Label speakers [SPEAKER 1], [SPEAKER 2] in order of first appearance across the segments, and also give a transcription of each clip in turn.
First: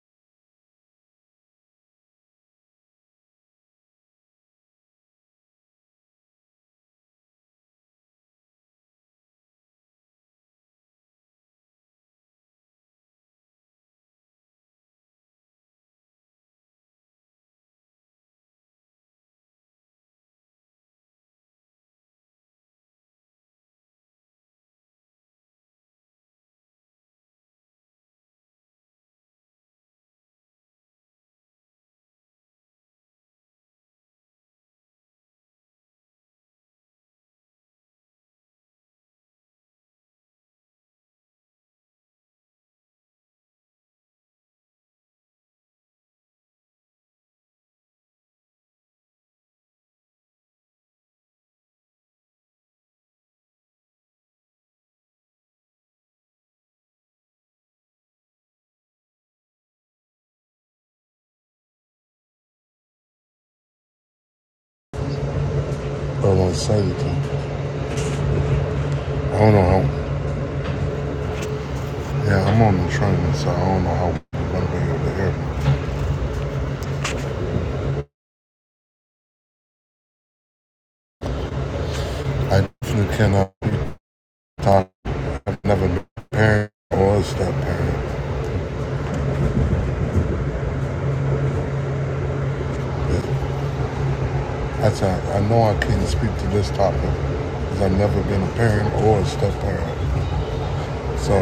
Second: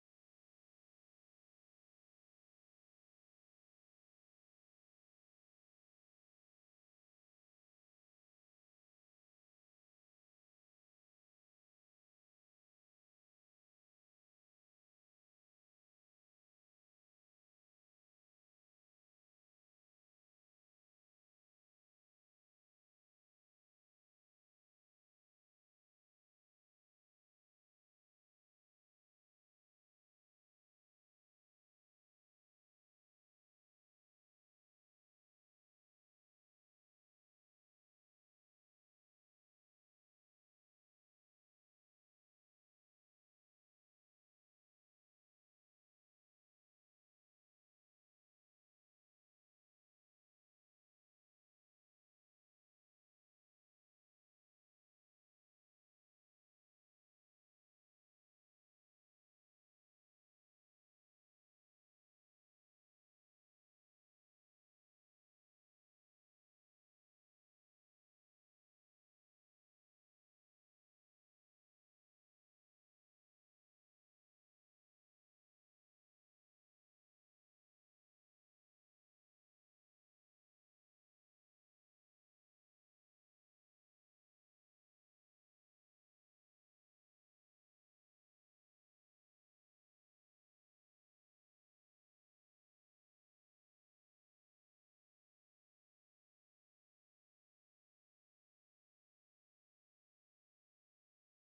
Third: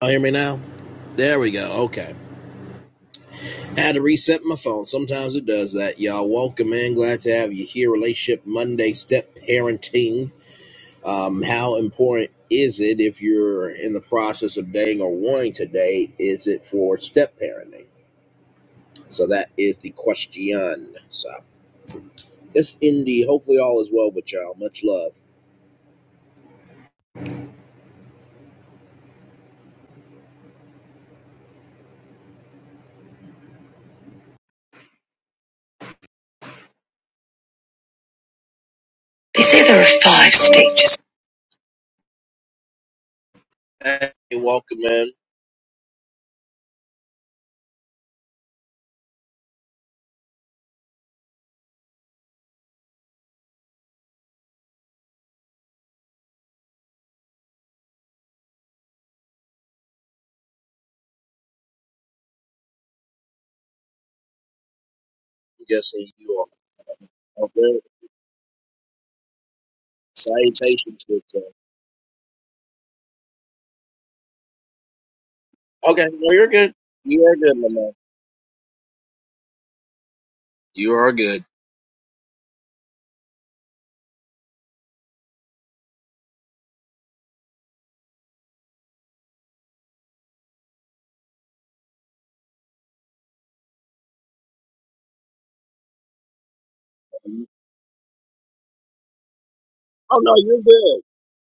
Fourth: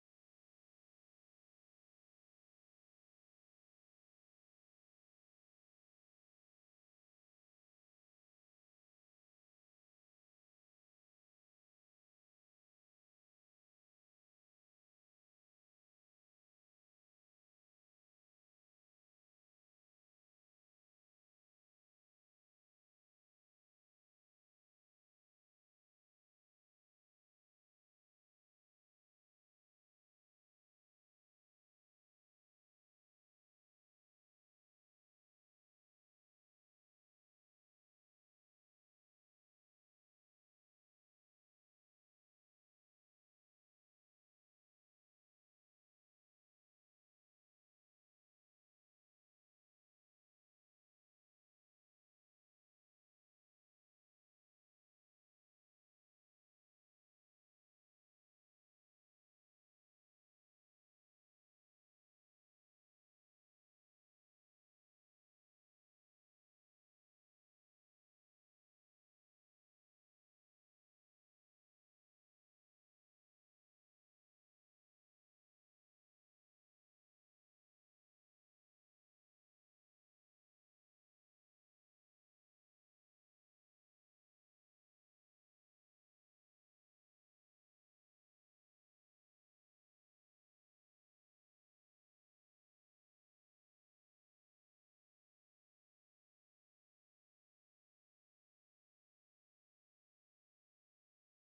[SPEAKER 1] Y'all hear me now? There we go. Okay. I Had to reset my phone. Sometimes it does that. Y'all welcome in. Glad to have you here. Relationship Monday step parenting. Um, how important is it if you're in the process of dating or wanting to date? Is it for step parenting? So that is the question. So it's Indy. Hopefully all is well with y'all. Much love. They say there are five stages. Hey, welcome in. I'm guessing
[SPEAKER 2] I
[SPEAKER 1] you
[SPEAKER 2] won't say anything.
[SPEAKER 1] are. Okay.
[SPEAKER 2] I don't know how.
[SPEAKER 1] Salutations. with uh,
[SPEAKER 2] Yeah, I'm on the train, so I don't know how I'm gonna be able to hear me.
[SPEAKER 1] Okay, no, you're good. You are good, my man. You are good.
[SPEAKER 2] I definitely cannot be talk. I've never been a parent or a step parent. That's a, I know I can't speak to this topic
[SPEAKER 1] Oh
[SPEAKER 2] because I've never been a parent or a step parent.
[SPEAKER 1] no, you're good.
[SPEAKER 2] So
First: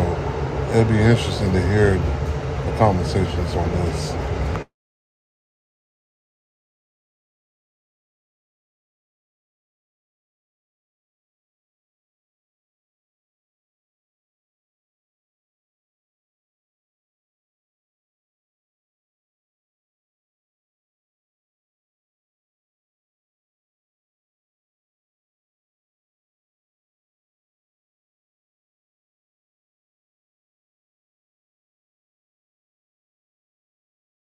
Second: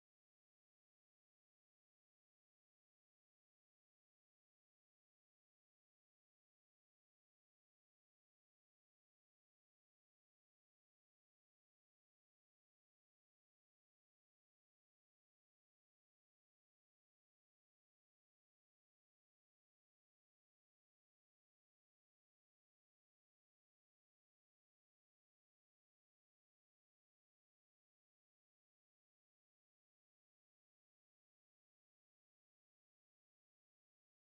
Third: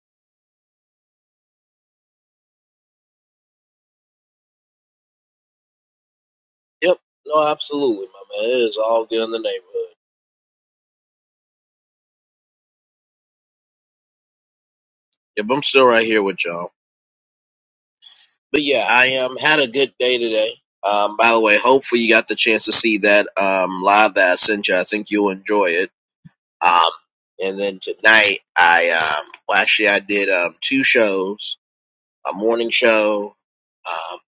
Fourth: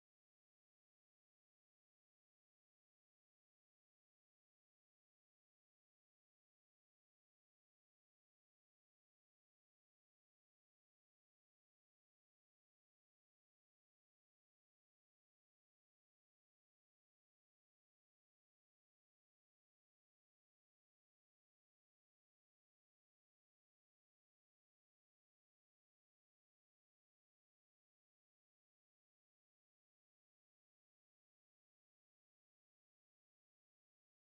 [SPEAKER 2] it'll be interesting to hear the conversations on this.
[SPEAKER 1] Yep. No, absolutely, my man. It is all good in the neighborhood. Yep, I'm still right here with y'all. But yeah, I um had a good day today. Um, by the way, hopefully you got the chance to see that um live that I sent you. I think you'll enjoy it. Um, and then tonight I um well actually I did um two shows, a morning show. Um,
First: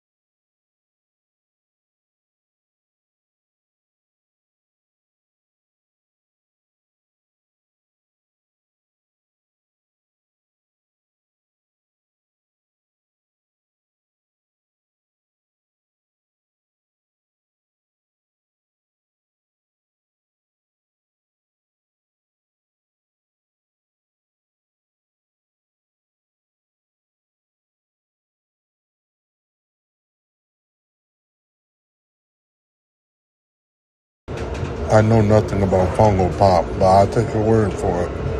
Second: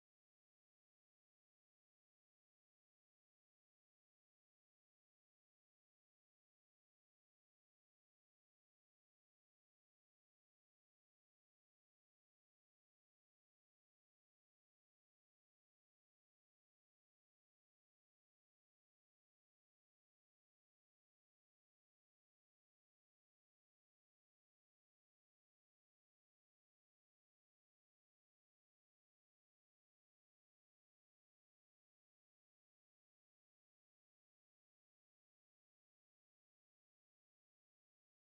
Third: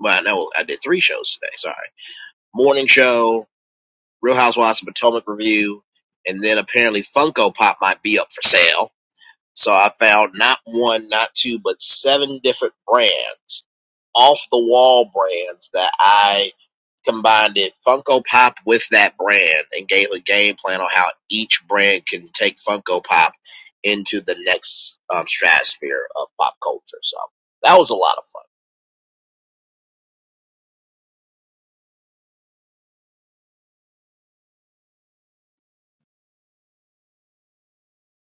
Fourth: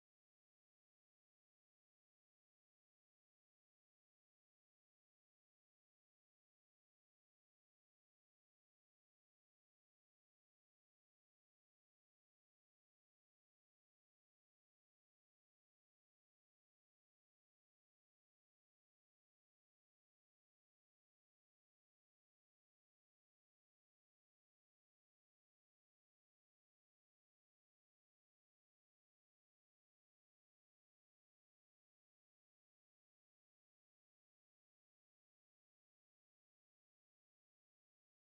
[SPEAKER 1] well no, I did three shows today. Sorry, morning show. Real Housewives of Potomac review, and then apparently Funko Pop might be up for sale. So I found not one, not two, but seven different brands, off the wall brands that I combined it Funko Pop with that brand and gave a game plan on how each brand can take Funko Pop into the next um, stratosphere of pop culture. So that was a lot of fun.
[SPEAKER 2] I know nothing about fungal pop, but I'll take your word for it.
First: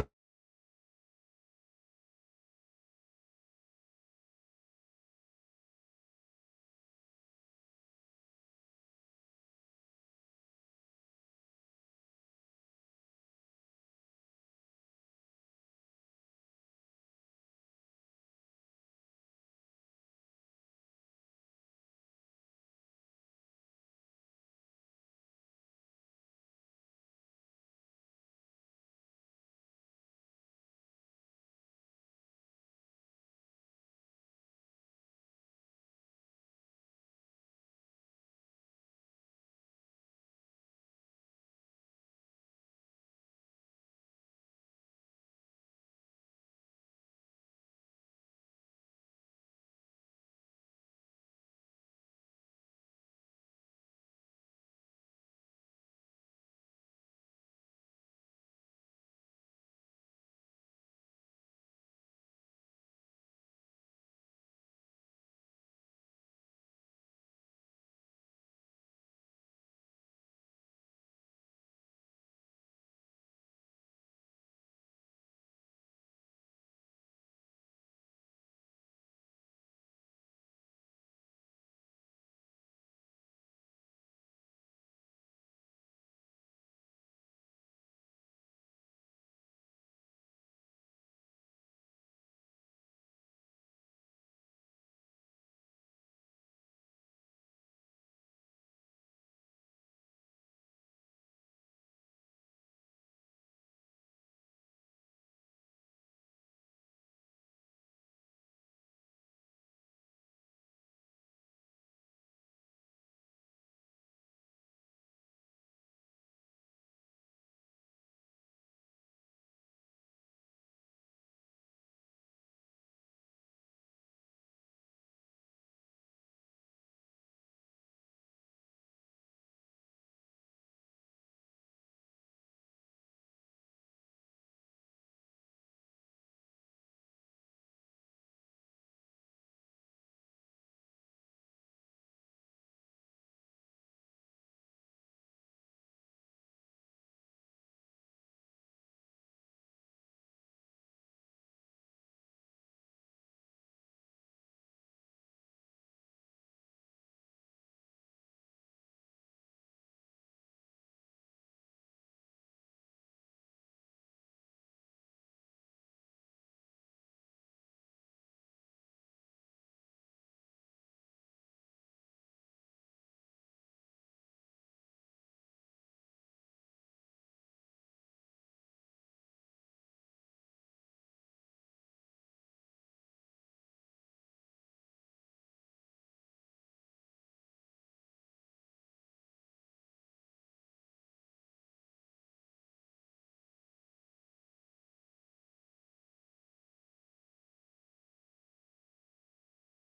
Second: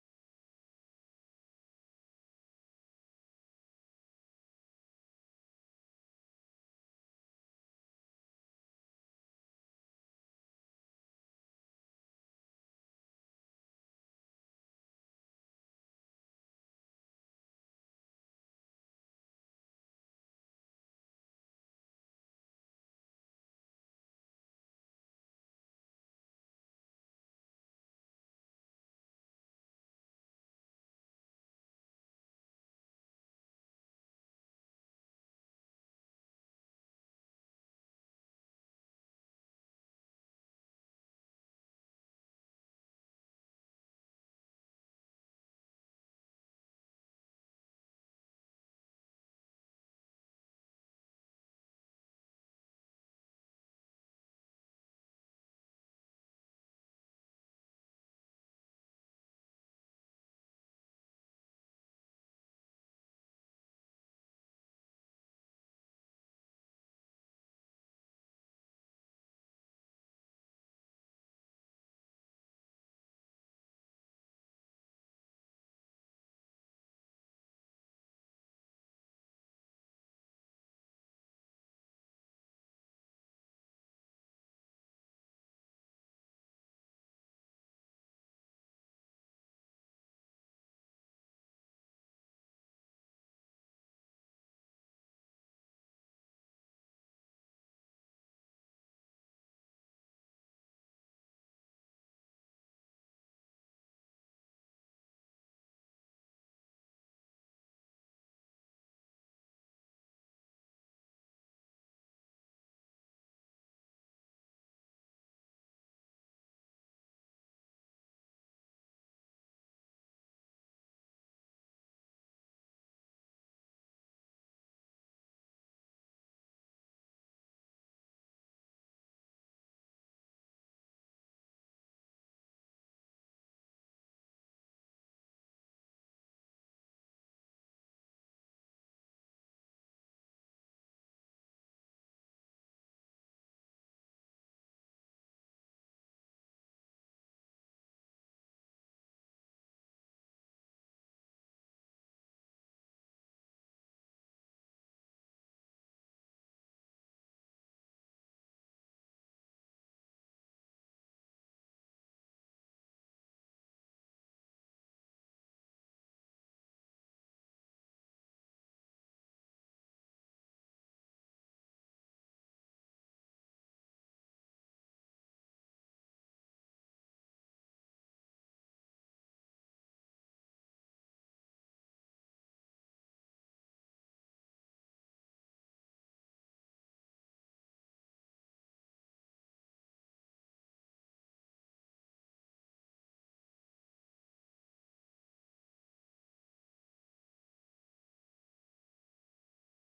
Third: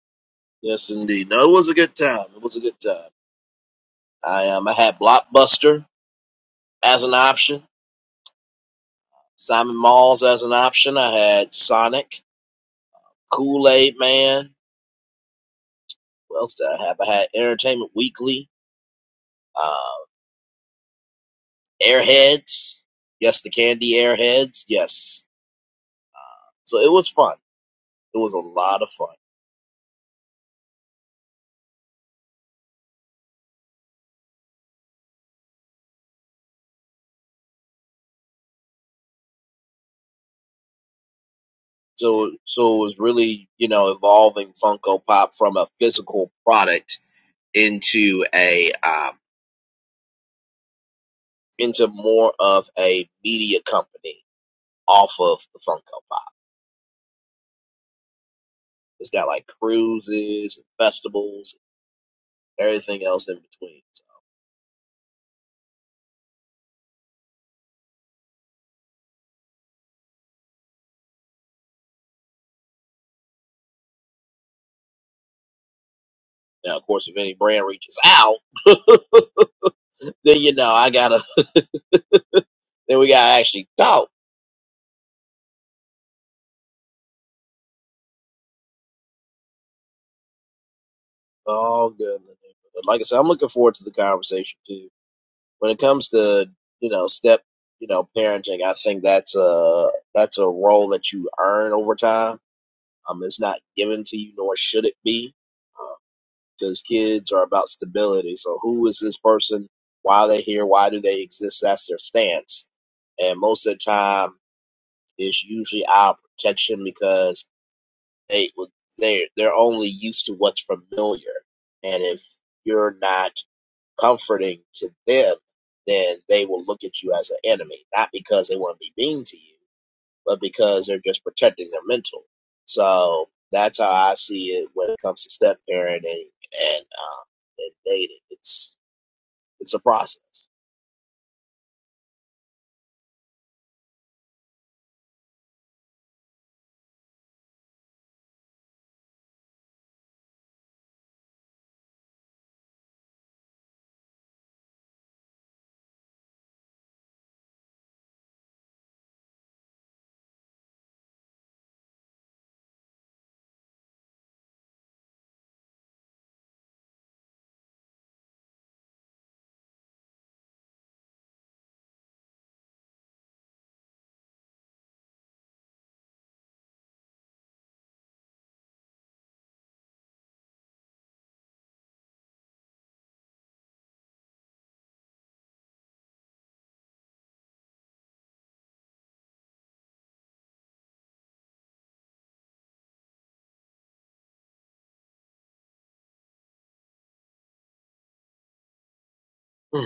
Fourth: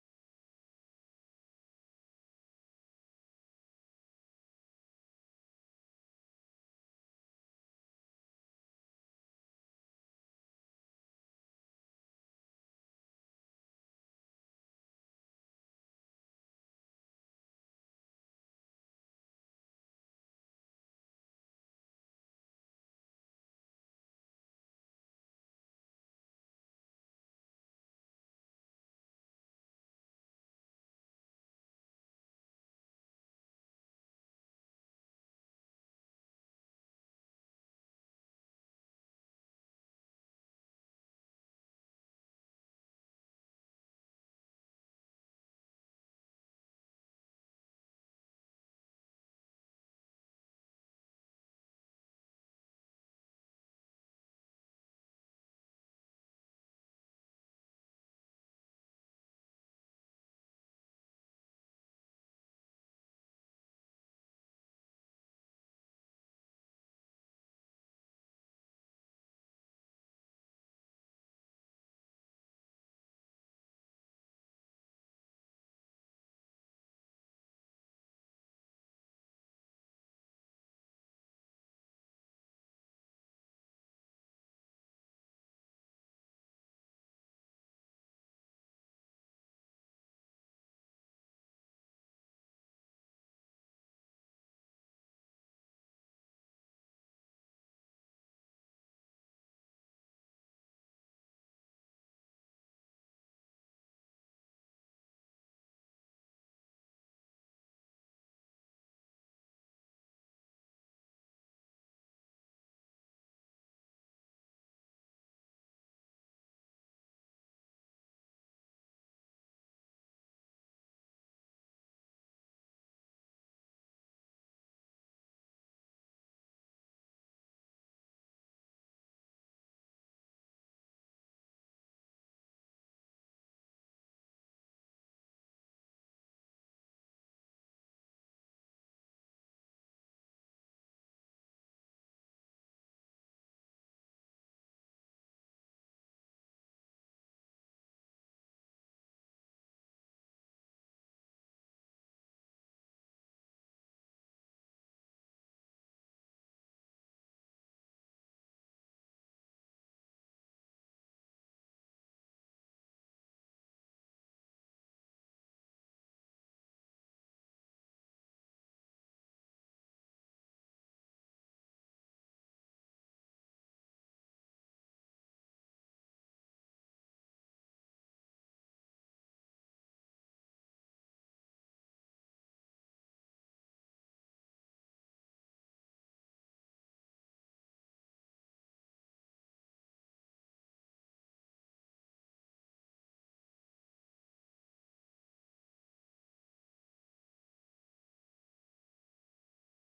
[SPEAKER 1] Yes, indeed. No, it was a good time. It was a good time. I um, I had Blockbuster as an option. Simon Malls as an option. I had Sonic, Kool Aid Man. What else did I have? I had Entertainment Weekly, uh, Airheads. Yes, the candy Airheads. Yes. So it was fun. It was a lot of fun. So, so it was really, you know, evolving Funko Pop from a physical product into a, um, into more of a media company off of the Funko Pop. It's got like cruises and festivals everything else in between. So Now, of course, if any brand reaches out, then you know I gotta. Then we gotta actually talk. Oh goodness! But like I said, I'm looking forward to the conversation too. When it comes to you know step you know parenting, I think that's a that's a role that you earn over time. Um, it's not given to you, nor should it be, because kids are about stability. So, who is this person? Why are they here? Why do they exist? That's their stance. And most of the time, it's usually our protection because they would they they're only used to what's familiar and if you're not comforting to them then they will look at you as an enemy not because they want to be mean to you but because they're just protecting their mental so that's how i see it when it comes to step parenting and um and dating it's it's a process Hmm.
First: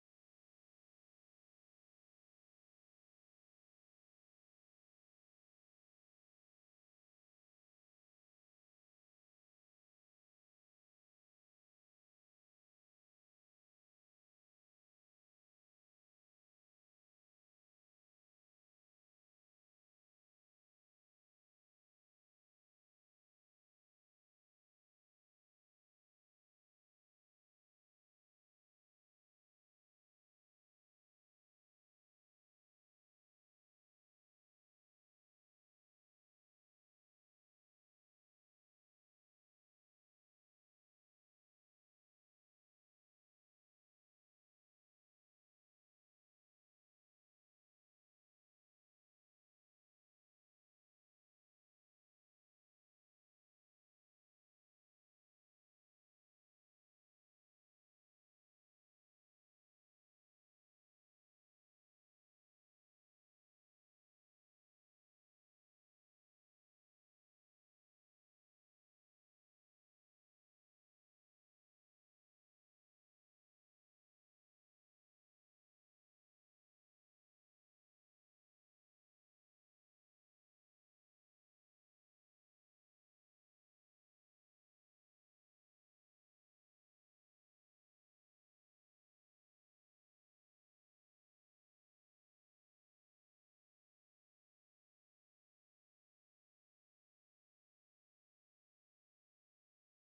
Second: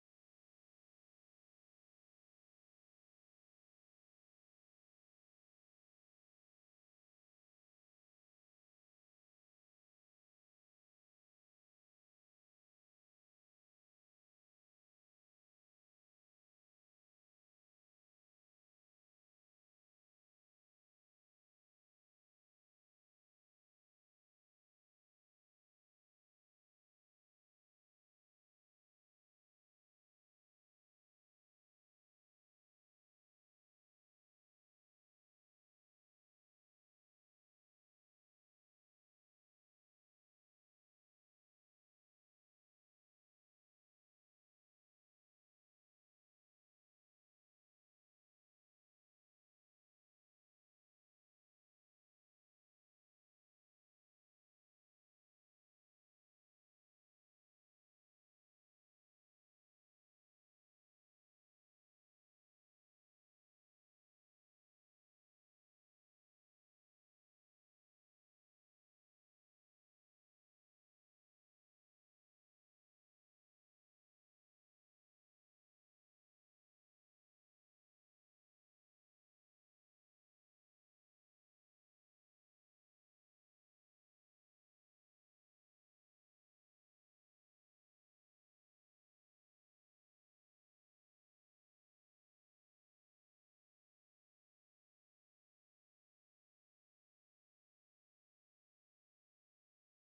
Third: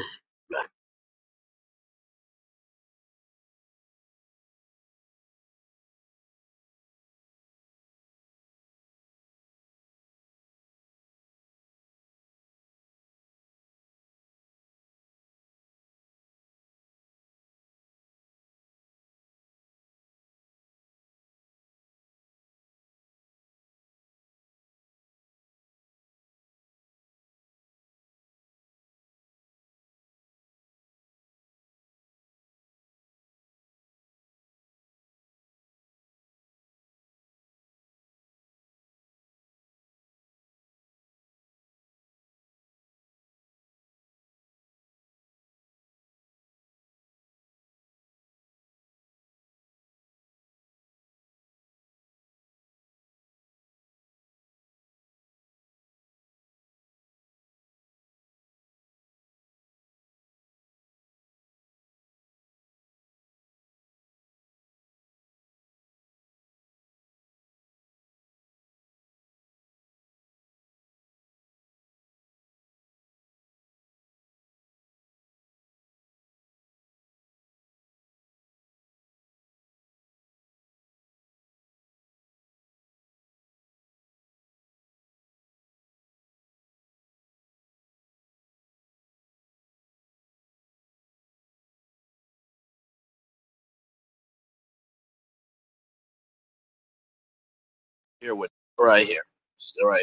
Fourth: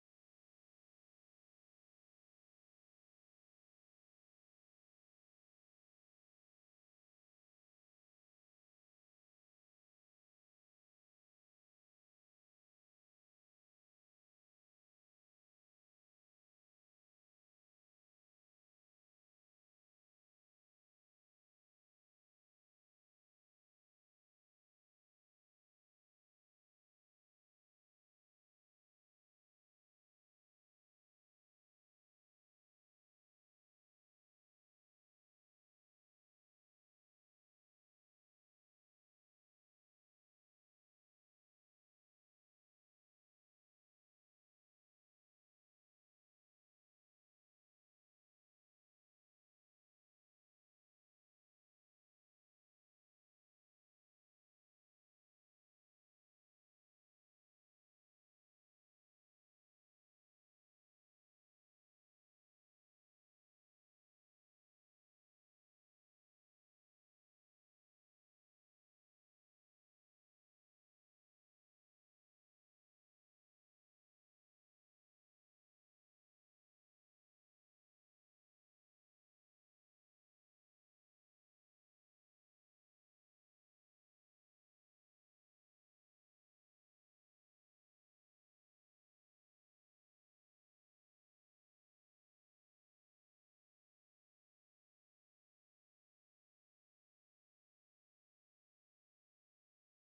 [SPEAKER 1] here with right here right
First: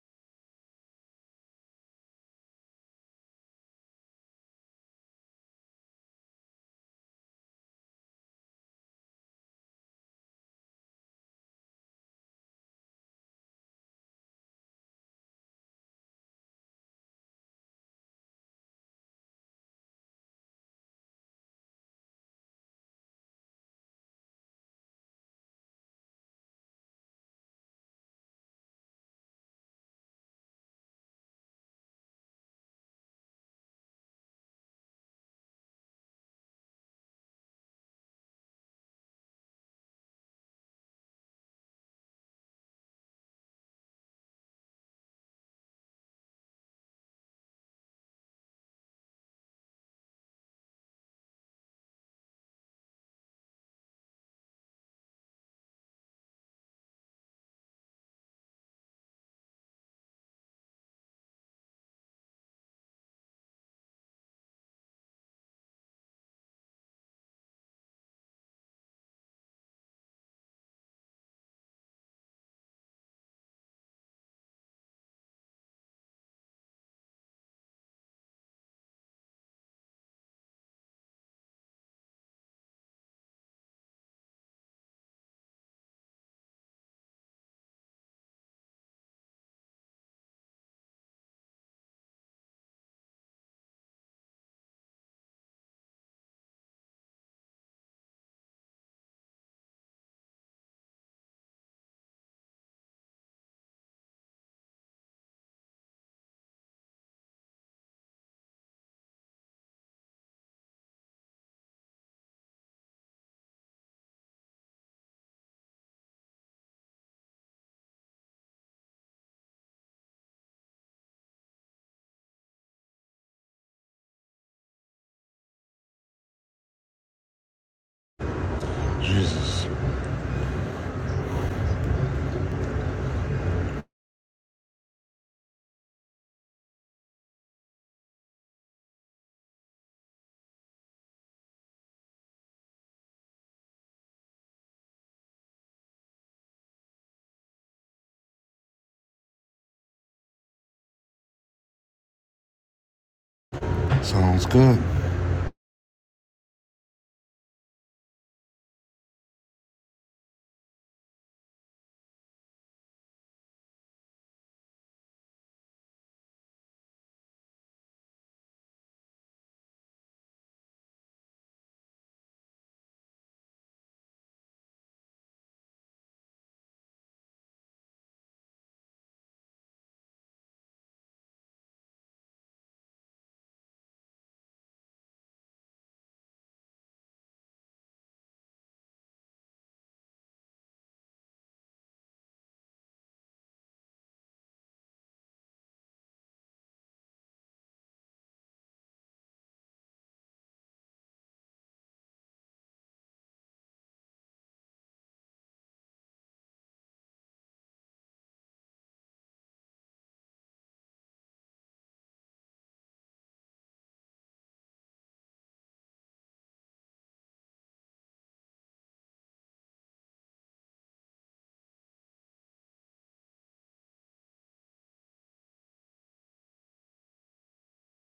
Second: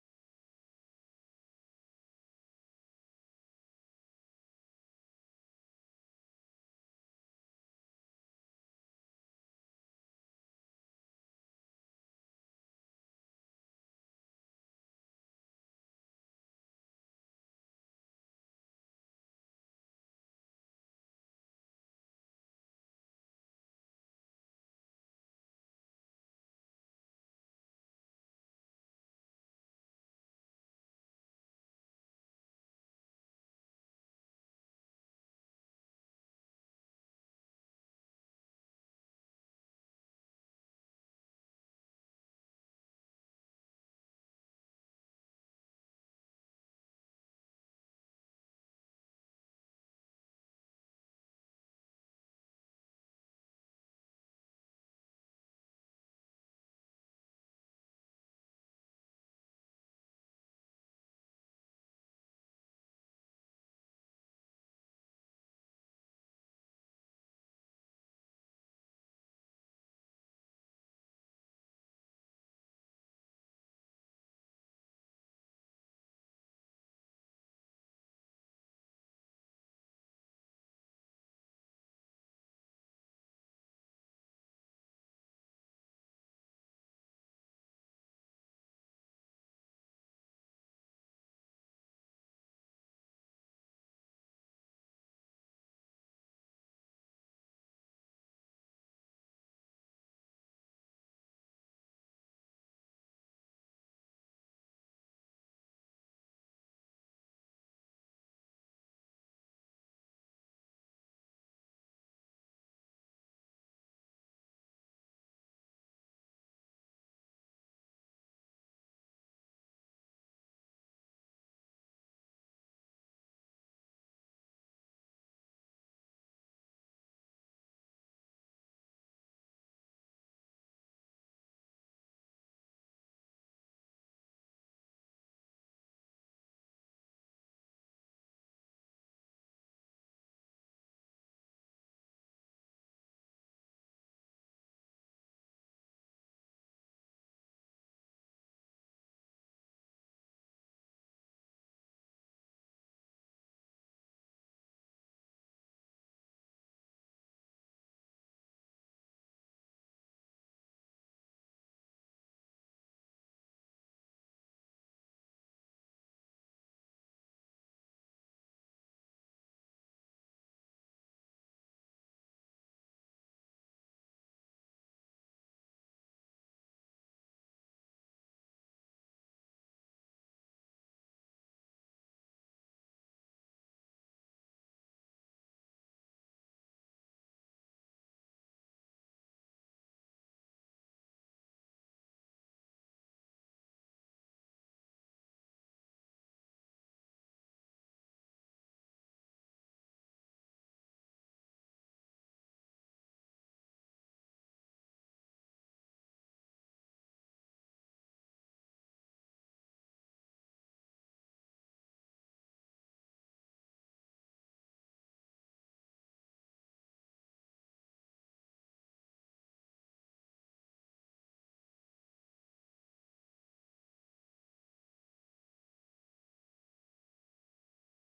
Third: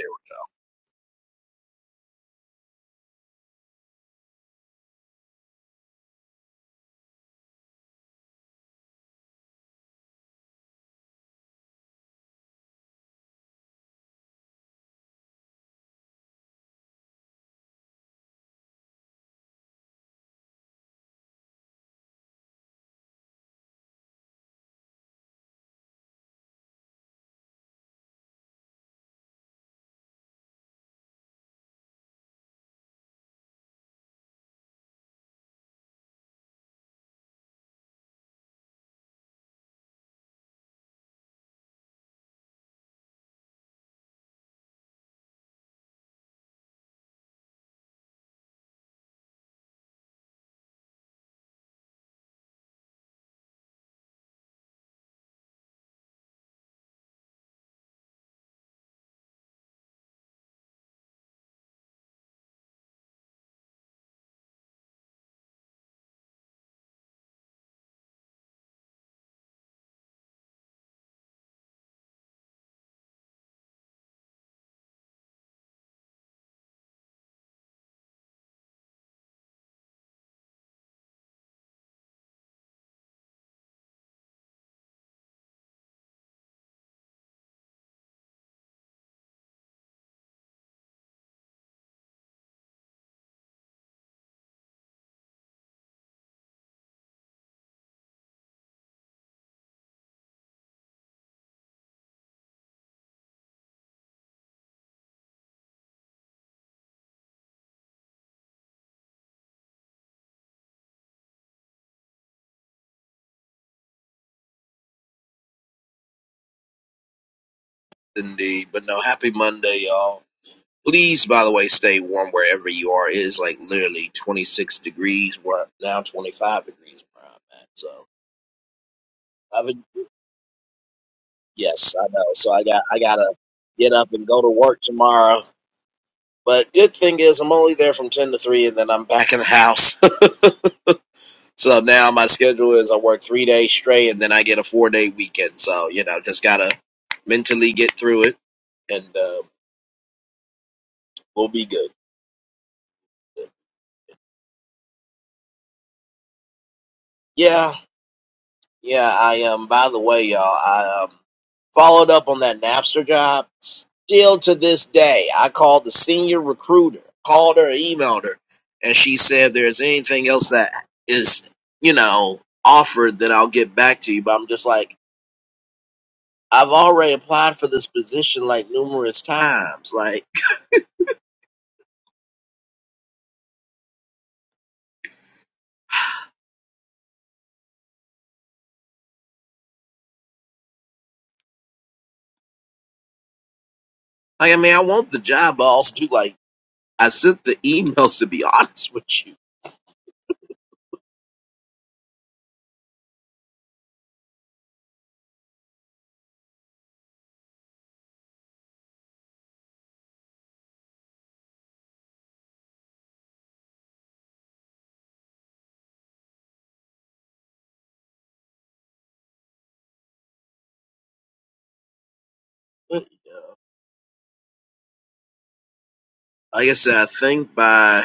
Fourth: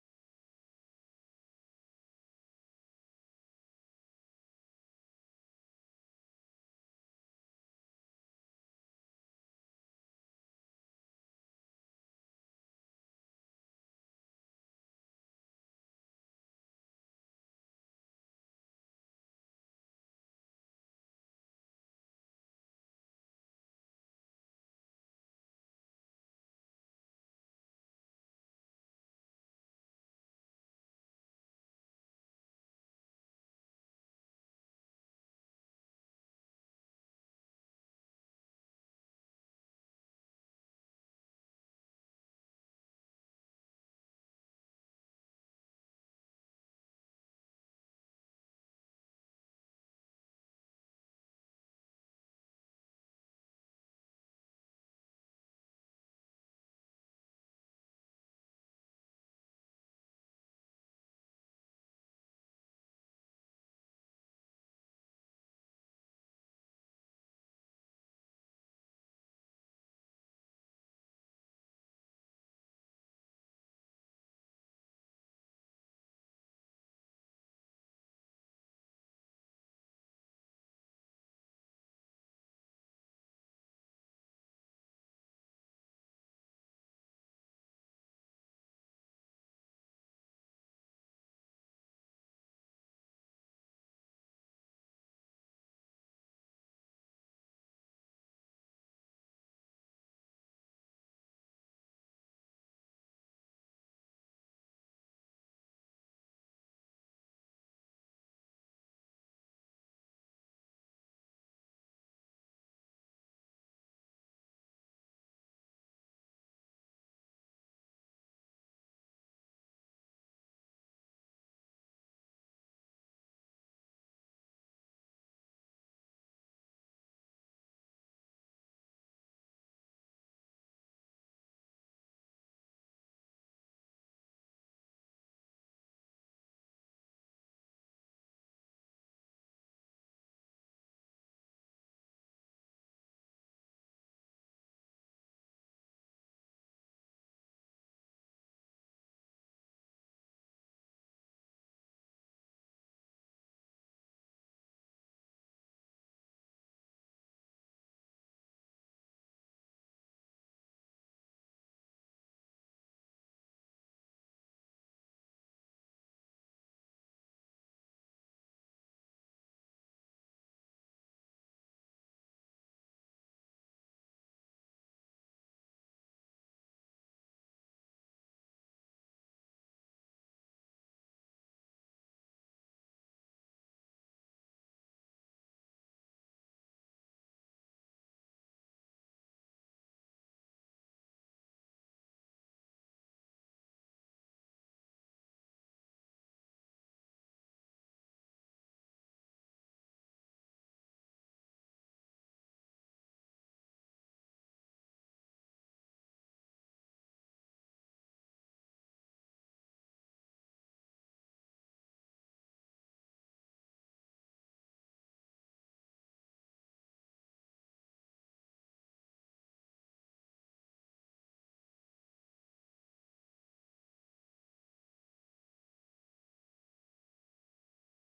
[SPEAKER 1] here indeed but no happy monday y'all Please, by the way, stay warm wherever you are. It is like literally 26 degrees. We're now 25 degrees where I'm at. So, I've
[SPEAKER 2] Jesus.
[SPEAKER 1] been, yes, I know. So I got I gotta get up and go to work tomorrow. But good thing is I'm only there from 10 to 3, and then I'm back in the house. so now my schedule is I work three days straight, and then I get a four day weekend. So you know, just gotta mentally get through it, and uh, we'll be good.
[SPEAKER 2] Sounds good.
[SPEAKER 1] Yeah, Yeah, I um by the way, y'all, I um followed up on that Napster job. Still to this day, I called the senior recruiter, called her, emailed her, and she said if there's anything else that is, you know, offered then I'll get back to you. But I'm just like, I've already applied for this position like numerous times. Like like I mean I want the job, but I also do like I sent the emails to be honest with you. Like I said, I think by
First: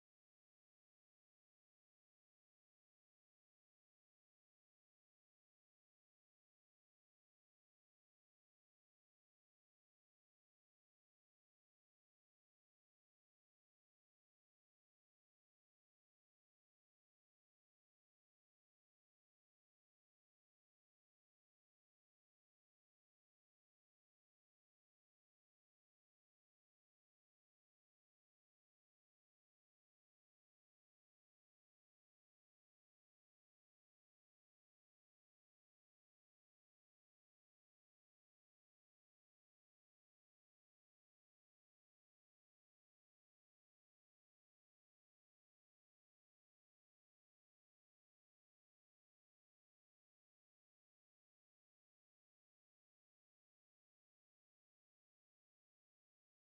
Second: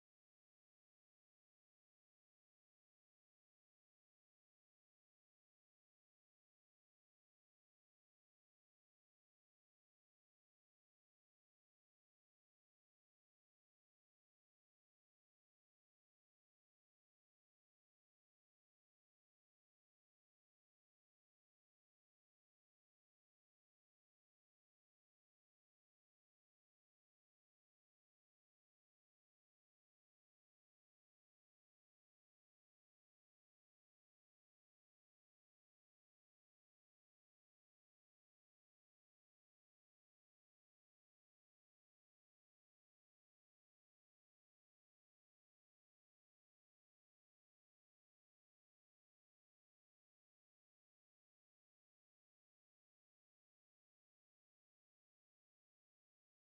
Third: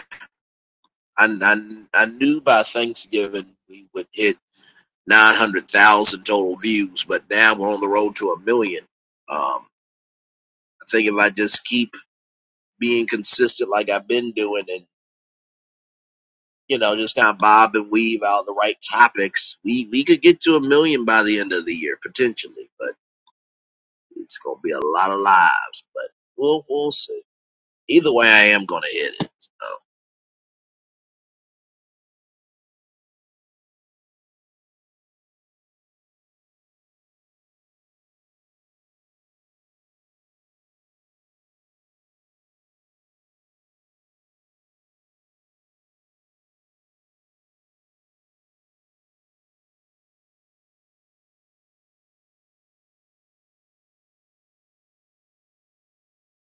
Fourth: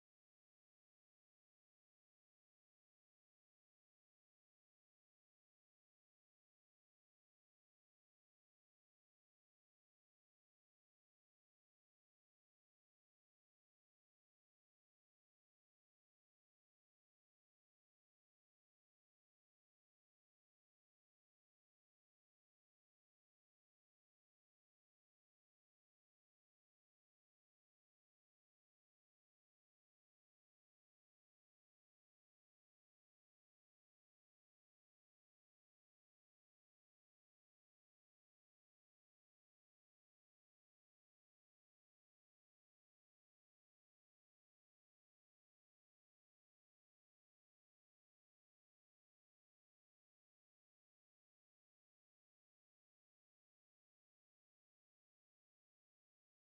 [SPEAKER 1] And I, I, knew by Thanksgiving we would hit 900,000 total views, but now we're on the road to a million. Um, I think if I just keep being consistent like I've been doing and, you know, just kind of bob and weave out the right topics, we, we could get to a million by the end of the year, potentially, but it's going to be a lot of lives, but we'll, we'll see. Either way, I am going to hit it. So.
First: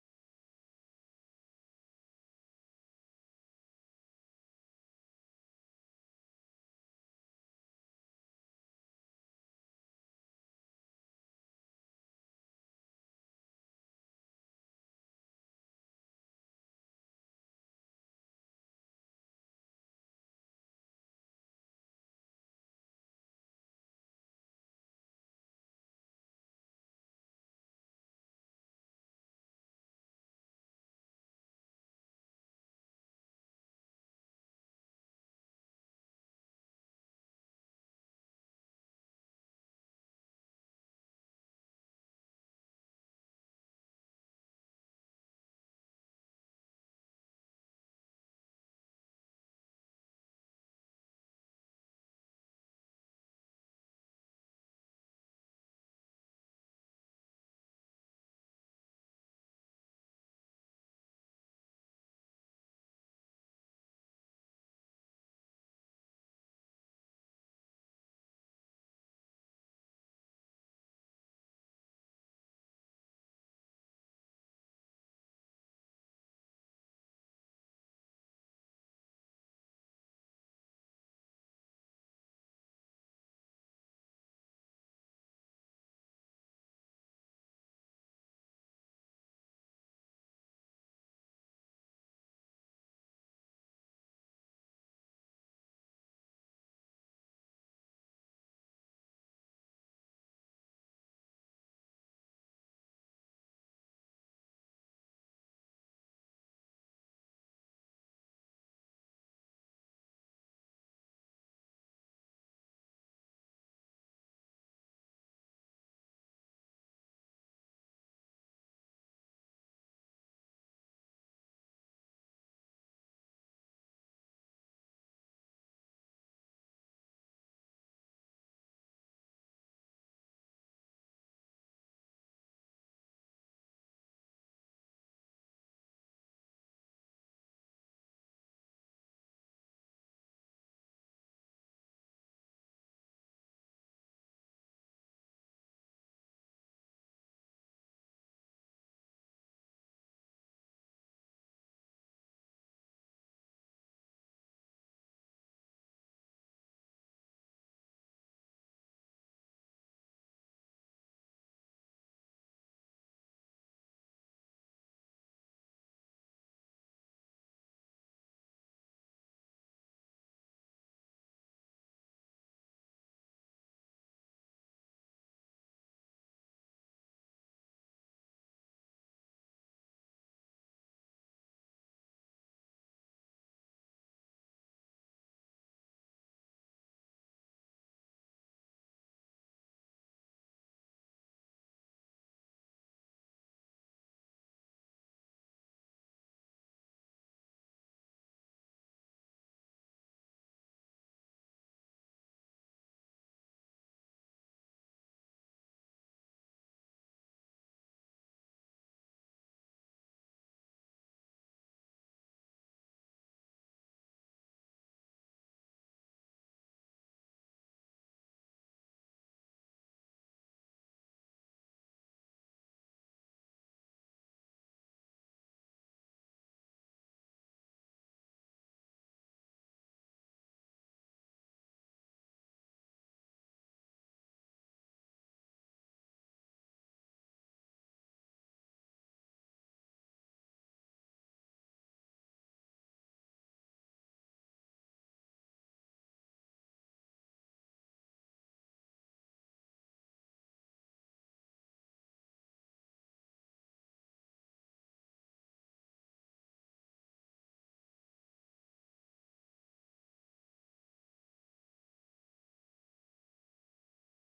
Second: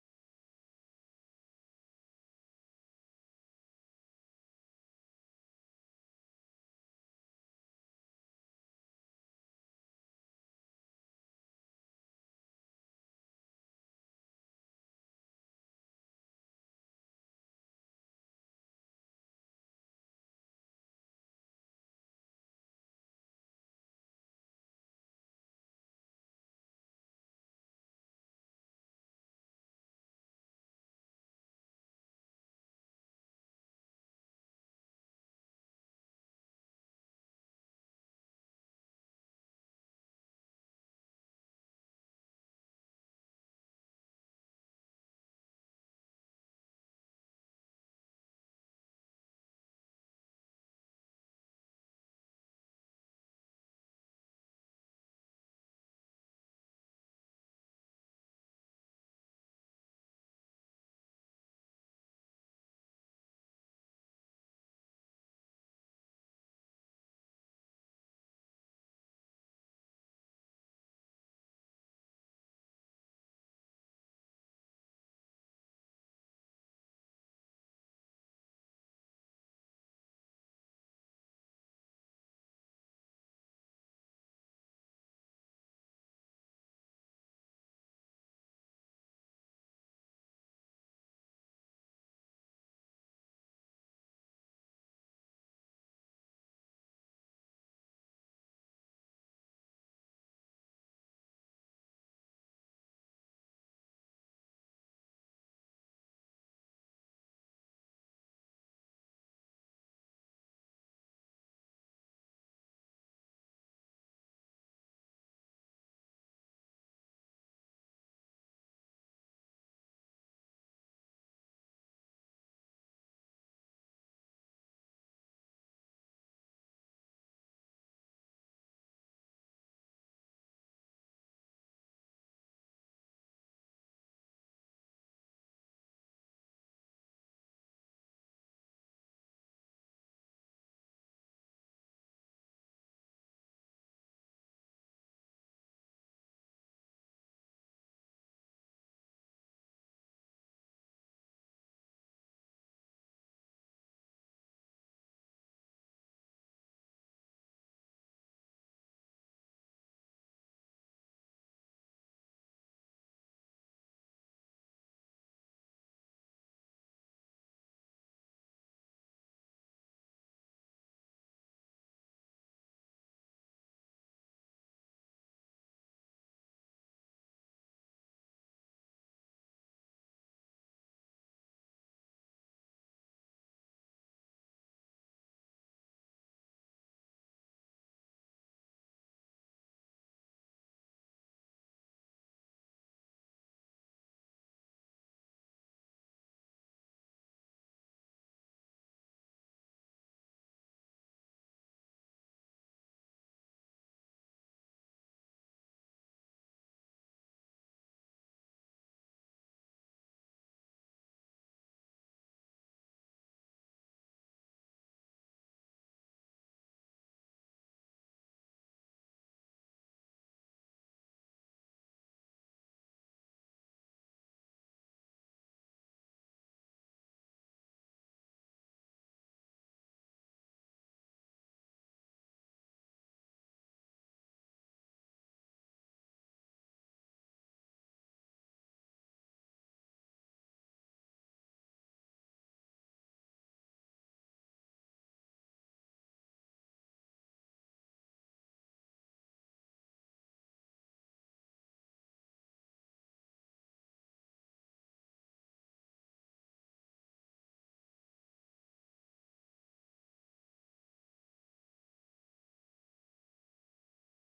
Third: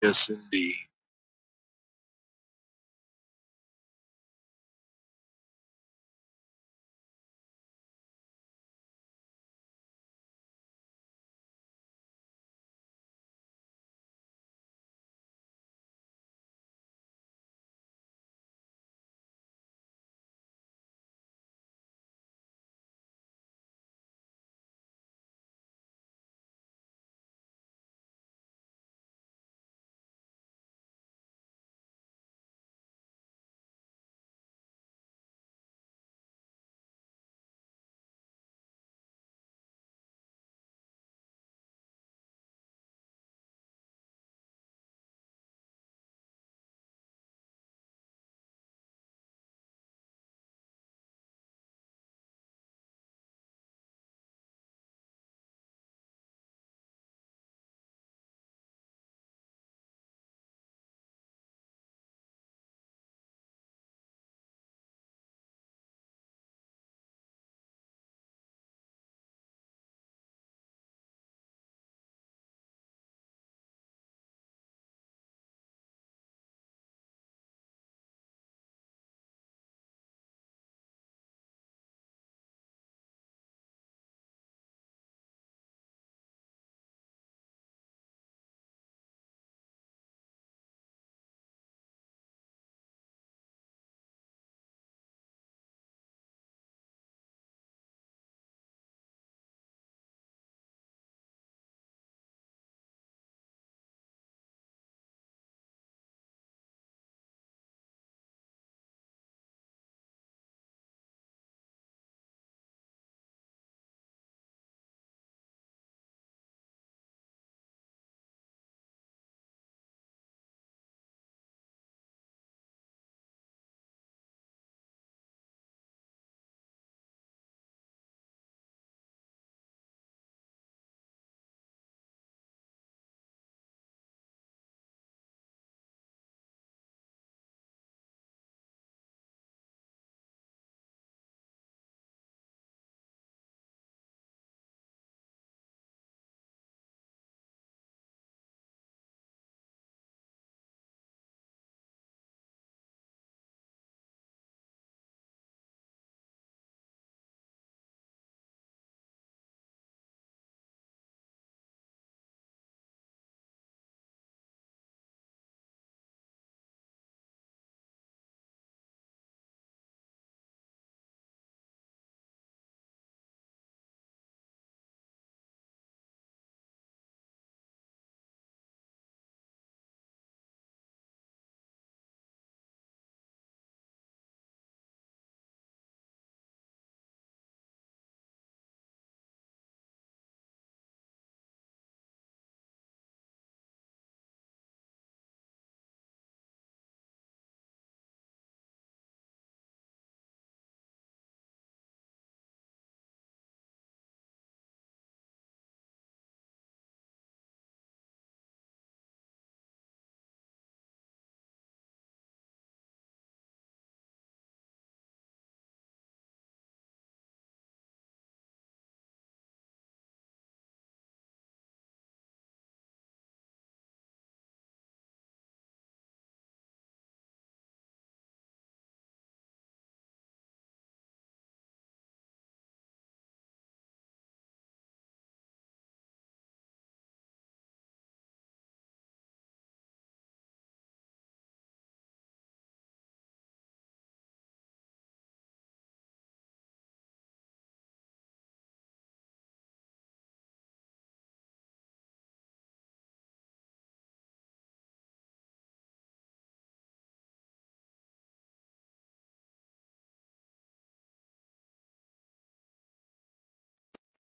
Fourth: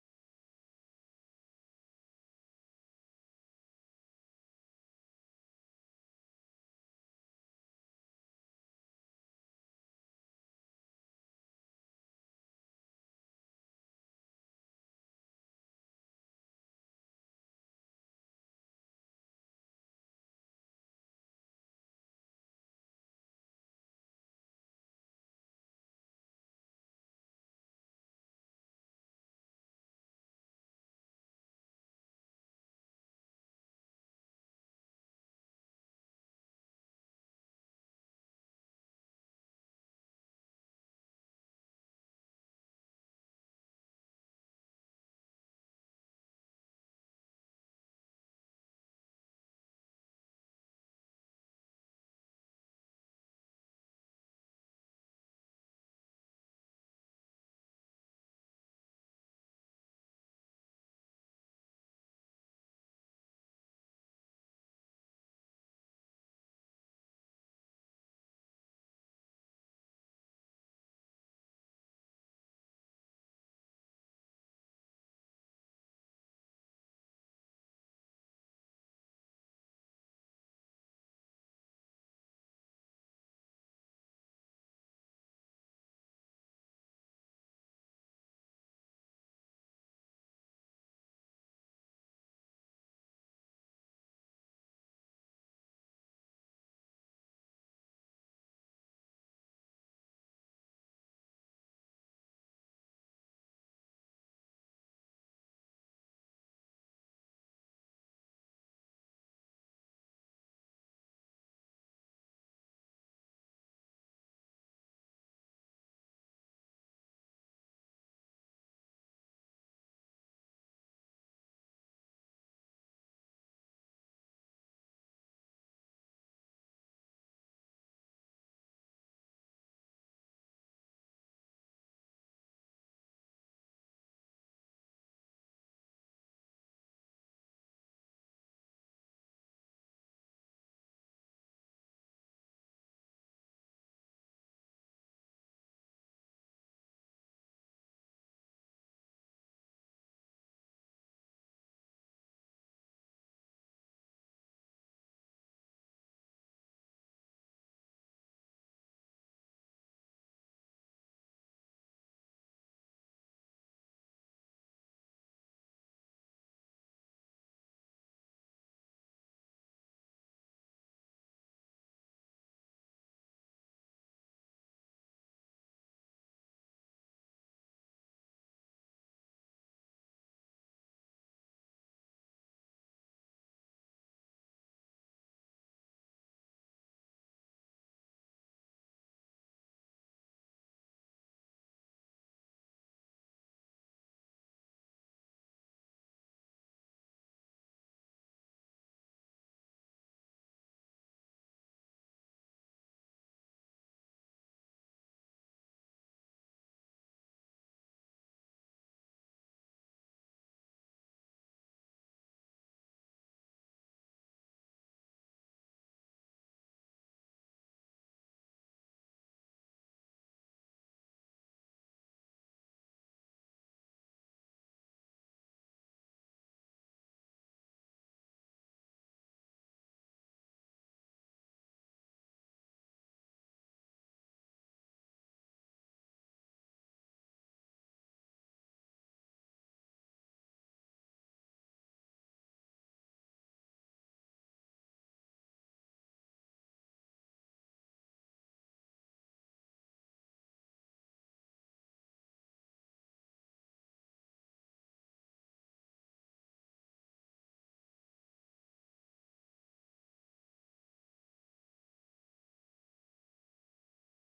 [SPEAKER 1] Yes, indeed.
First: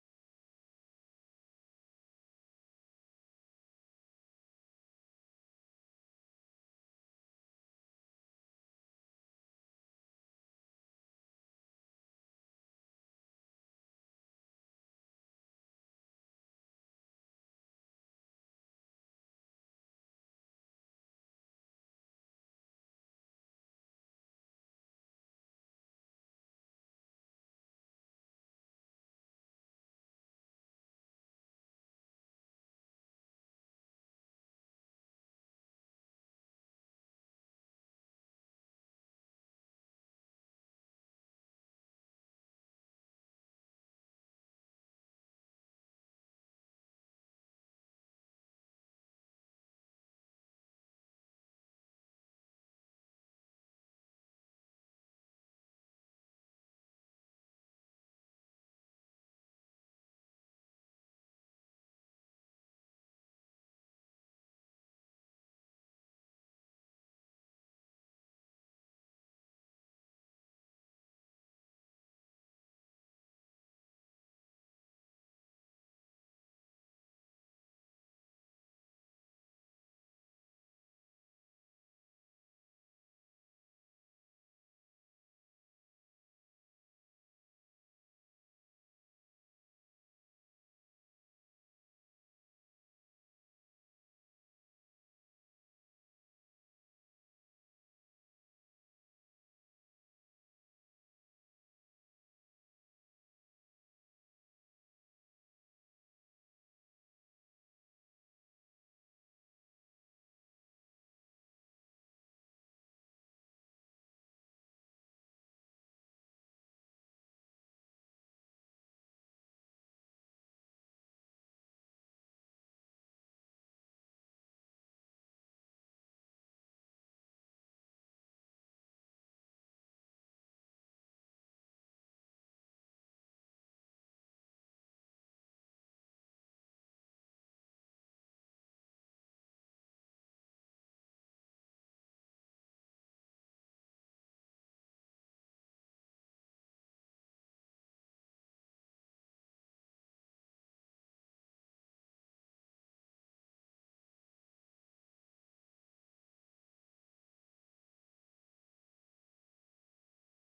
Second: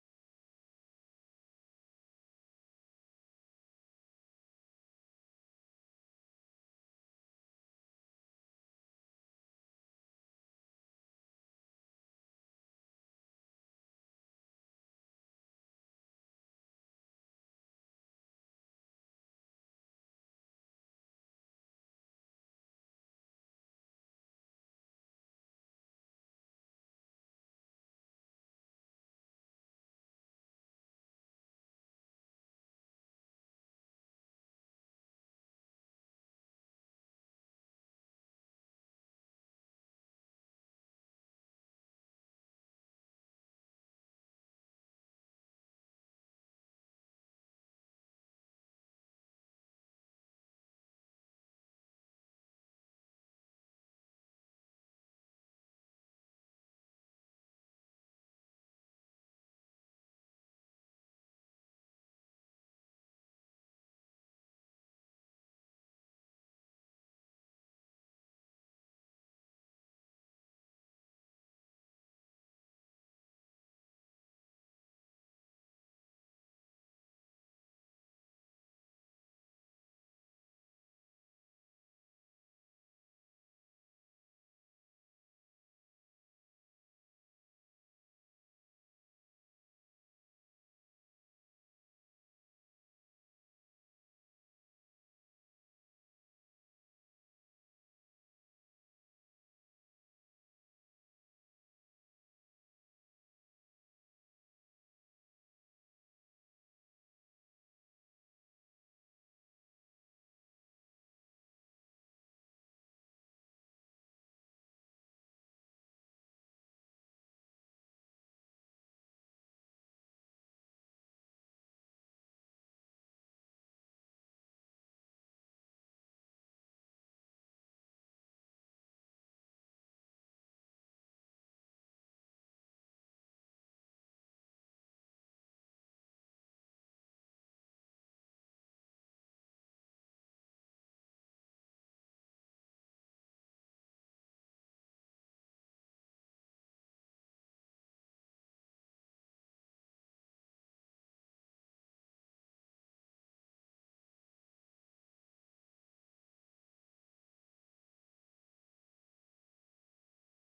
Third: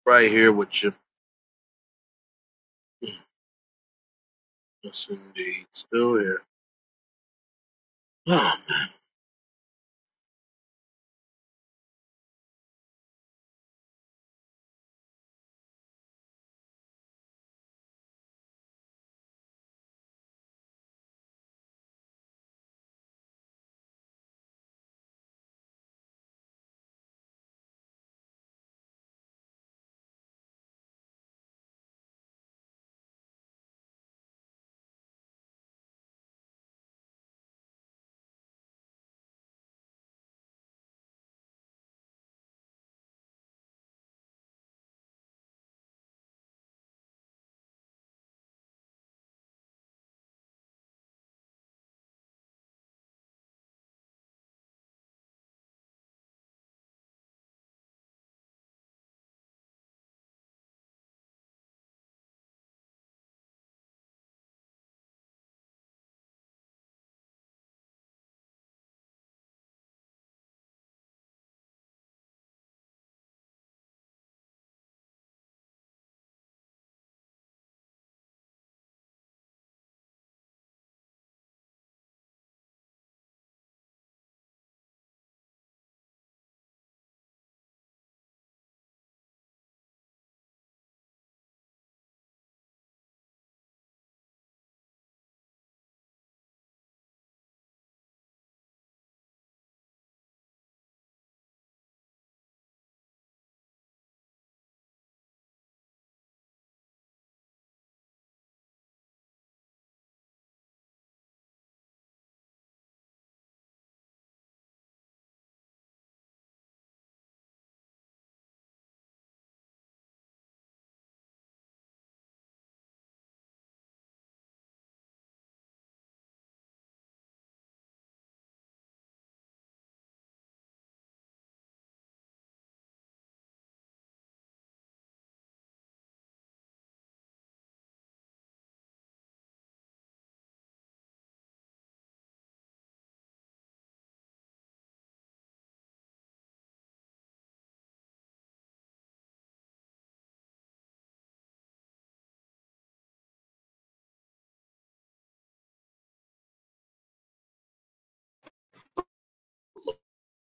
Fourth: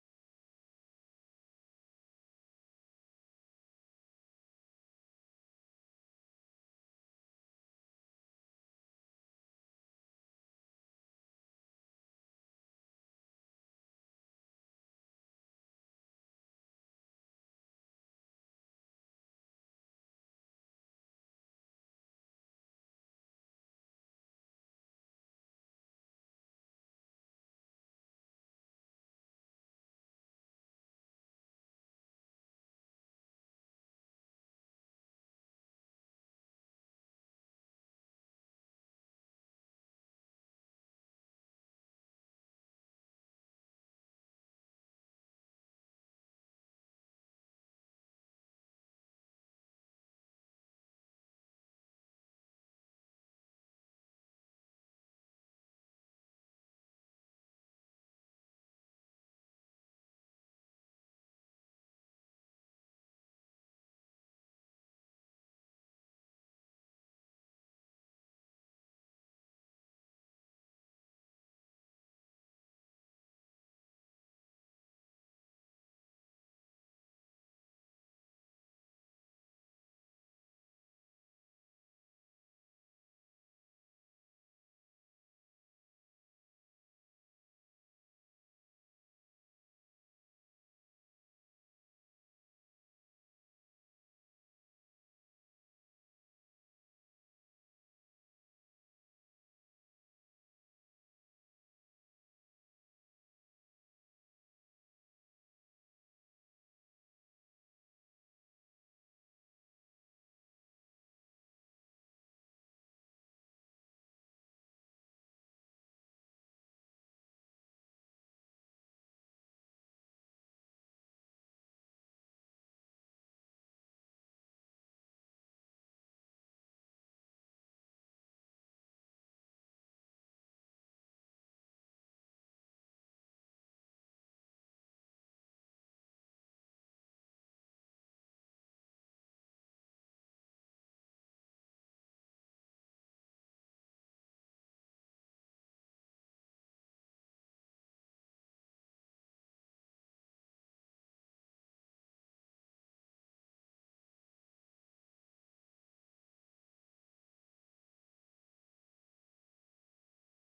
[SPEAKER 1] Right here with you. Yes, indeed. Still here. Oh man.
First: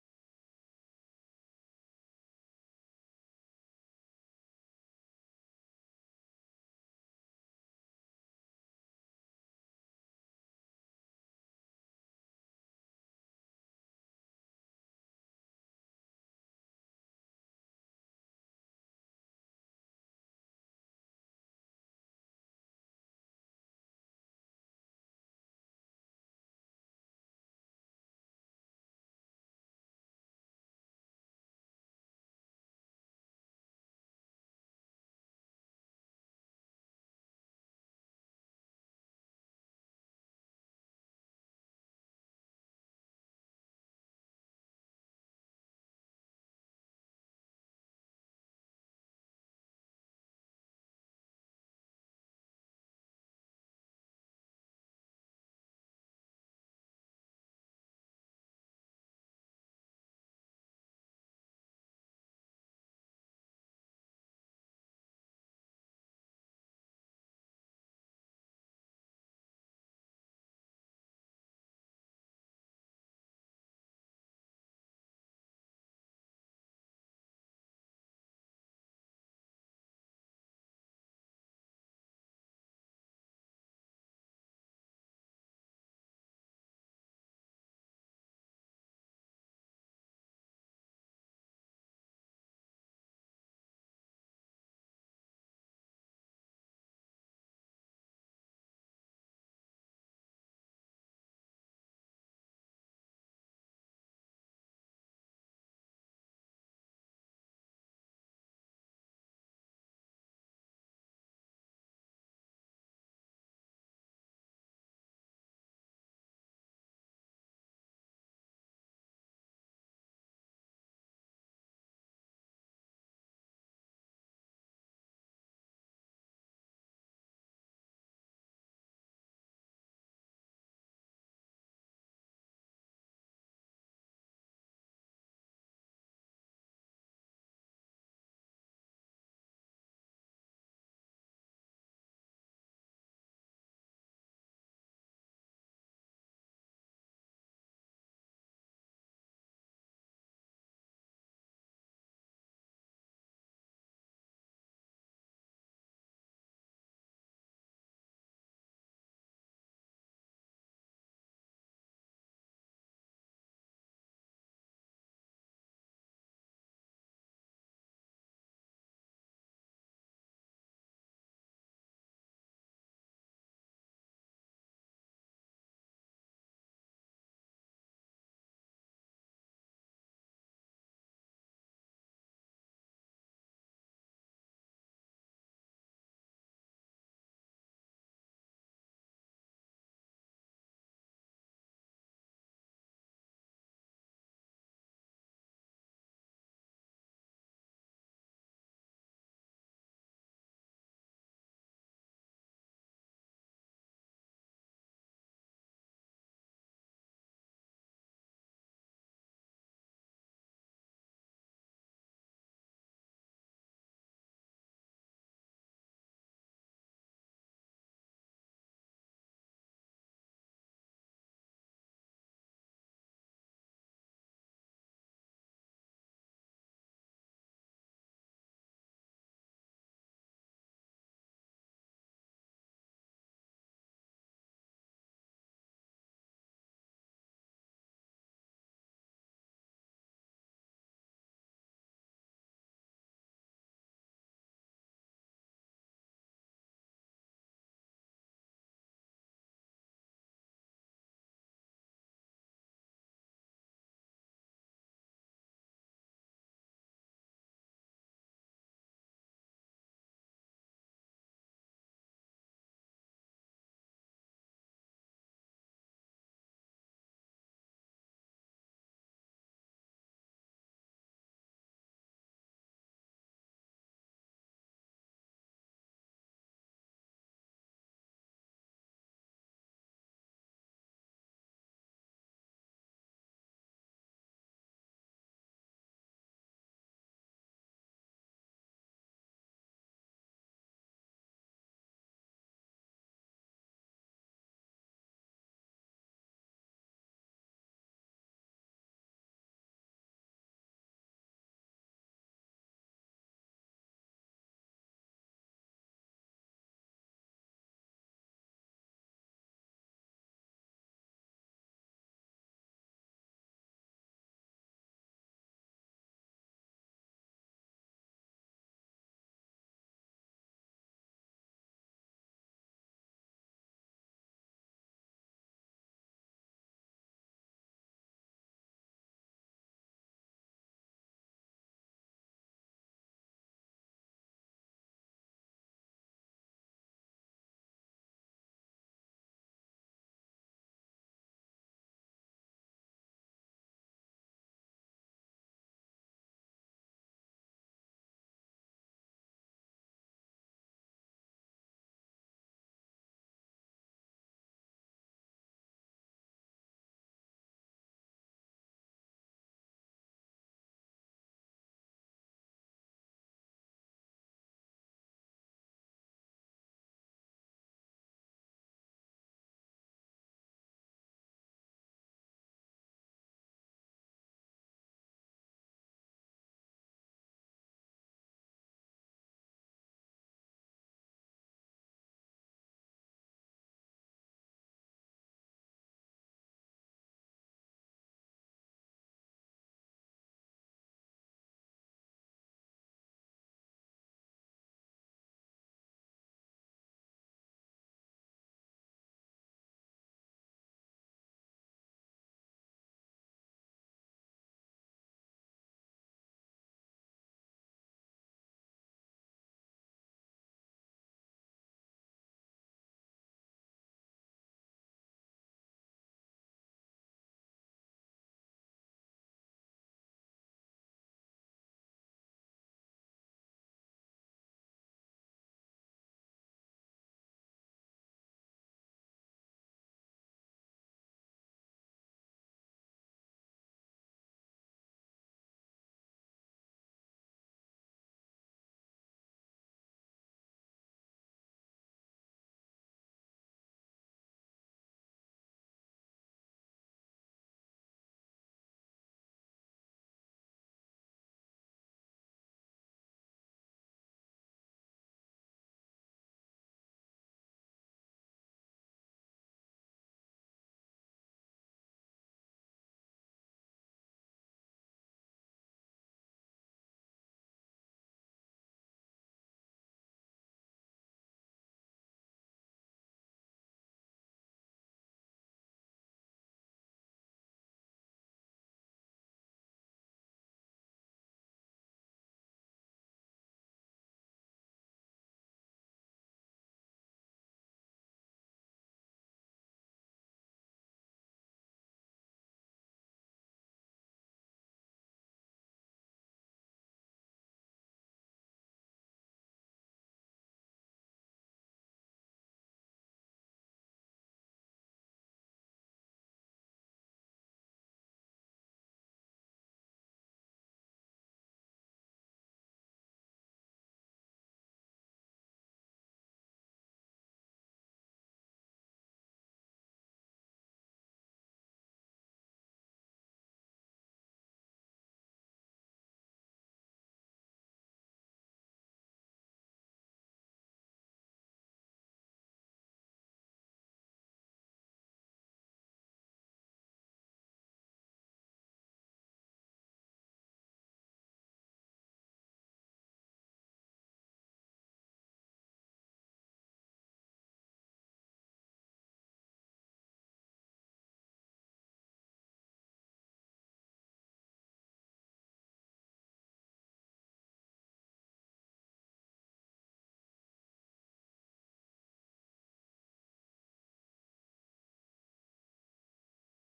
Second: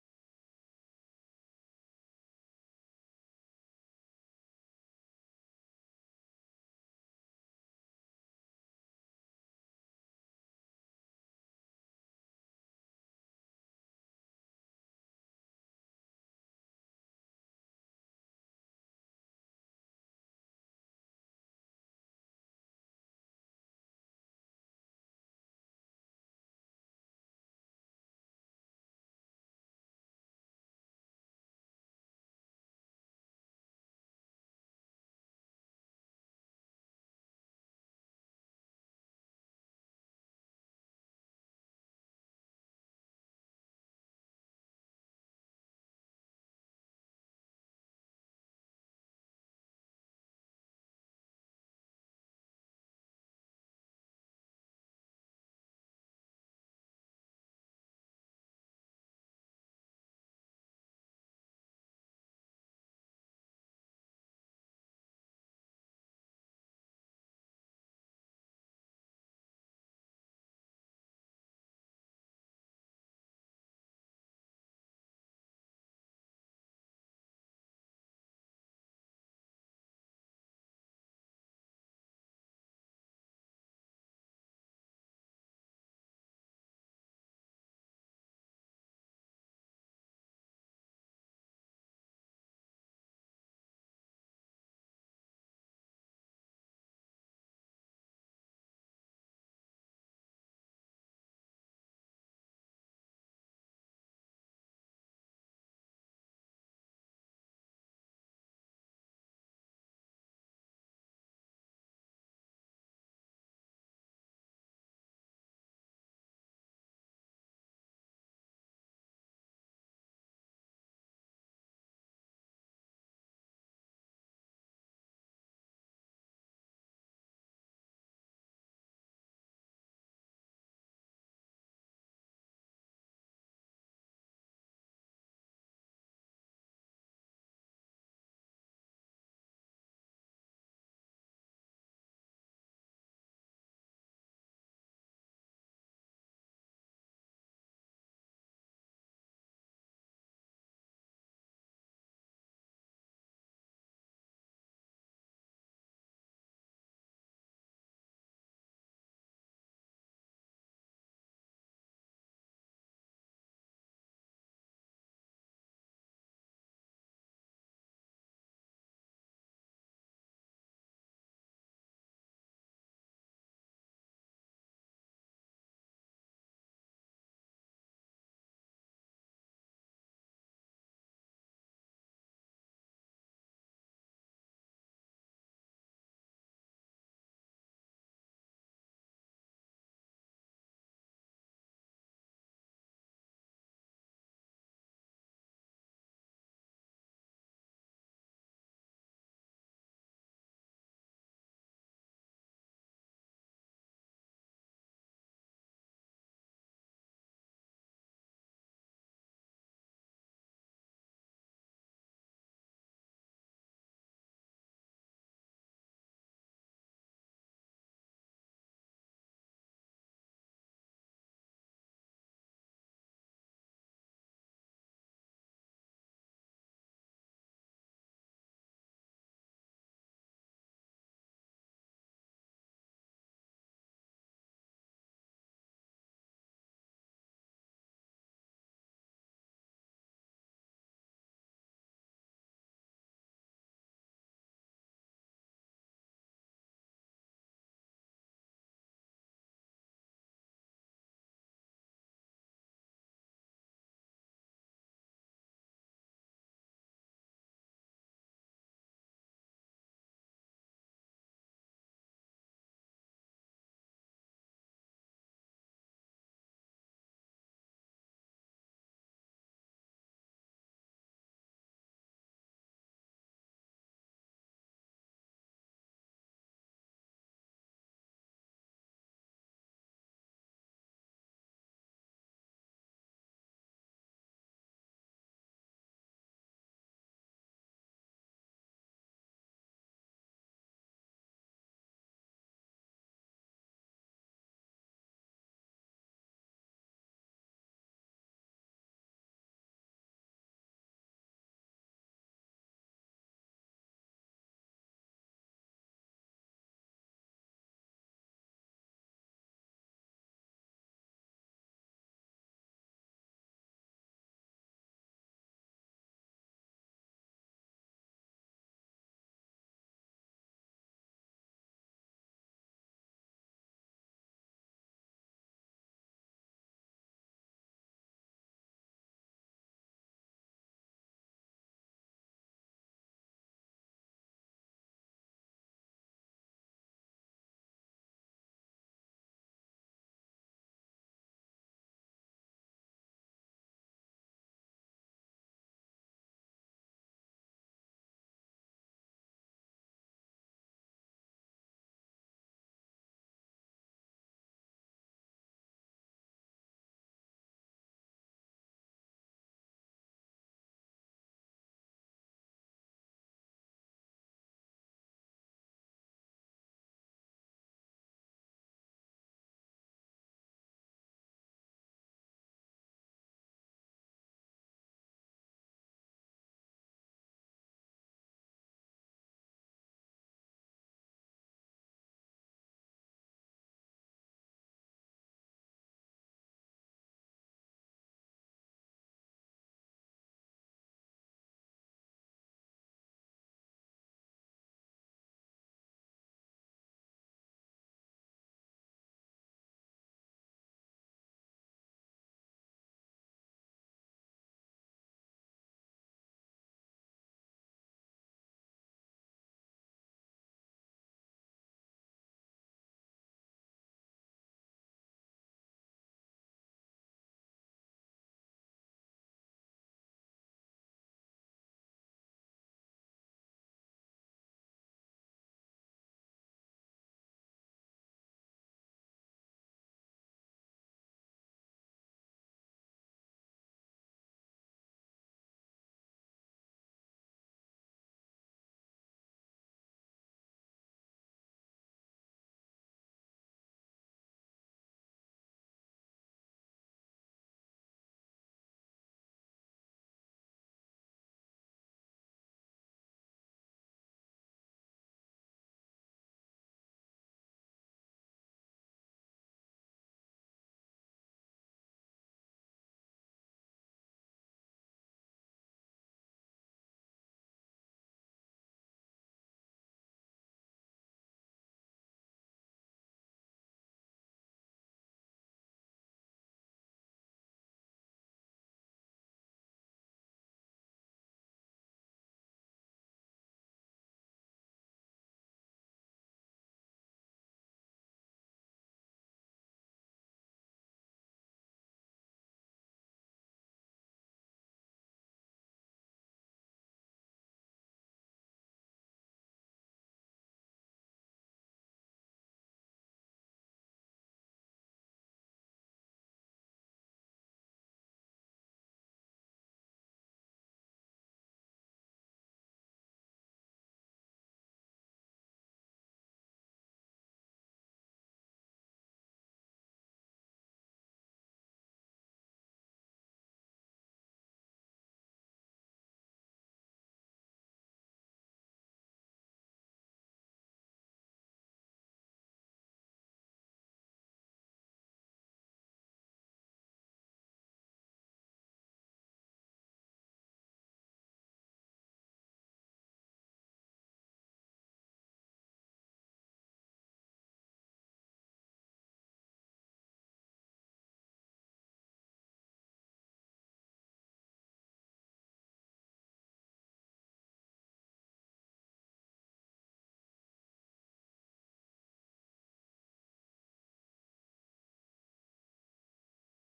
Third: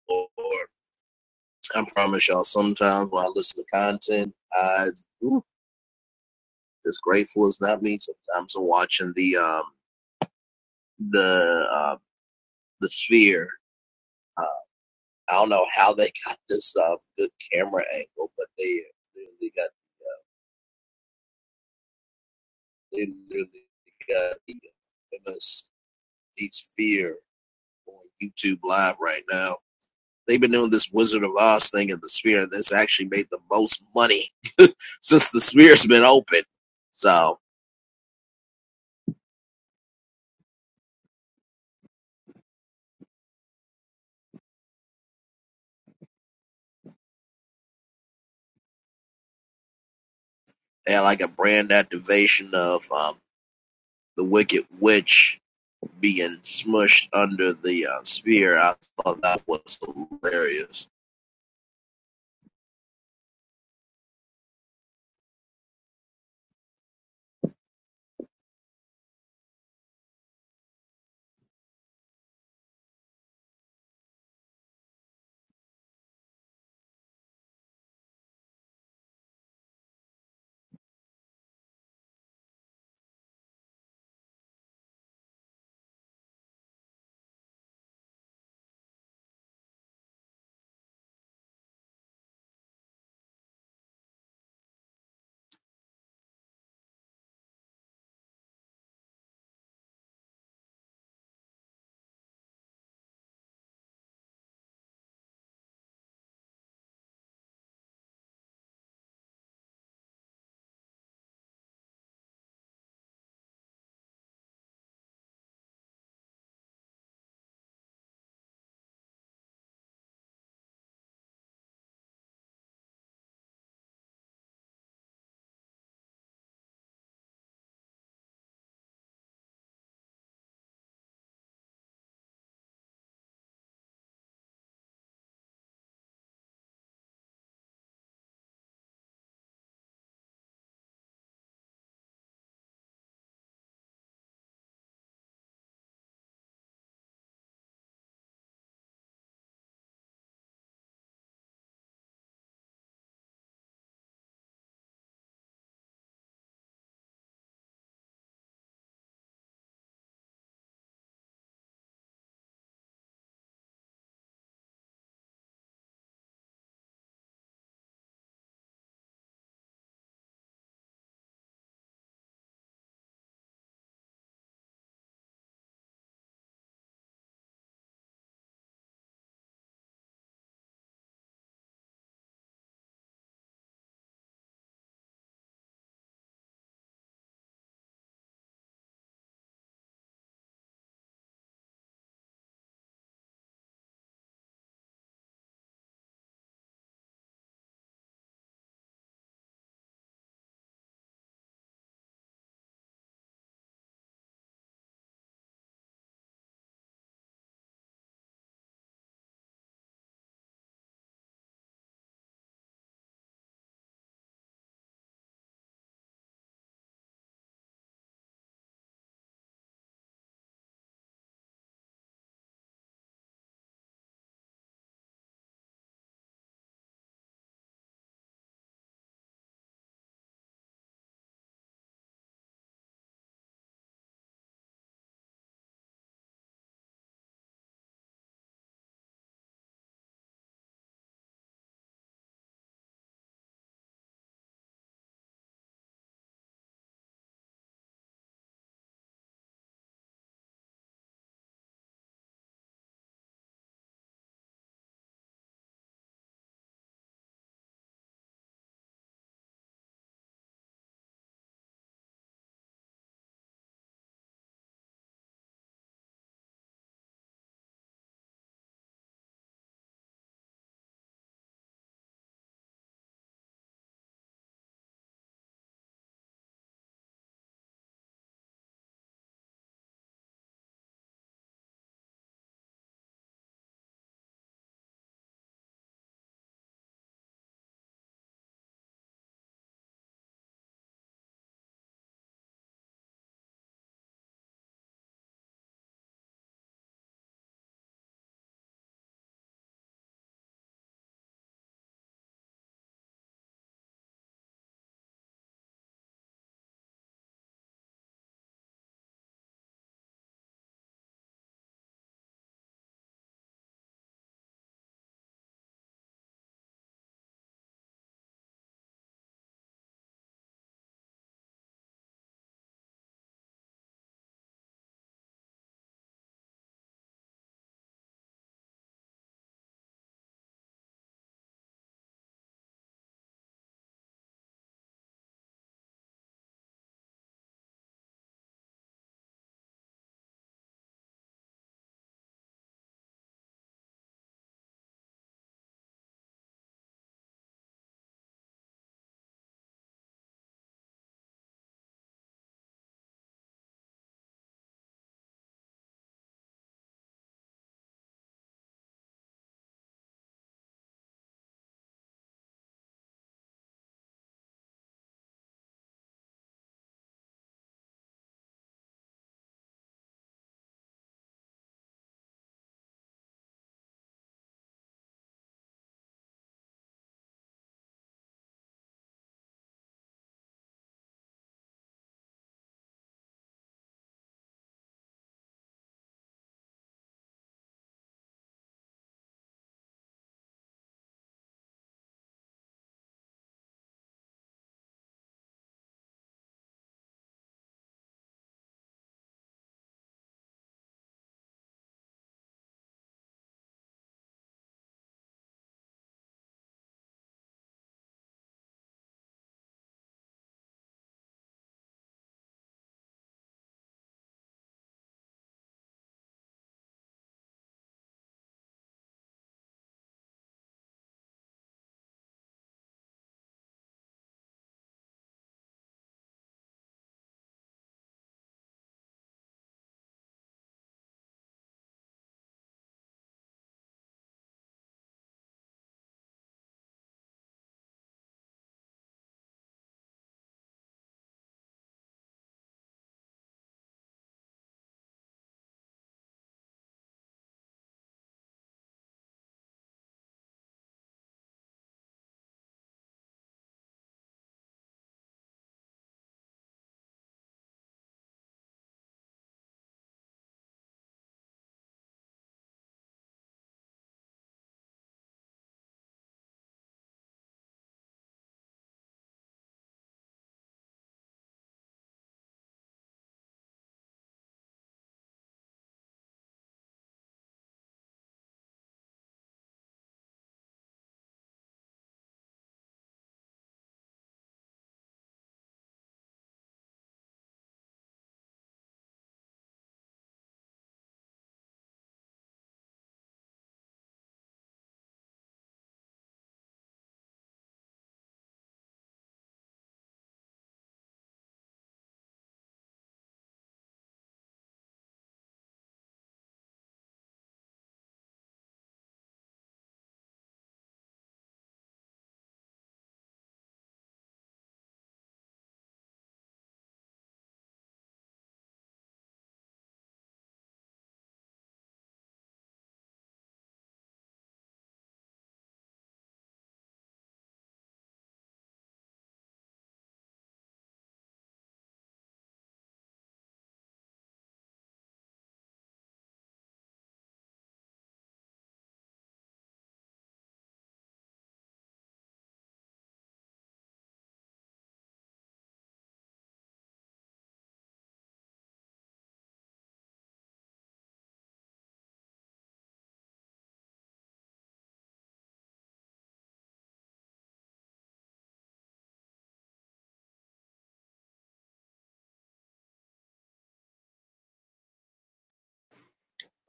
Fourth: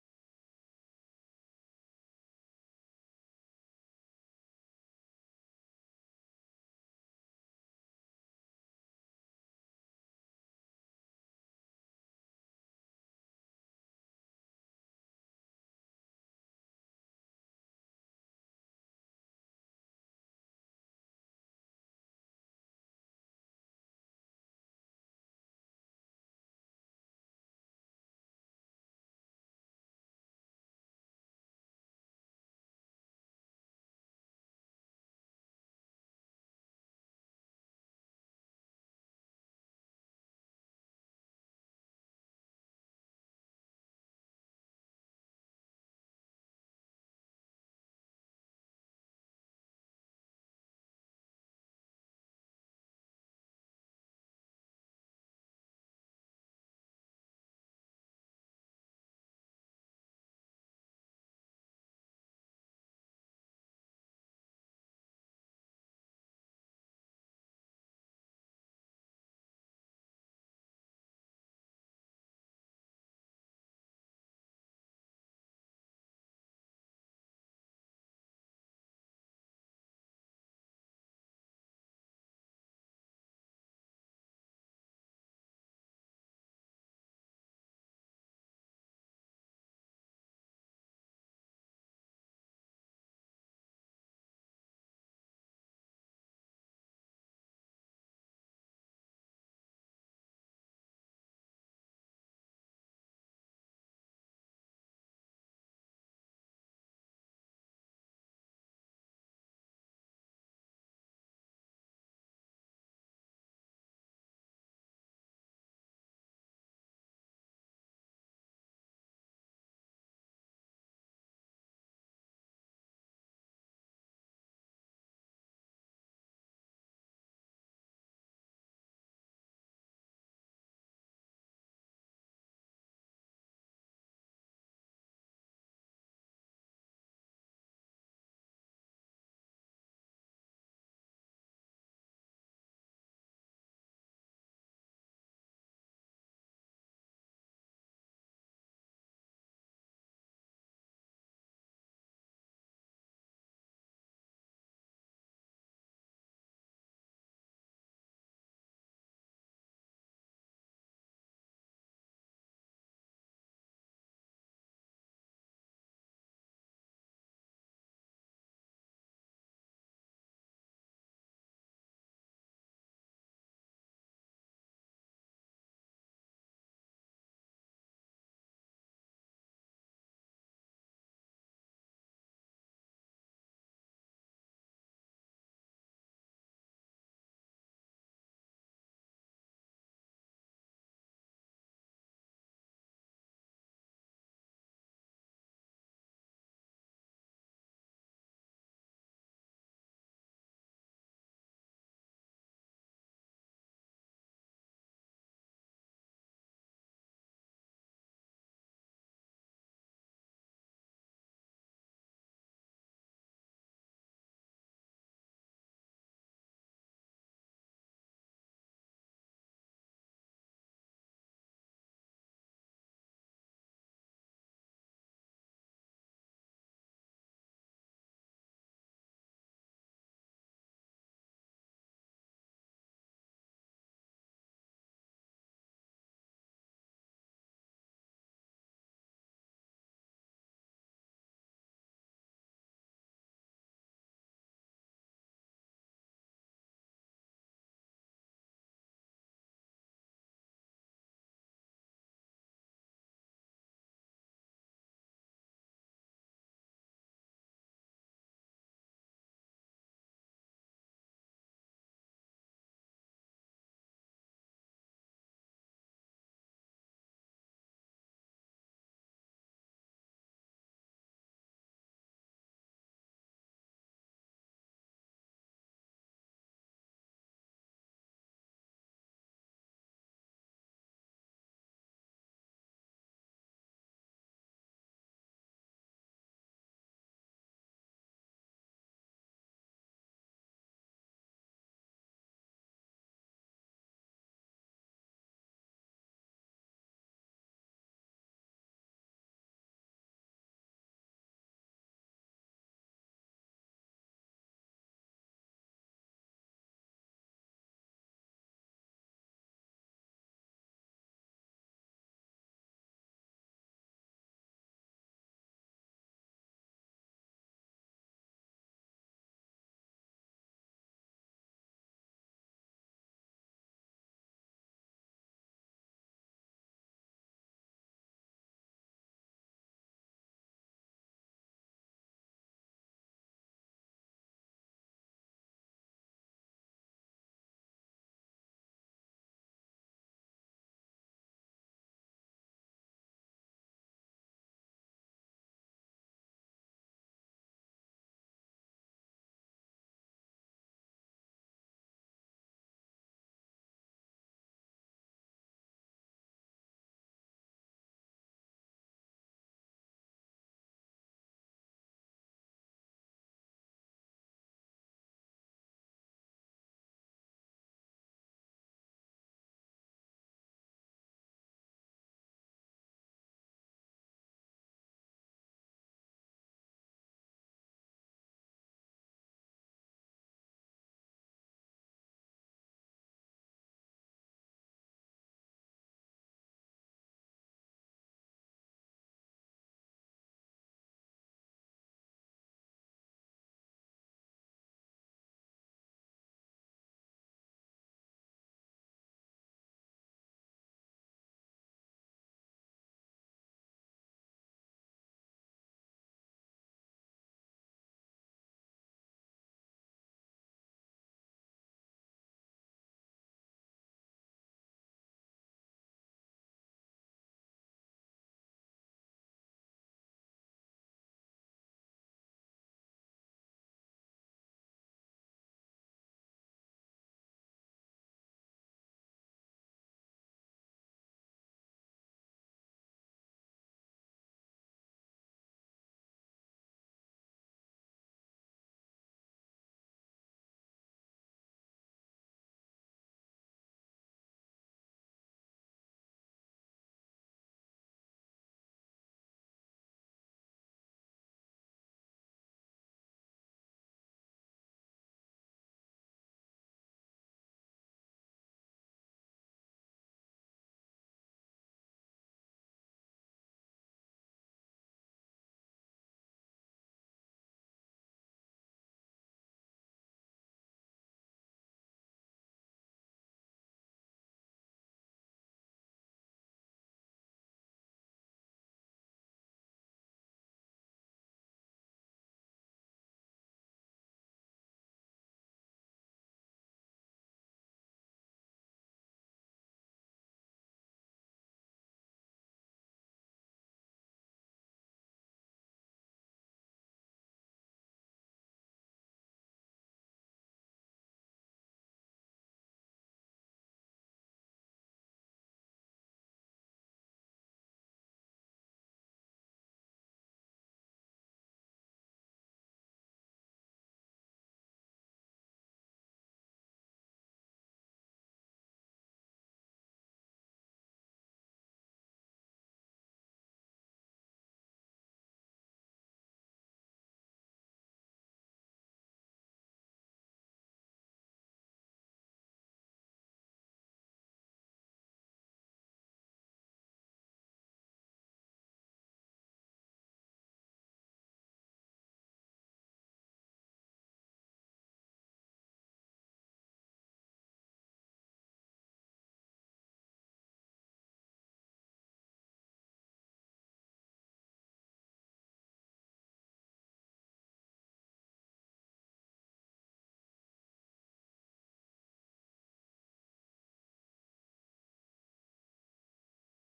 [SPEAKER 1] Lord. I promise y'all, sometimes when I listen to content, I ooh, as grateful as not me. Sometimes I'm watching the um the uh, the sphere. Uh, I don't know how they got this uh, good camera angle, but they really got they really got the MSD sphere on YouTube live right now. They've been doing this Wizard of Oz thing in the sphere, and it's actually made the most money since the sphere's been open. So They had like a brand activation of um, the Wicked Witch being smushed under the uh, spear. I thought that was hilarious.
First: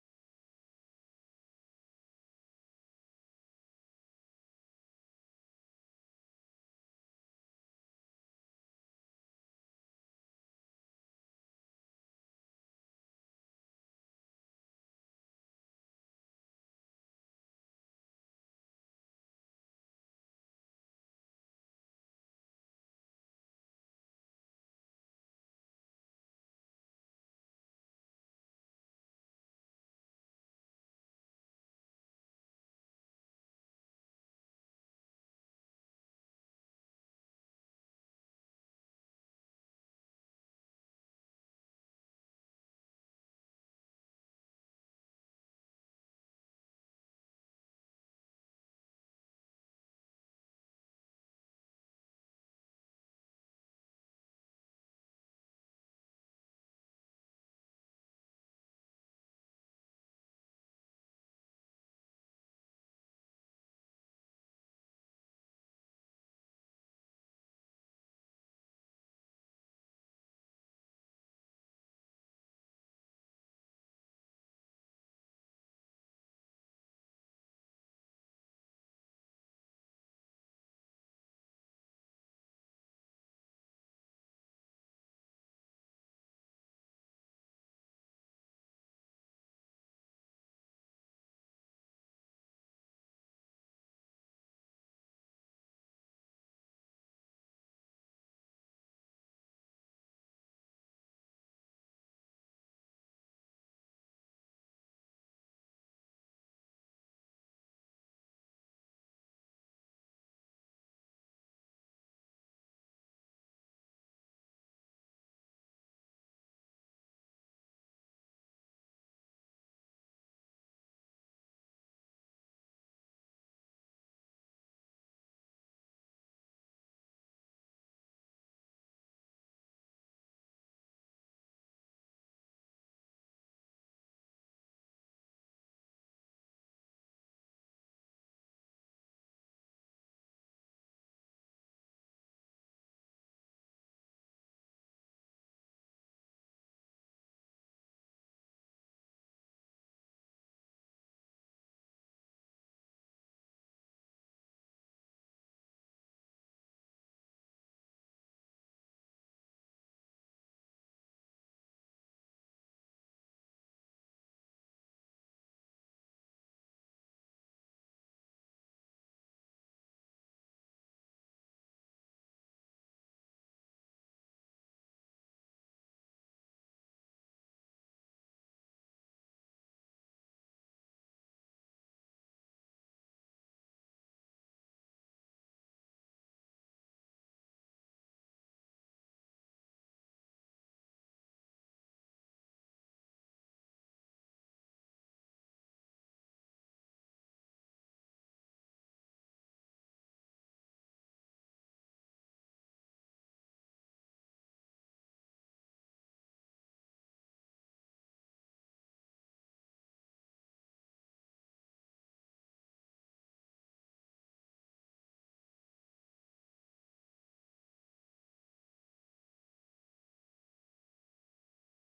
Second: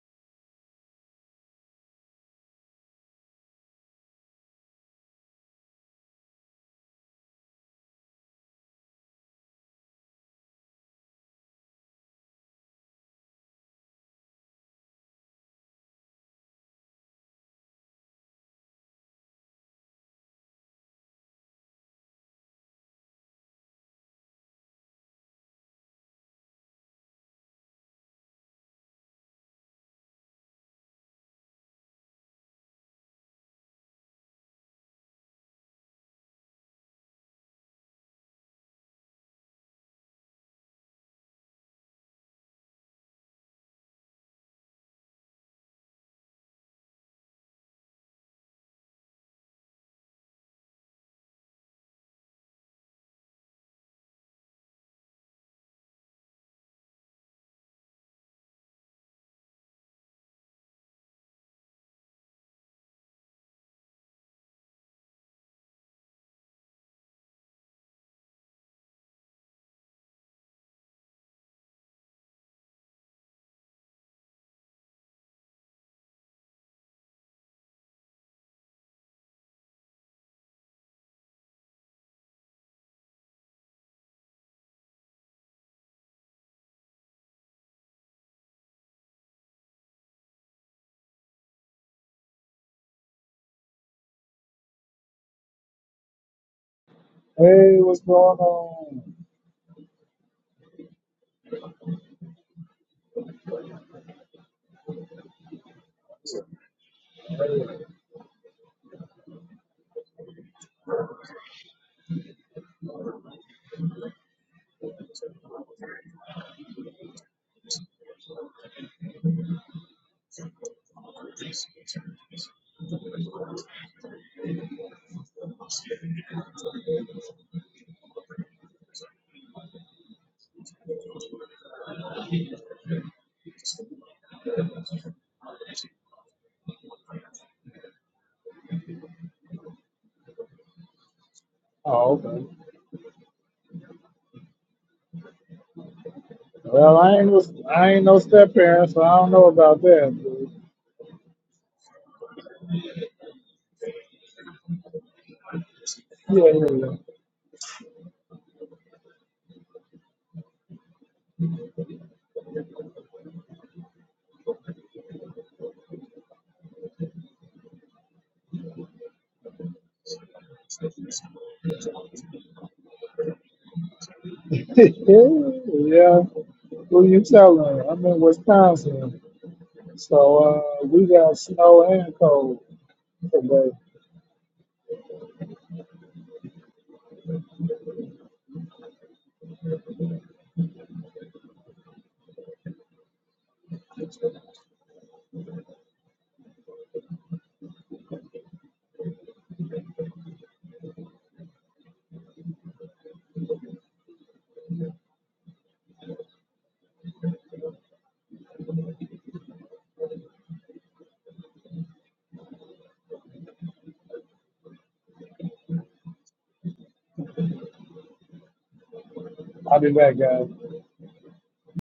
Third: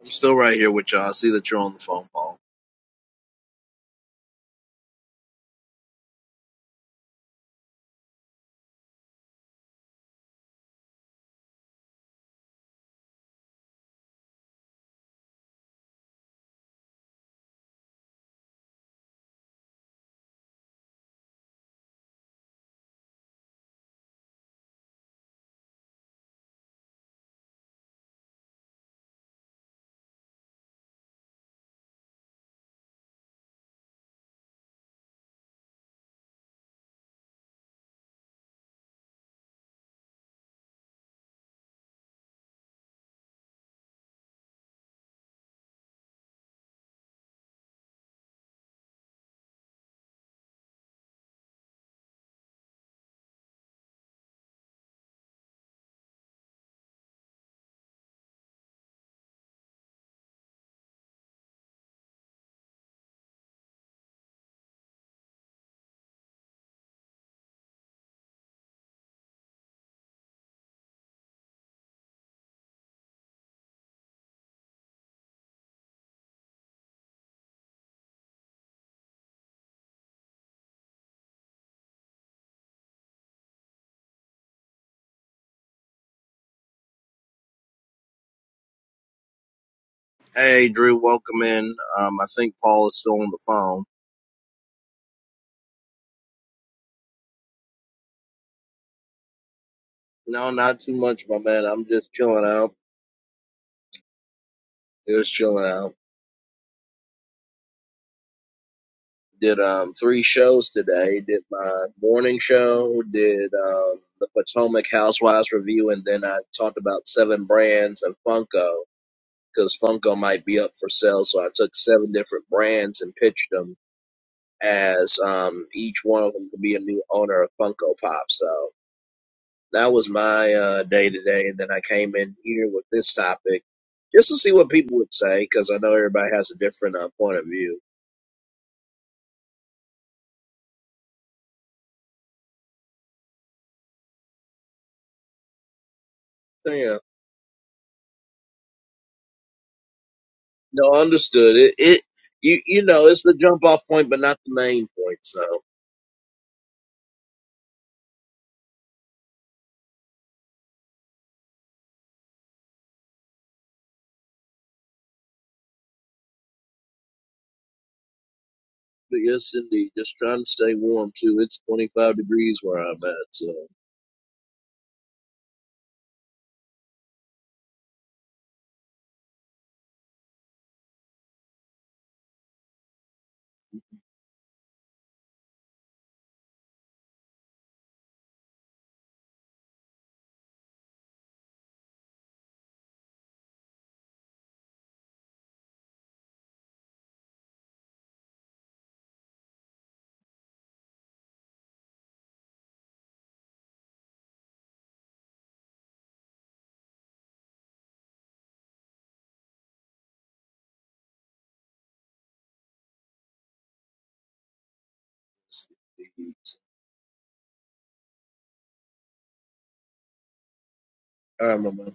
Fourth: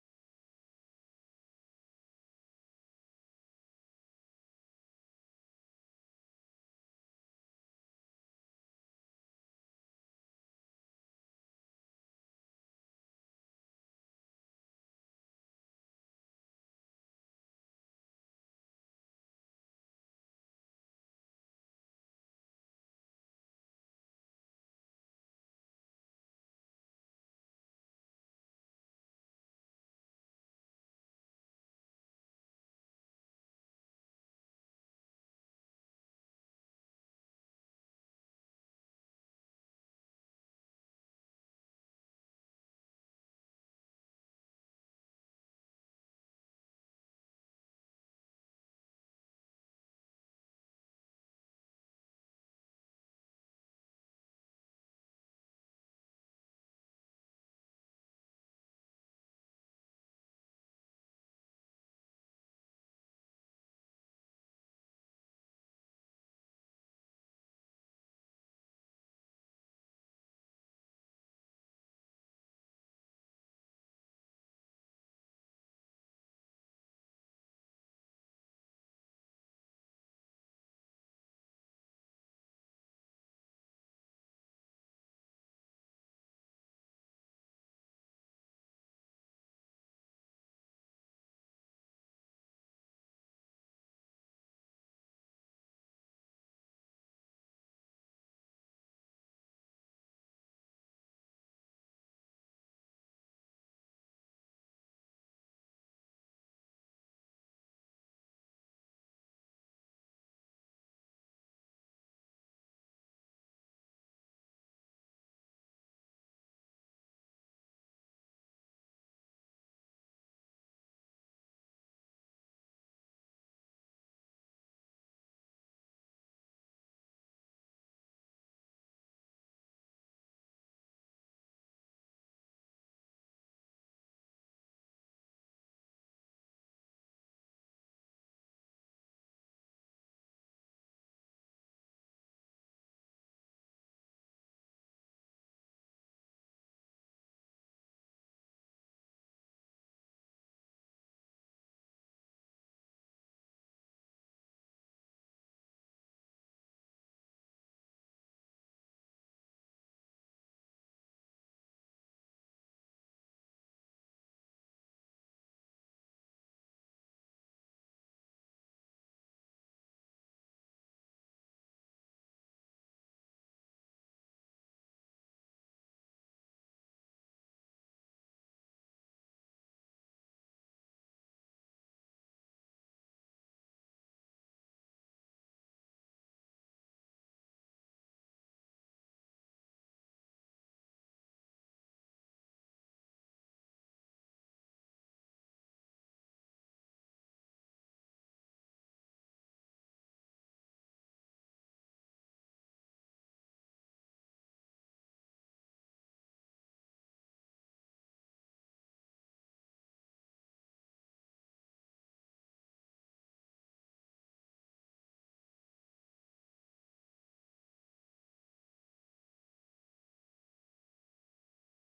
[SPEAKER 1] I'm still right here with y'all. I see that you're on the phone, Paul. Hey, Drew, welcome in. Um, I think Paul is still on the phone.
[SPEAKER 3] Hey, what's going on?
[SPEAKER 1] No, not too much, my man. I'm just chilling out. Just chilling out. Did um three shows today. Did my morning show. Did um the Potomac Housewives review, and then I talked about seven brands of Funko because Funko might be up for sale. So I took seven different brands and pitched them as um, each one of them could be a new owner of Funko Pop. So that was my uh, day today. And then I came in here with this topic just to see what people would say because I know everybody has a different uh, point of view.
[SPEAKER 3] Oh, okay.
[SPEAKER 1] So, yeah,
[SPEAKER 3] Well, I ain't was I ain't no step parent, so I don't know about that. But
[SPEAKER 1] no, understood. It, it you, you know, it's the jump off point, but not the main point. So.
[SPEAKER 3] yeah,
[SPEAKER 1] But yes, indeed. Just trying to stay warm too. It's 25 degrees where I'm at, so.
[SPEAKER 3] yeah. Yeah. Who you telling? I'm in Wisconsin, so uh, we got snow and cold today. I'll be back, guys.
[SPEAKER 1] All right, my man.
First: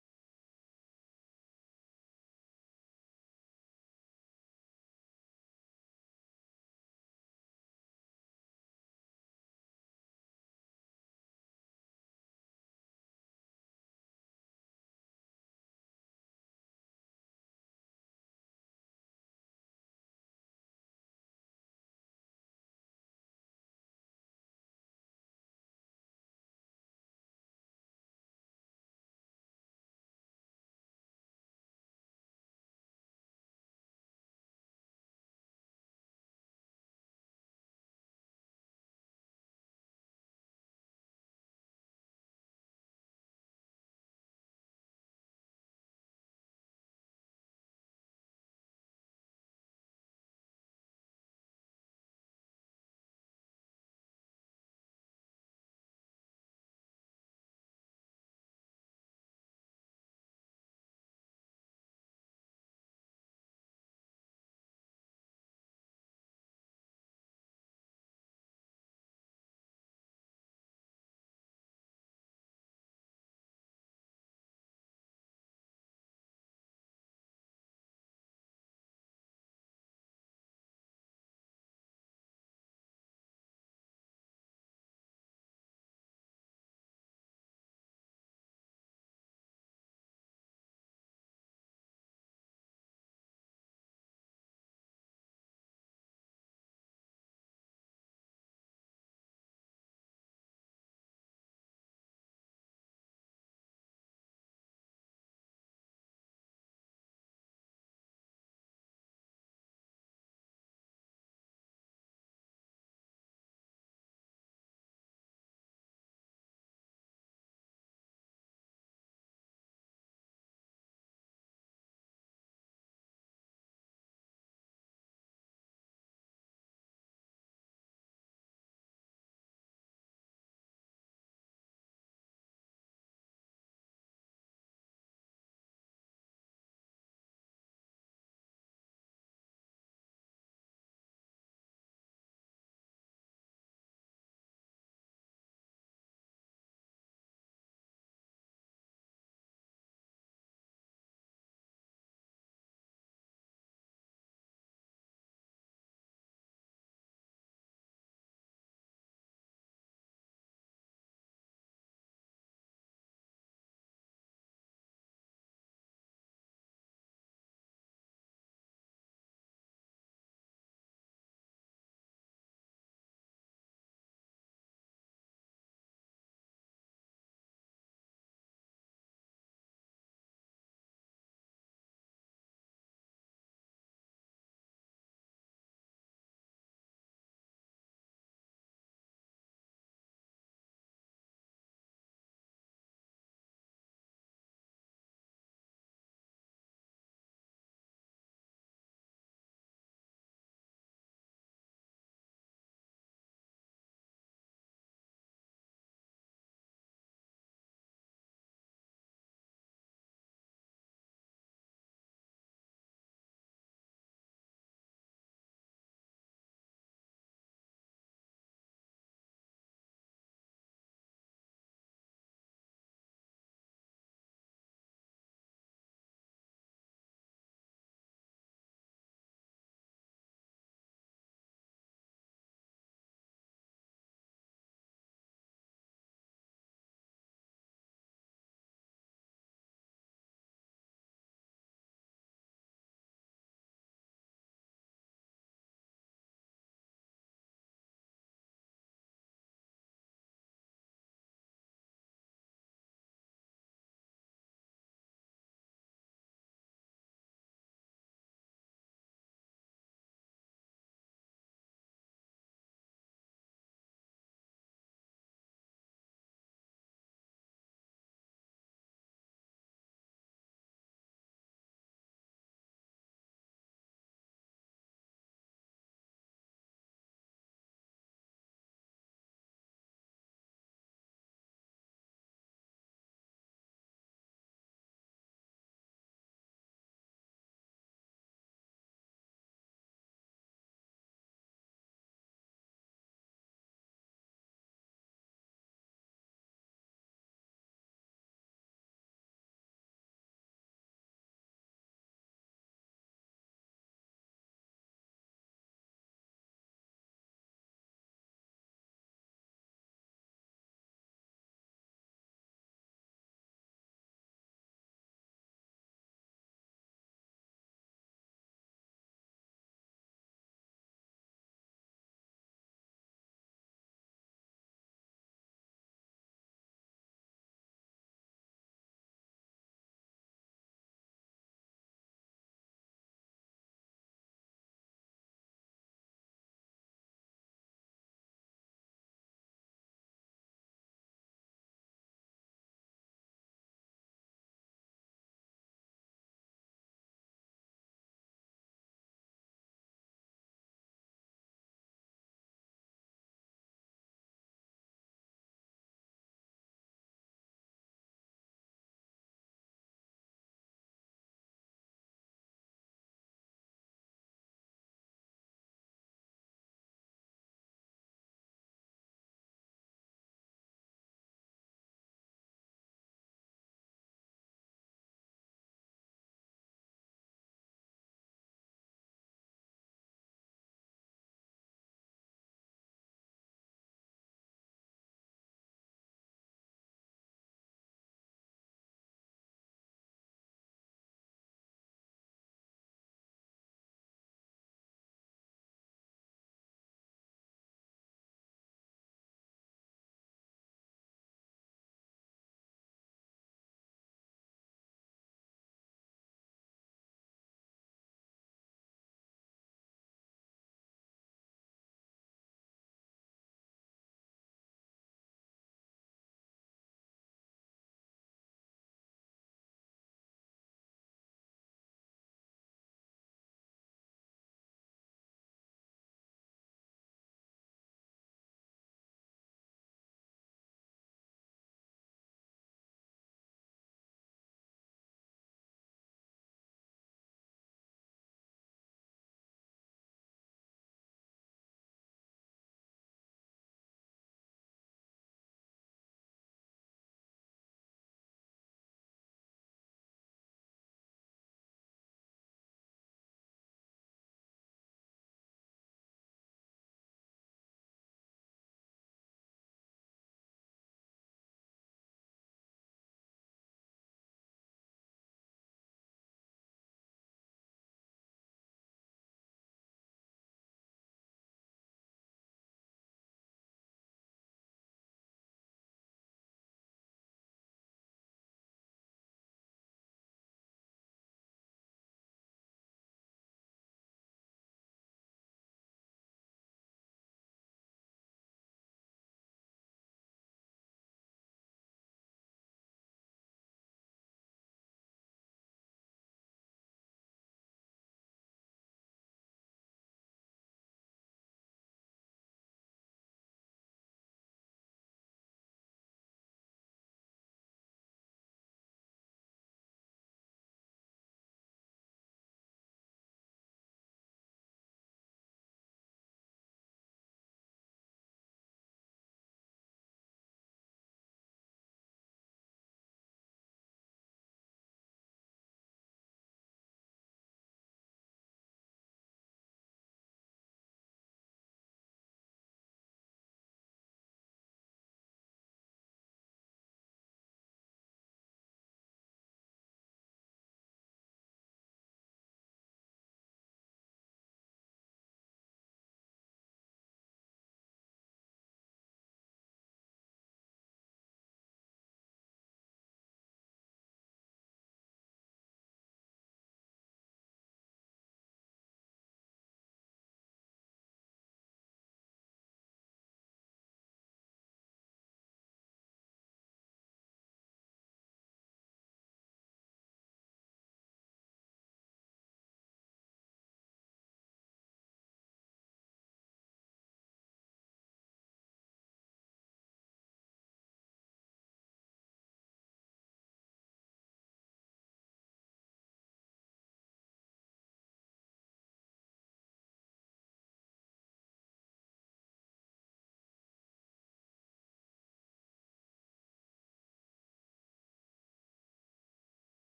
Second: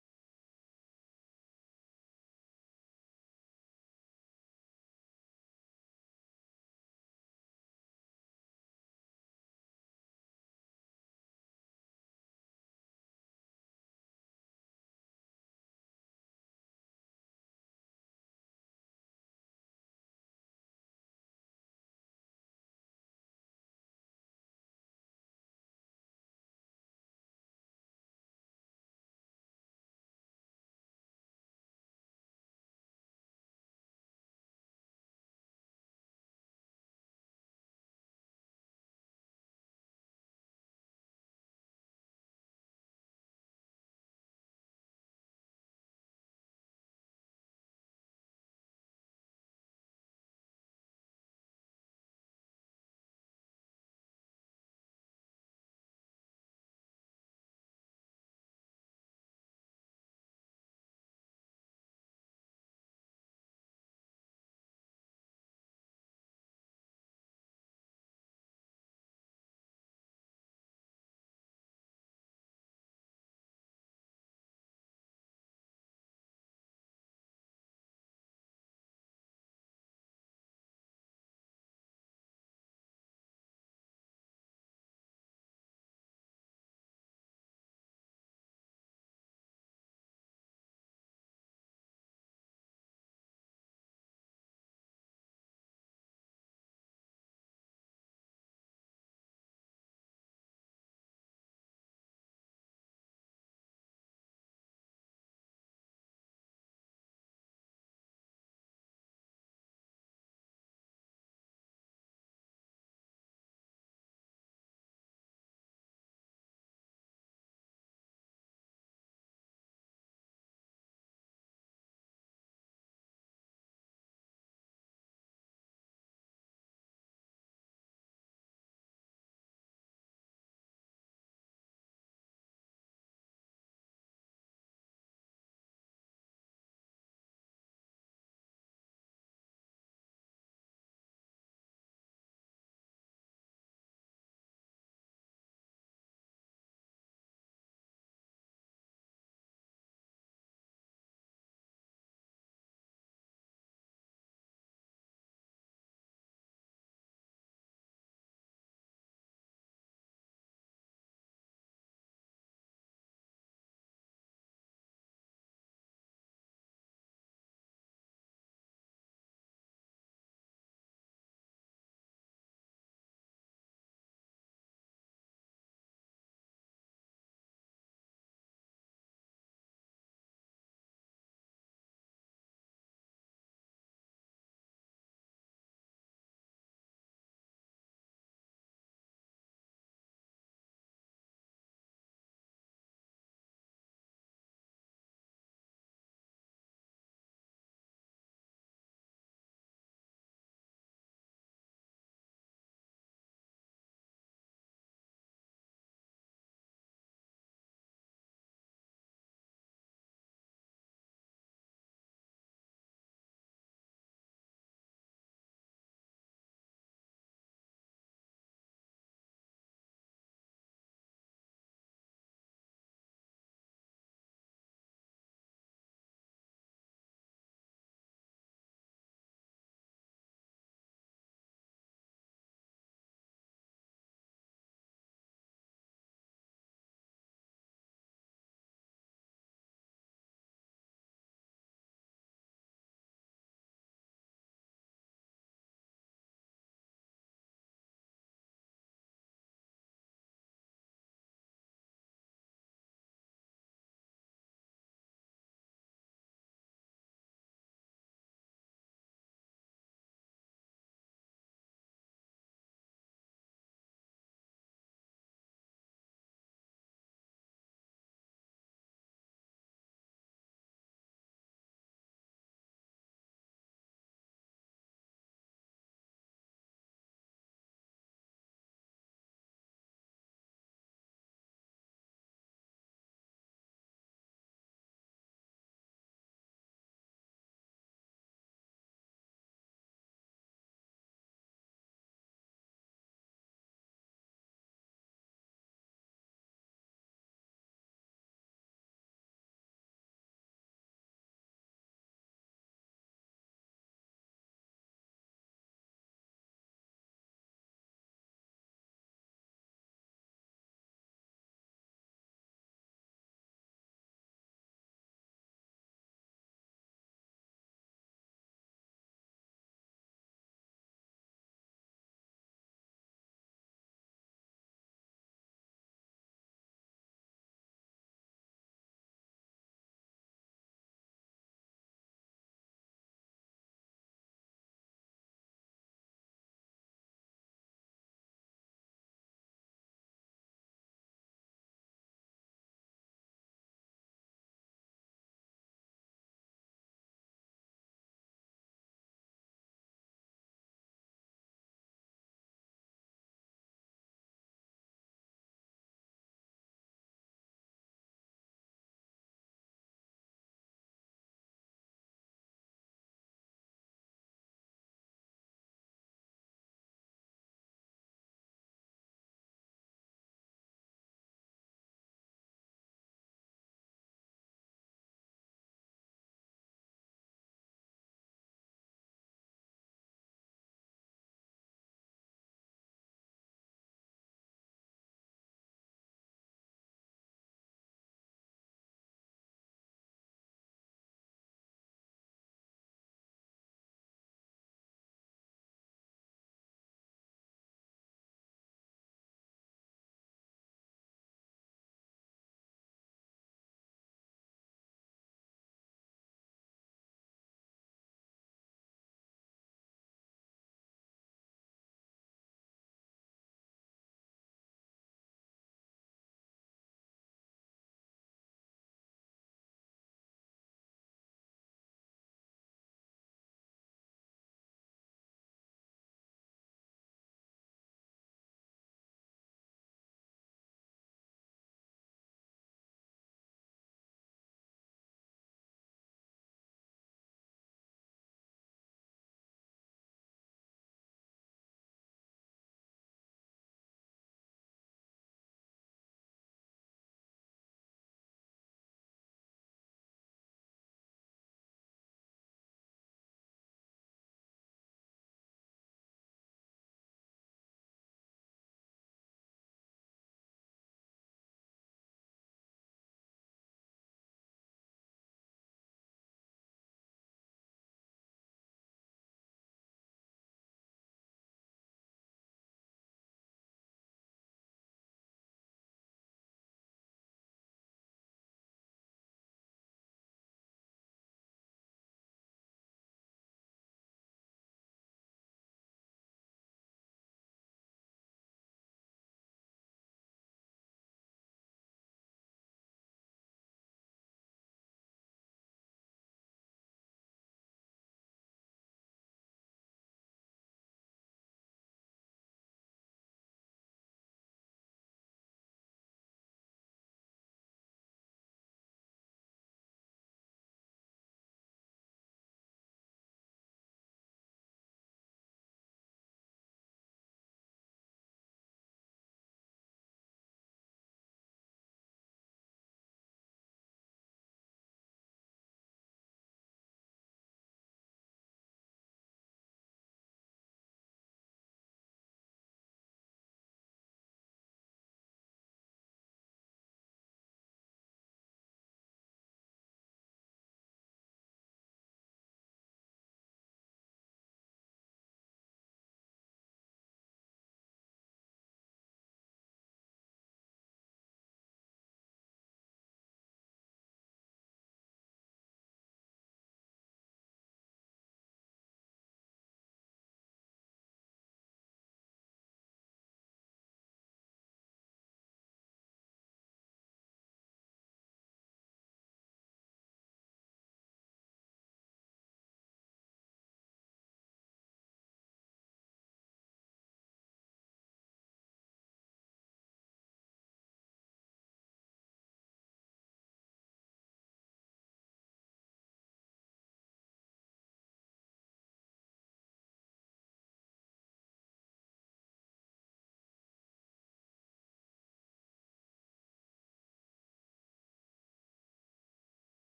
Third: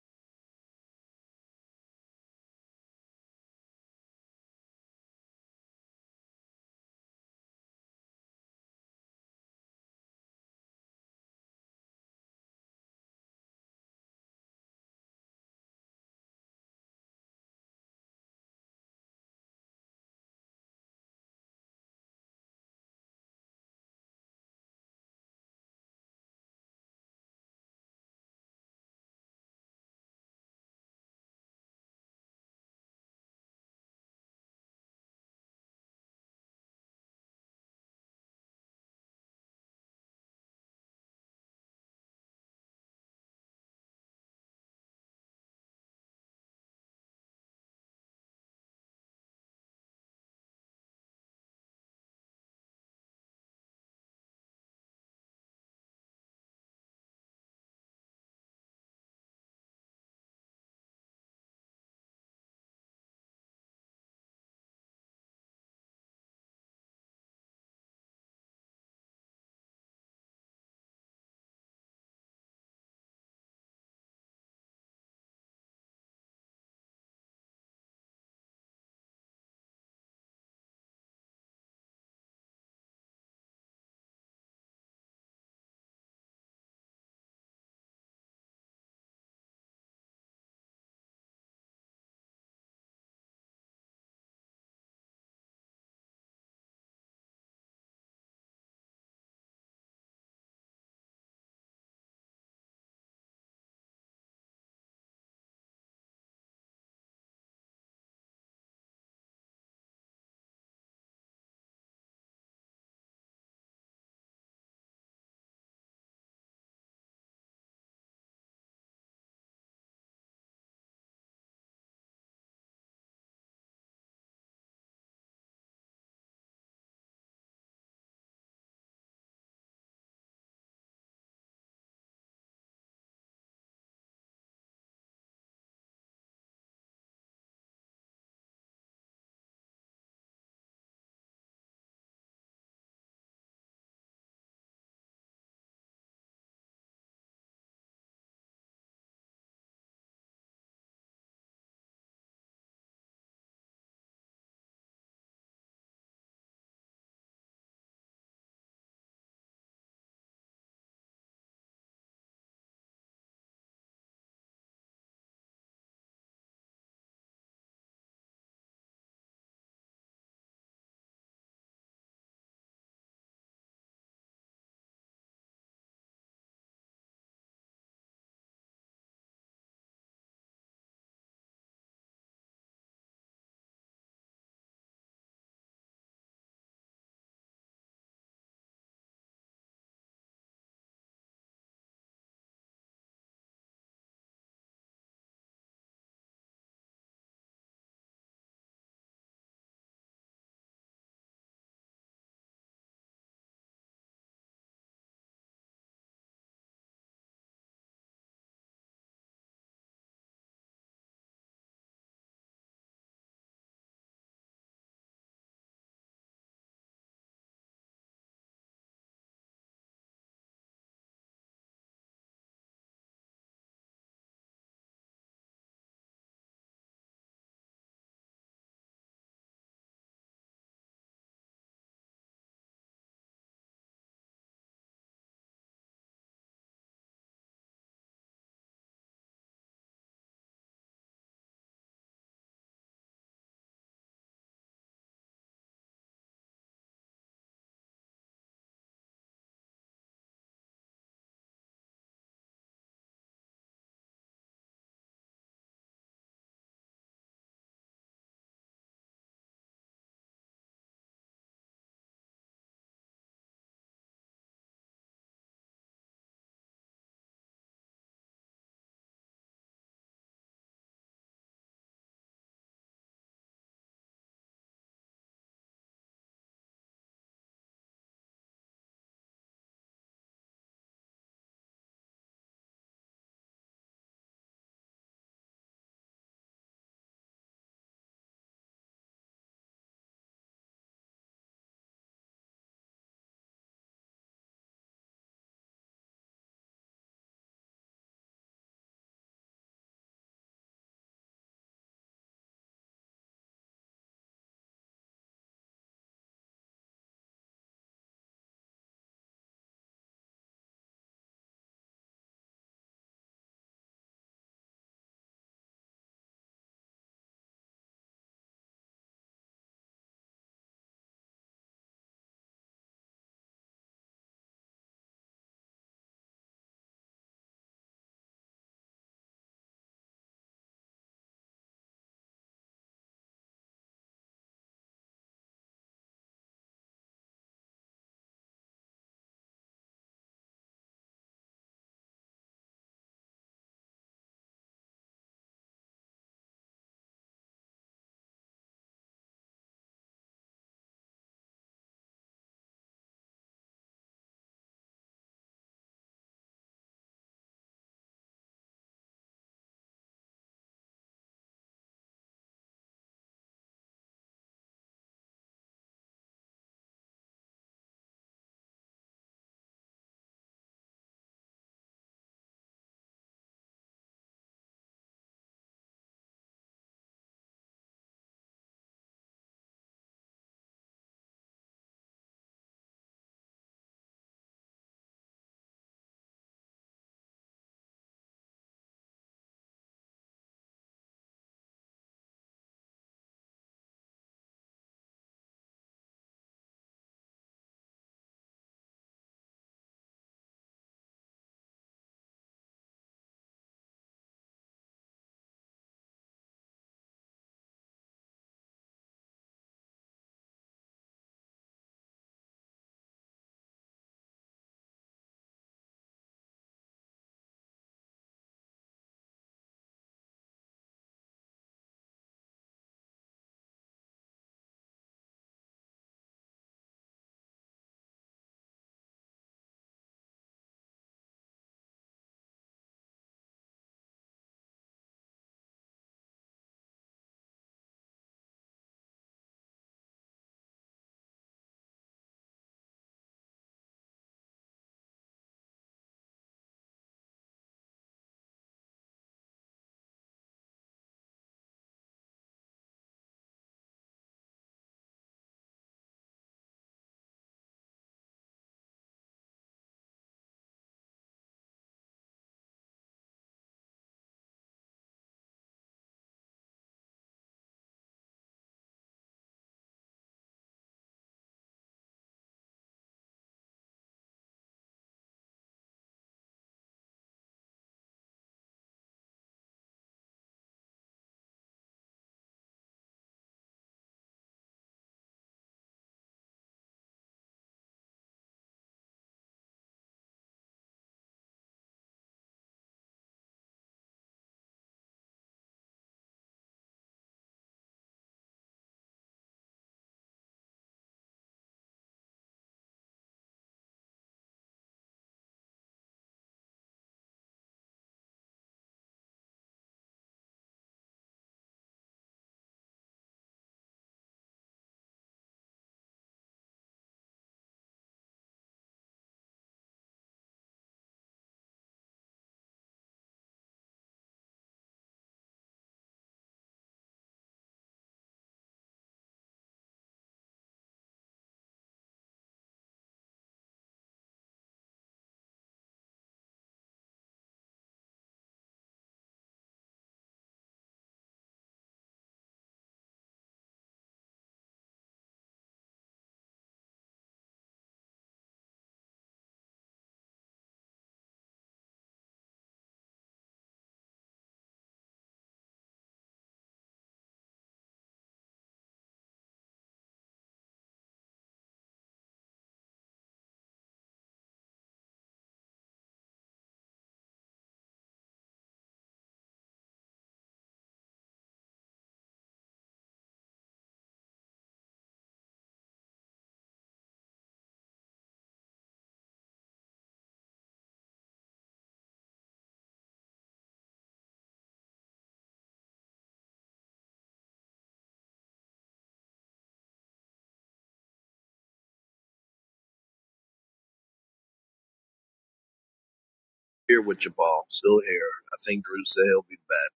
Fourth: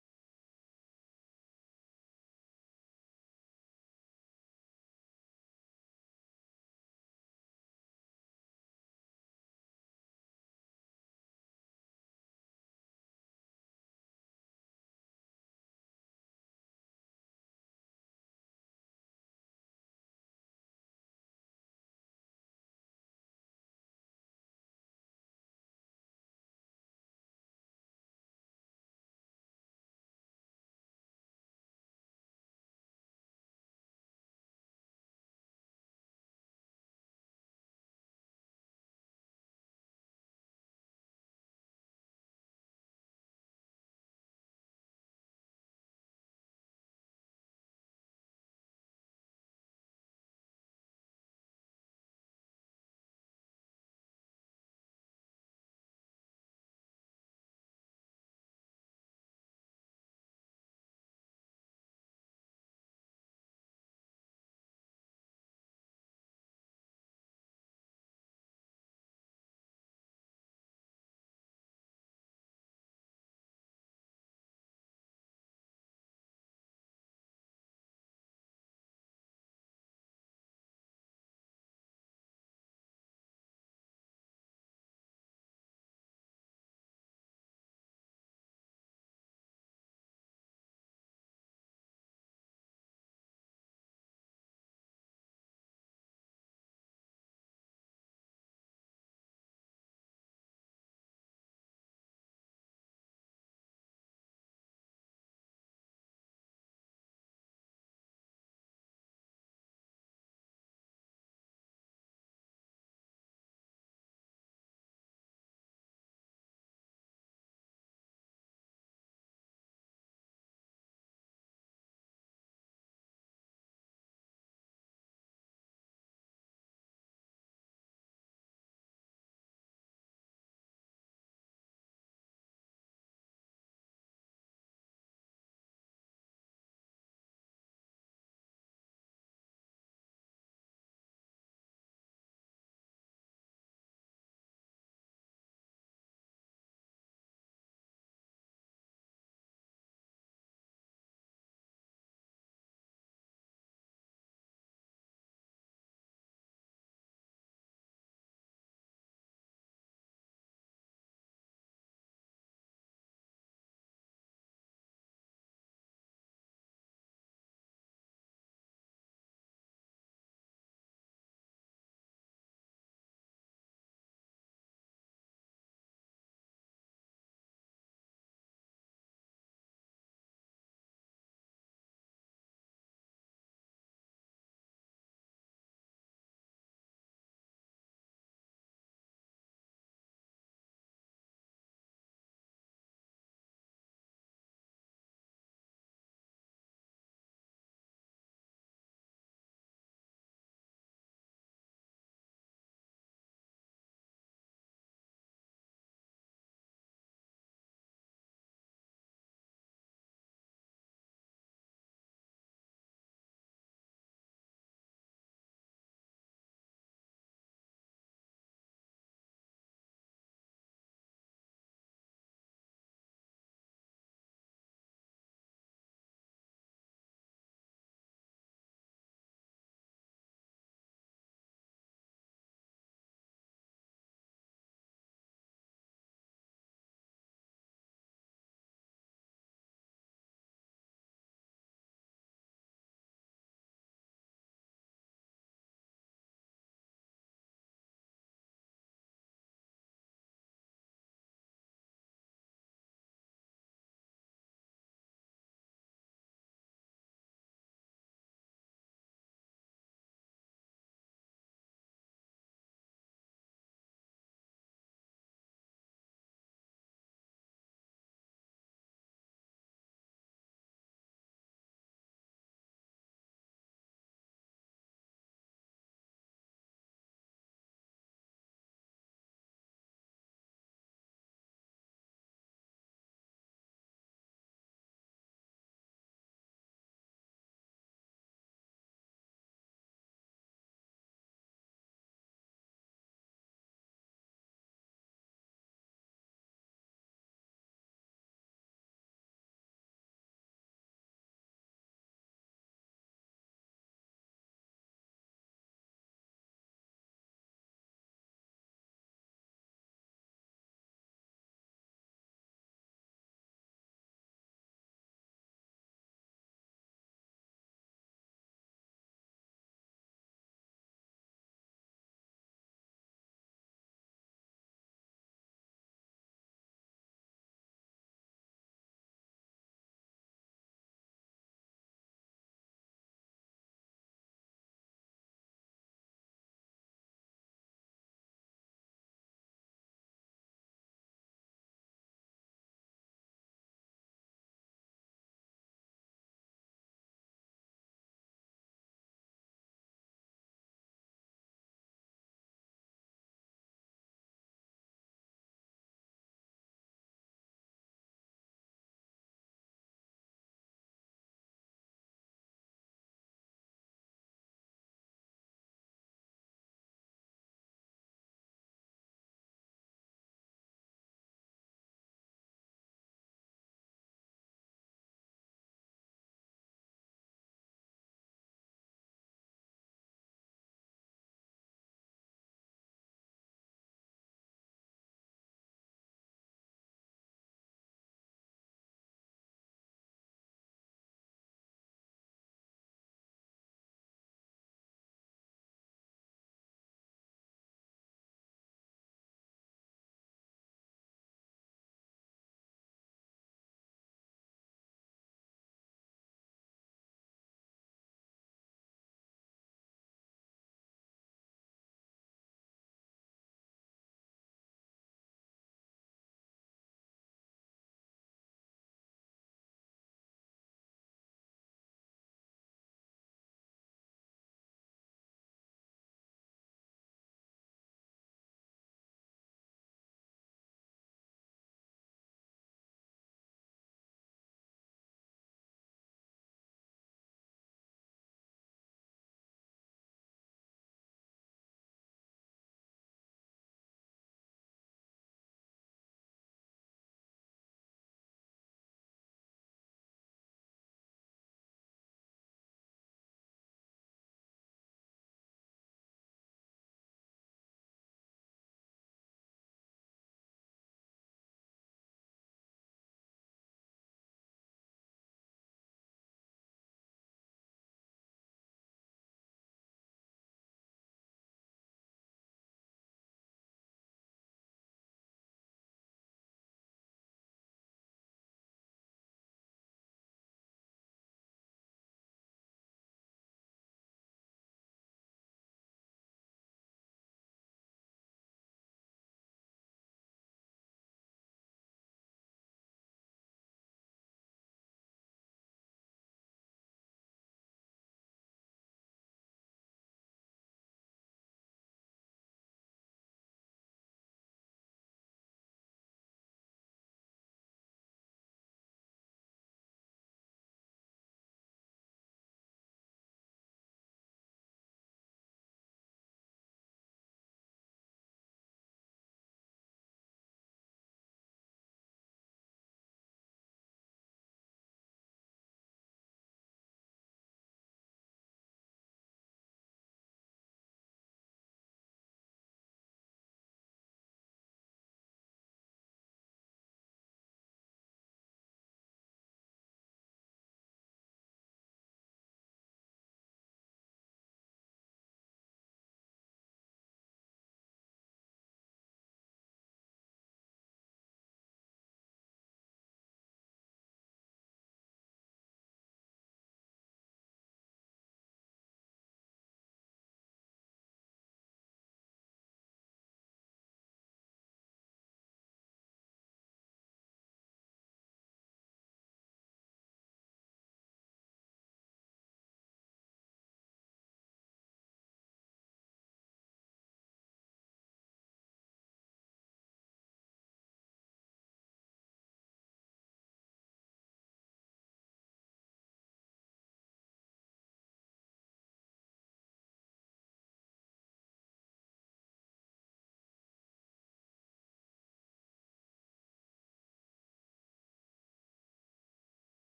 [SPEAKER 1] Here with Jabal, still here. I think Drew said he'll be back.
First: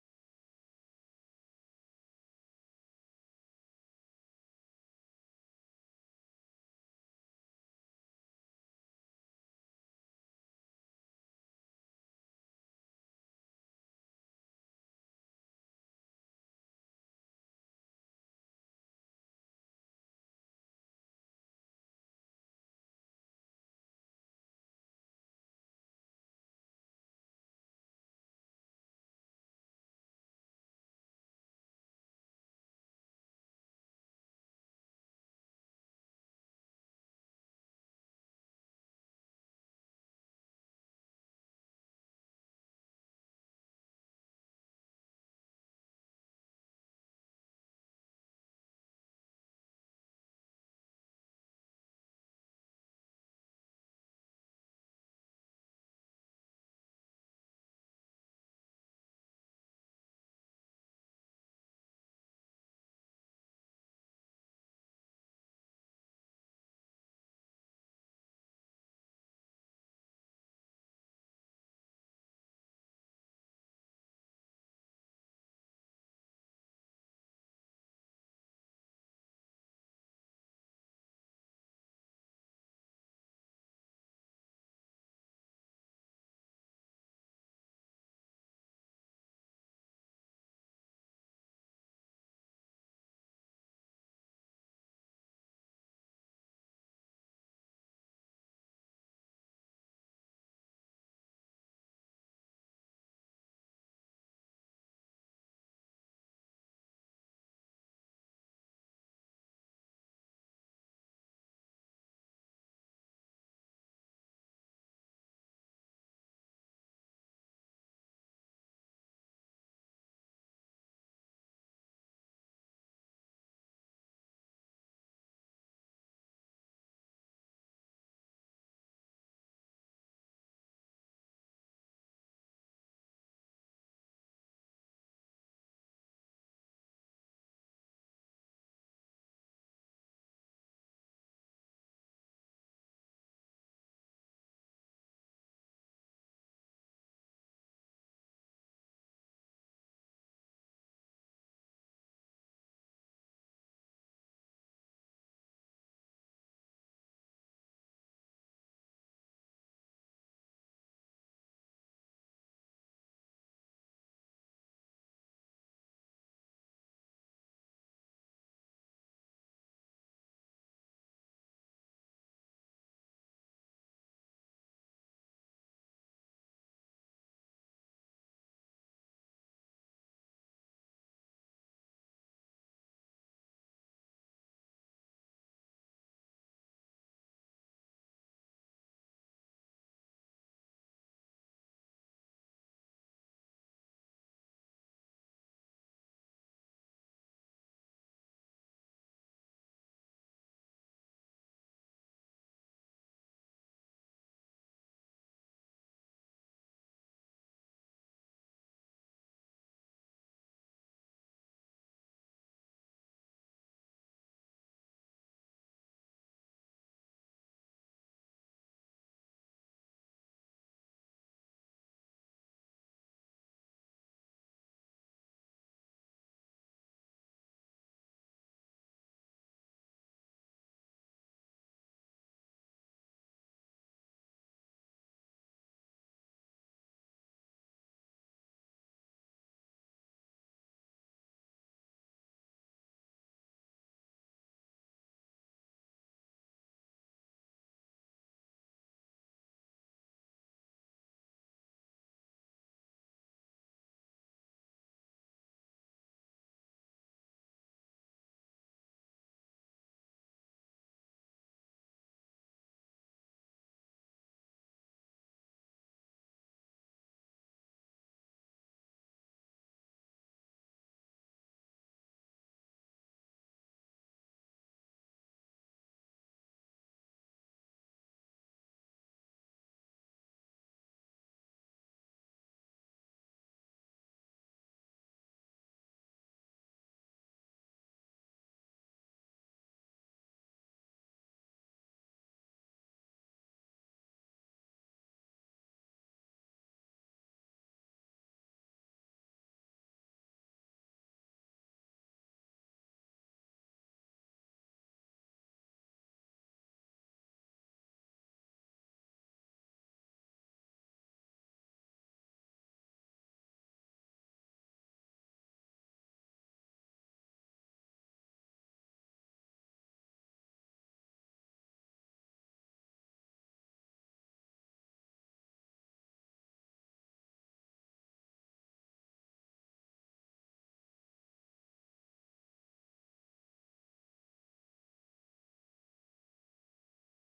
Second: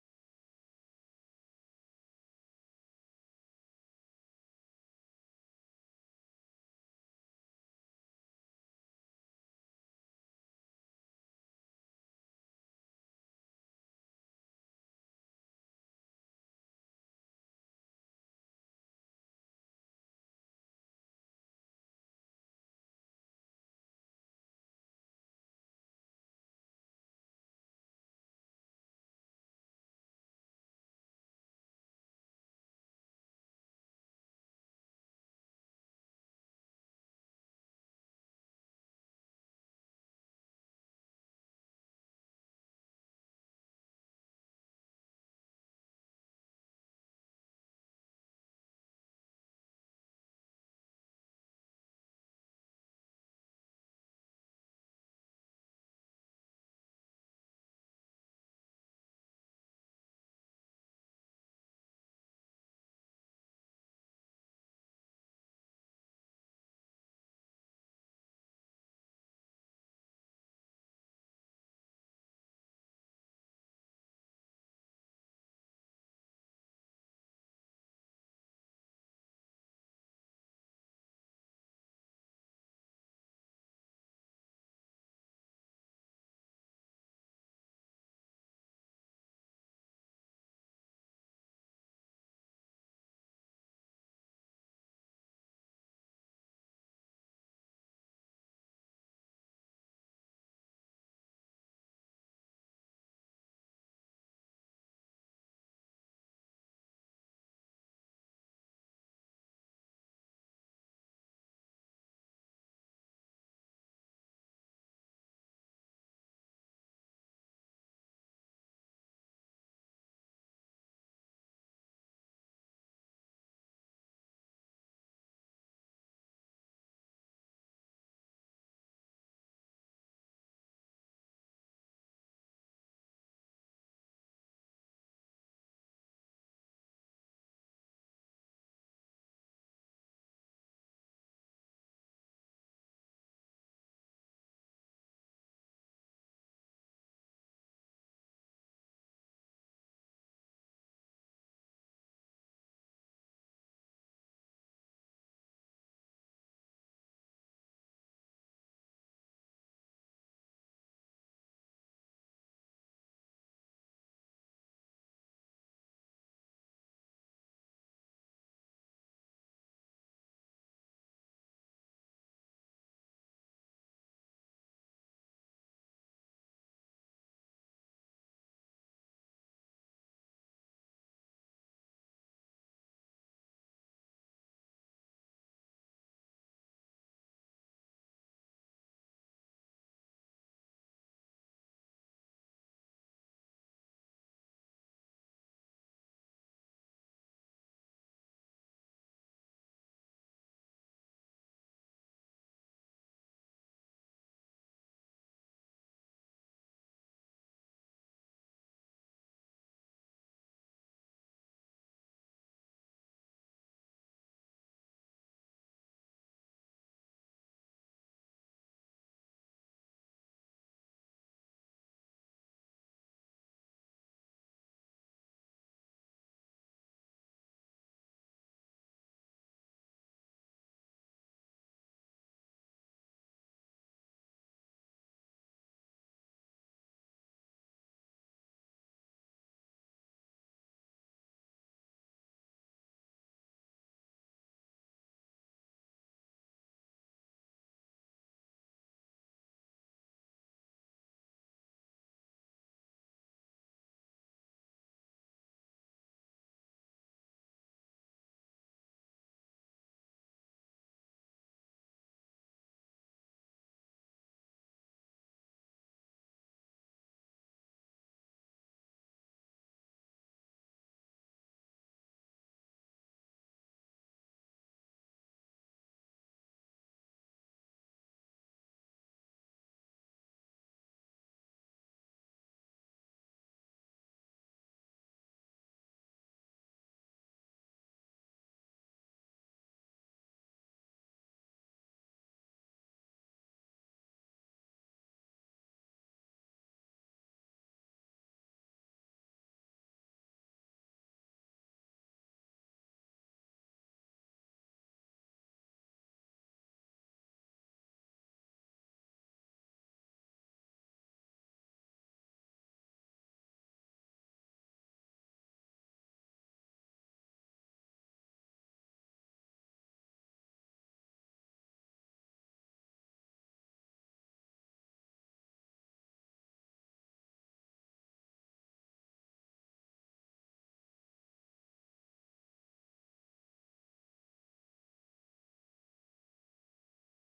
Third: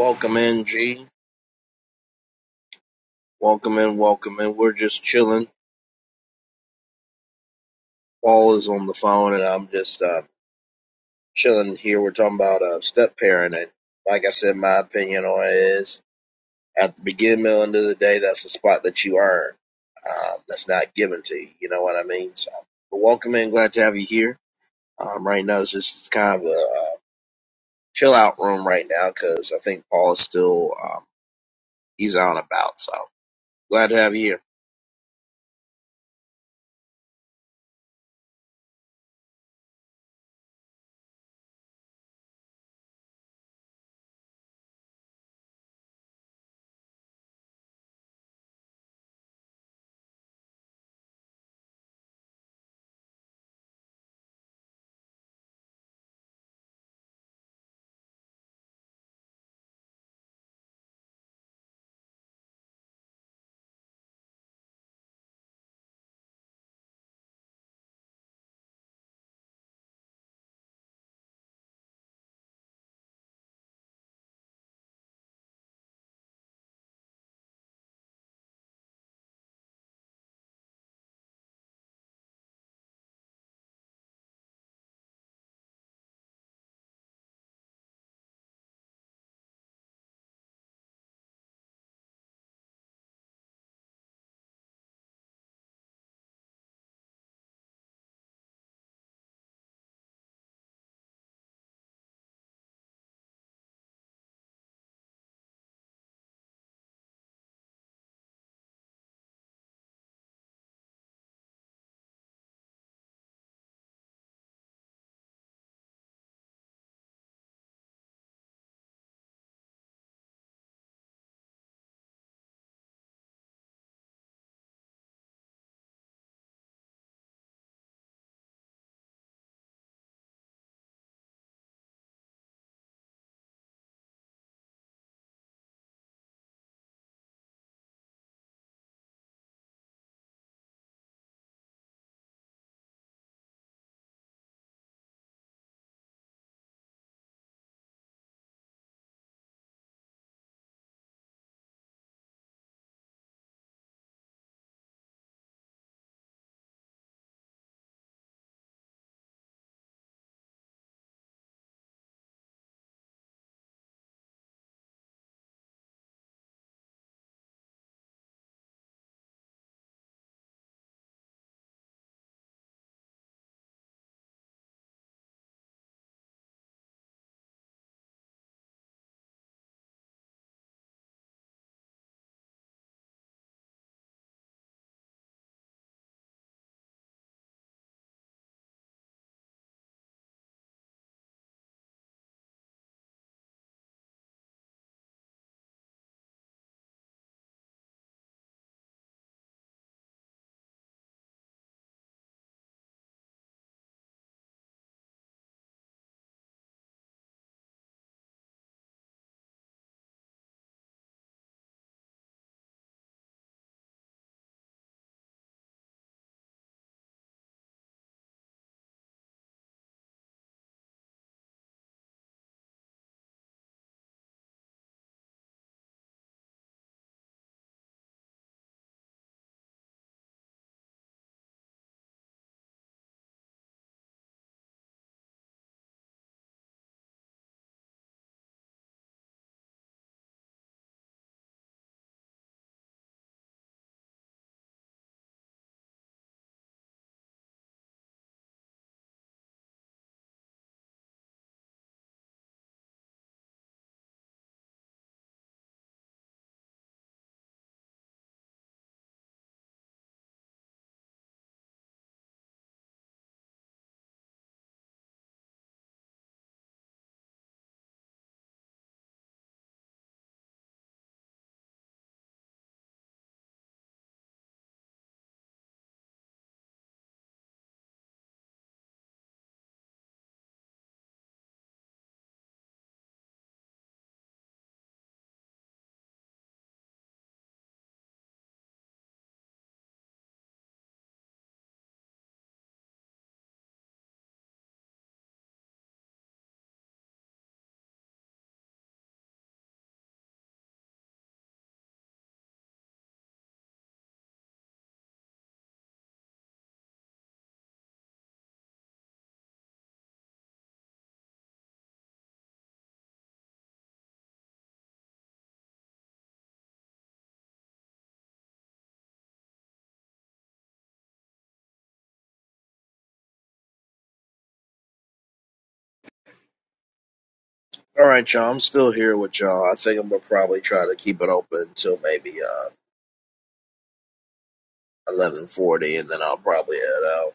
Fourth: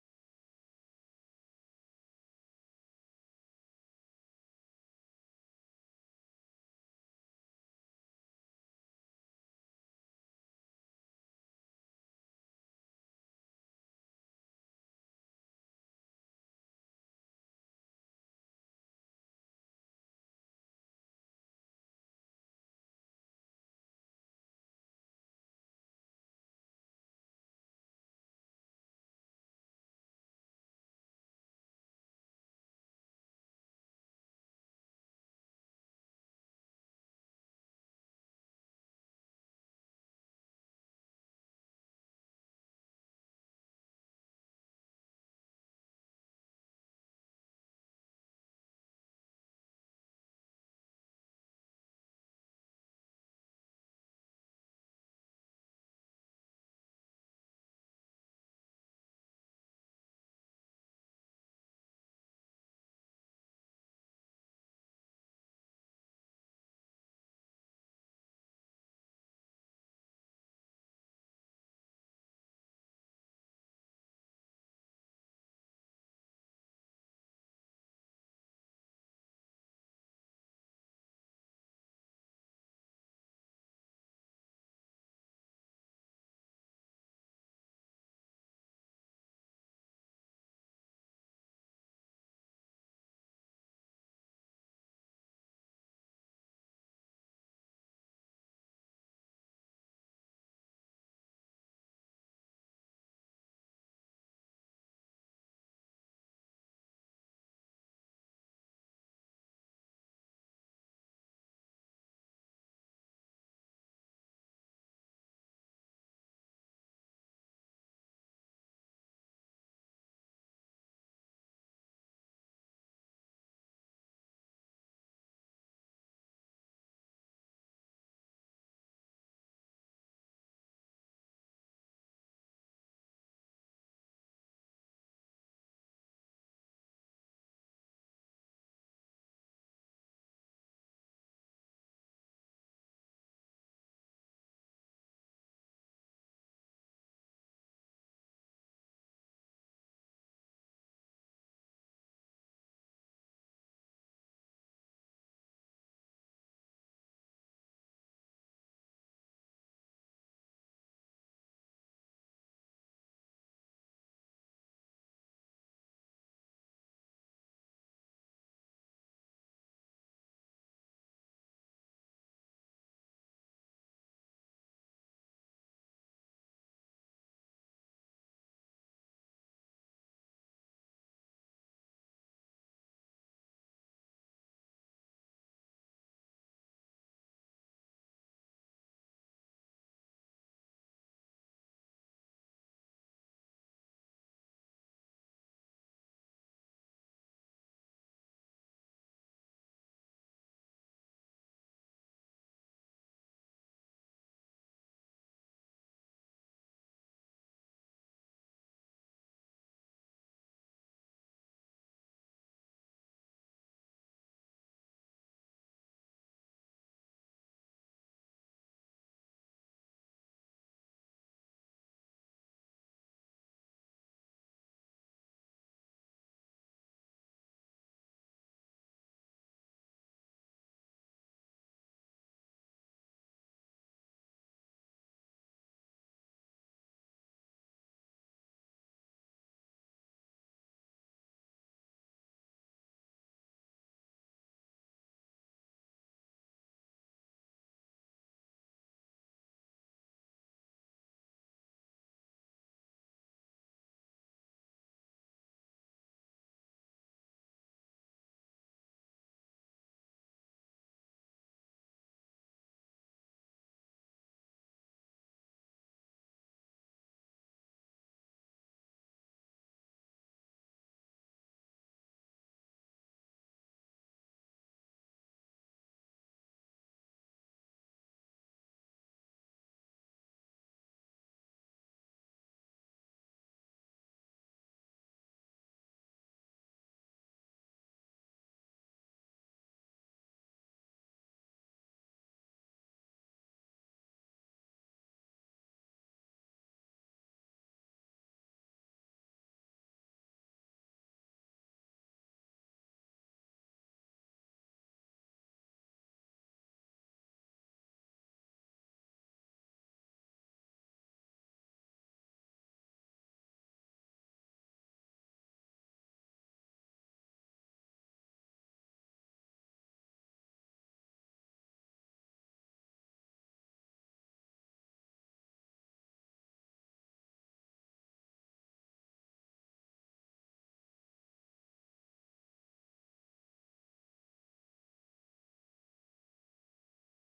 [SPEAKER 1] Welcome in, G. Welcome in, welcome in. We're just chilling. Paul is on the phone, and I'm just uh, chilling here. We're talking about uh, step parenting. Like I said, my opinion on it is at the beginning, middle, end of the day, that's the spot that you earn. Um, that's not given to you. You know what I mean? So, but welcome in. Glad to have you here. Um, right now, it's just kind of a uh, chill out room right now because I think Paul is still um, he's out and about. So glad to have you here. All right, y'all. I'm still here with y'all. I think I'm gonna probably try to keep it open until maybe uh 11:40, and then I'll probably head out.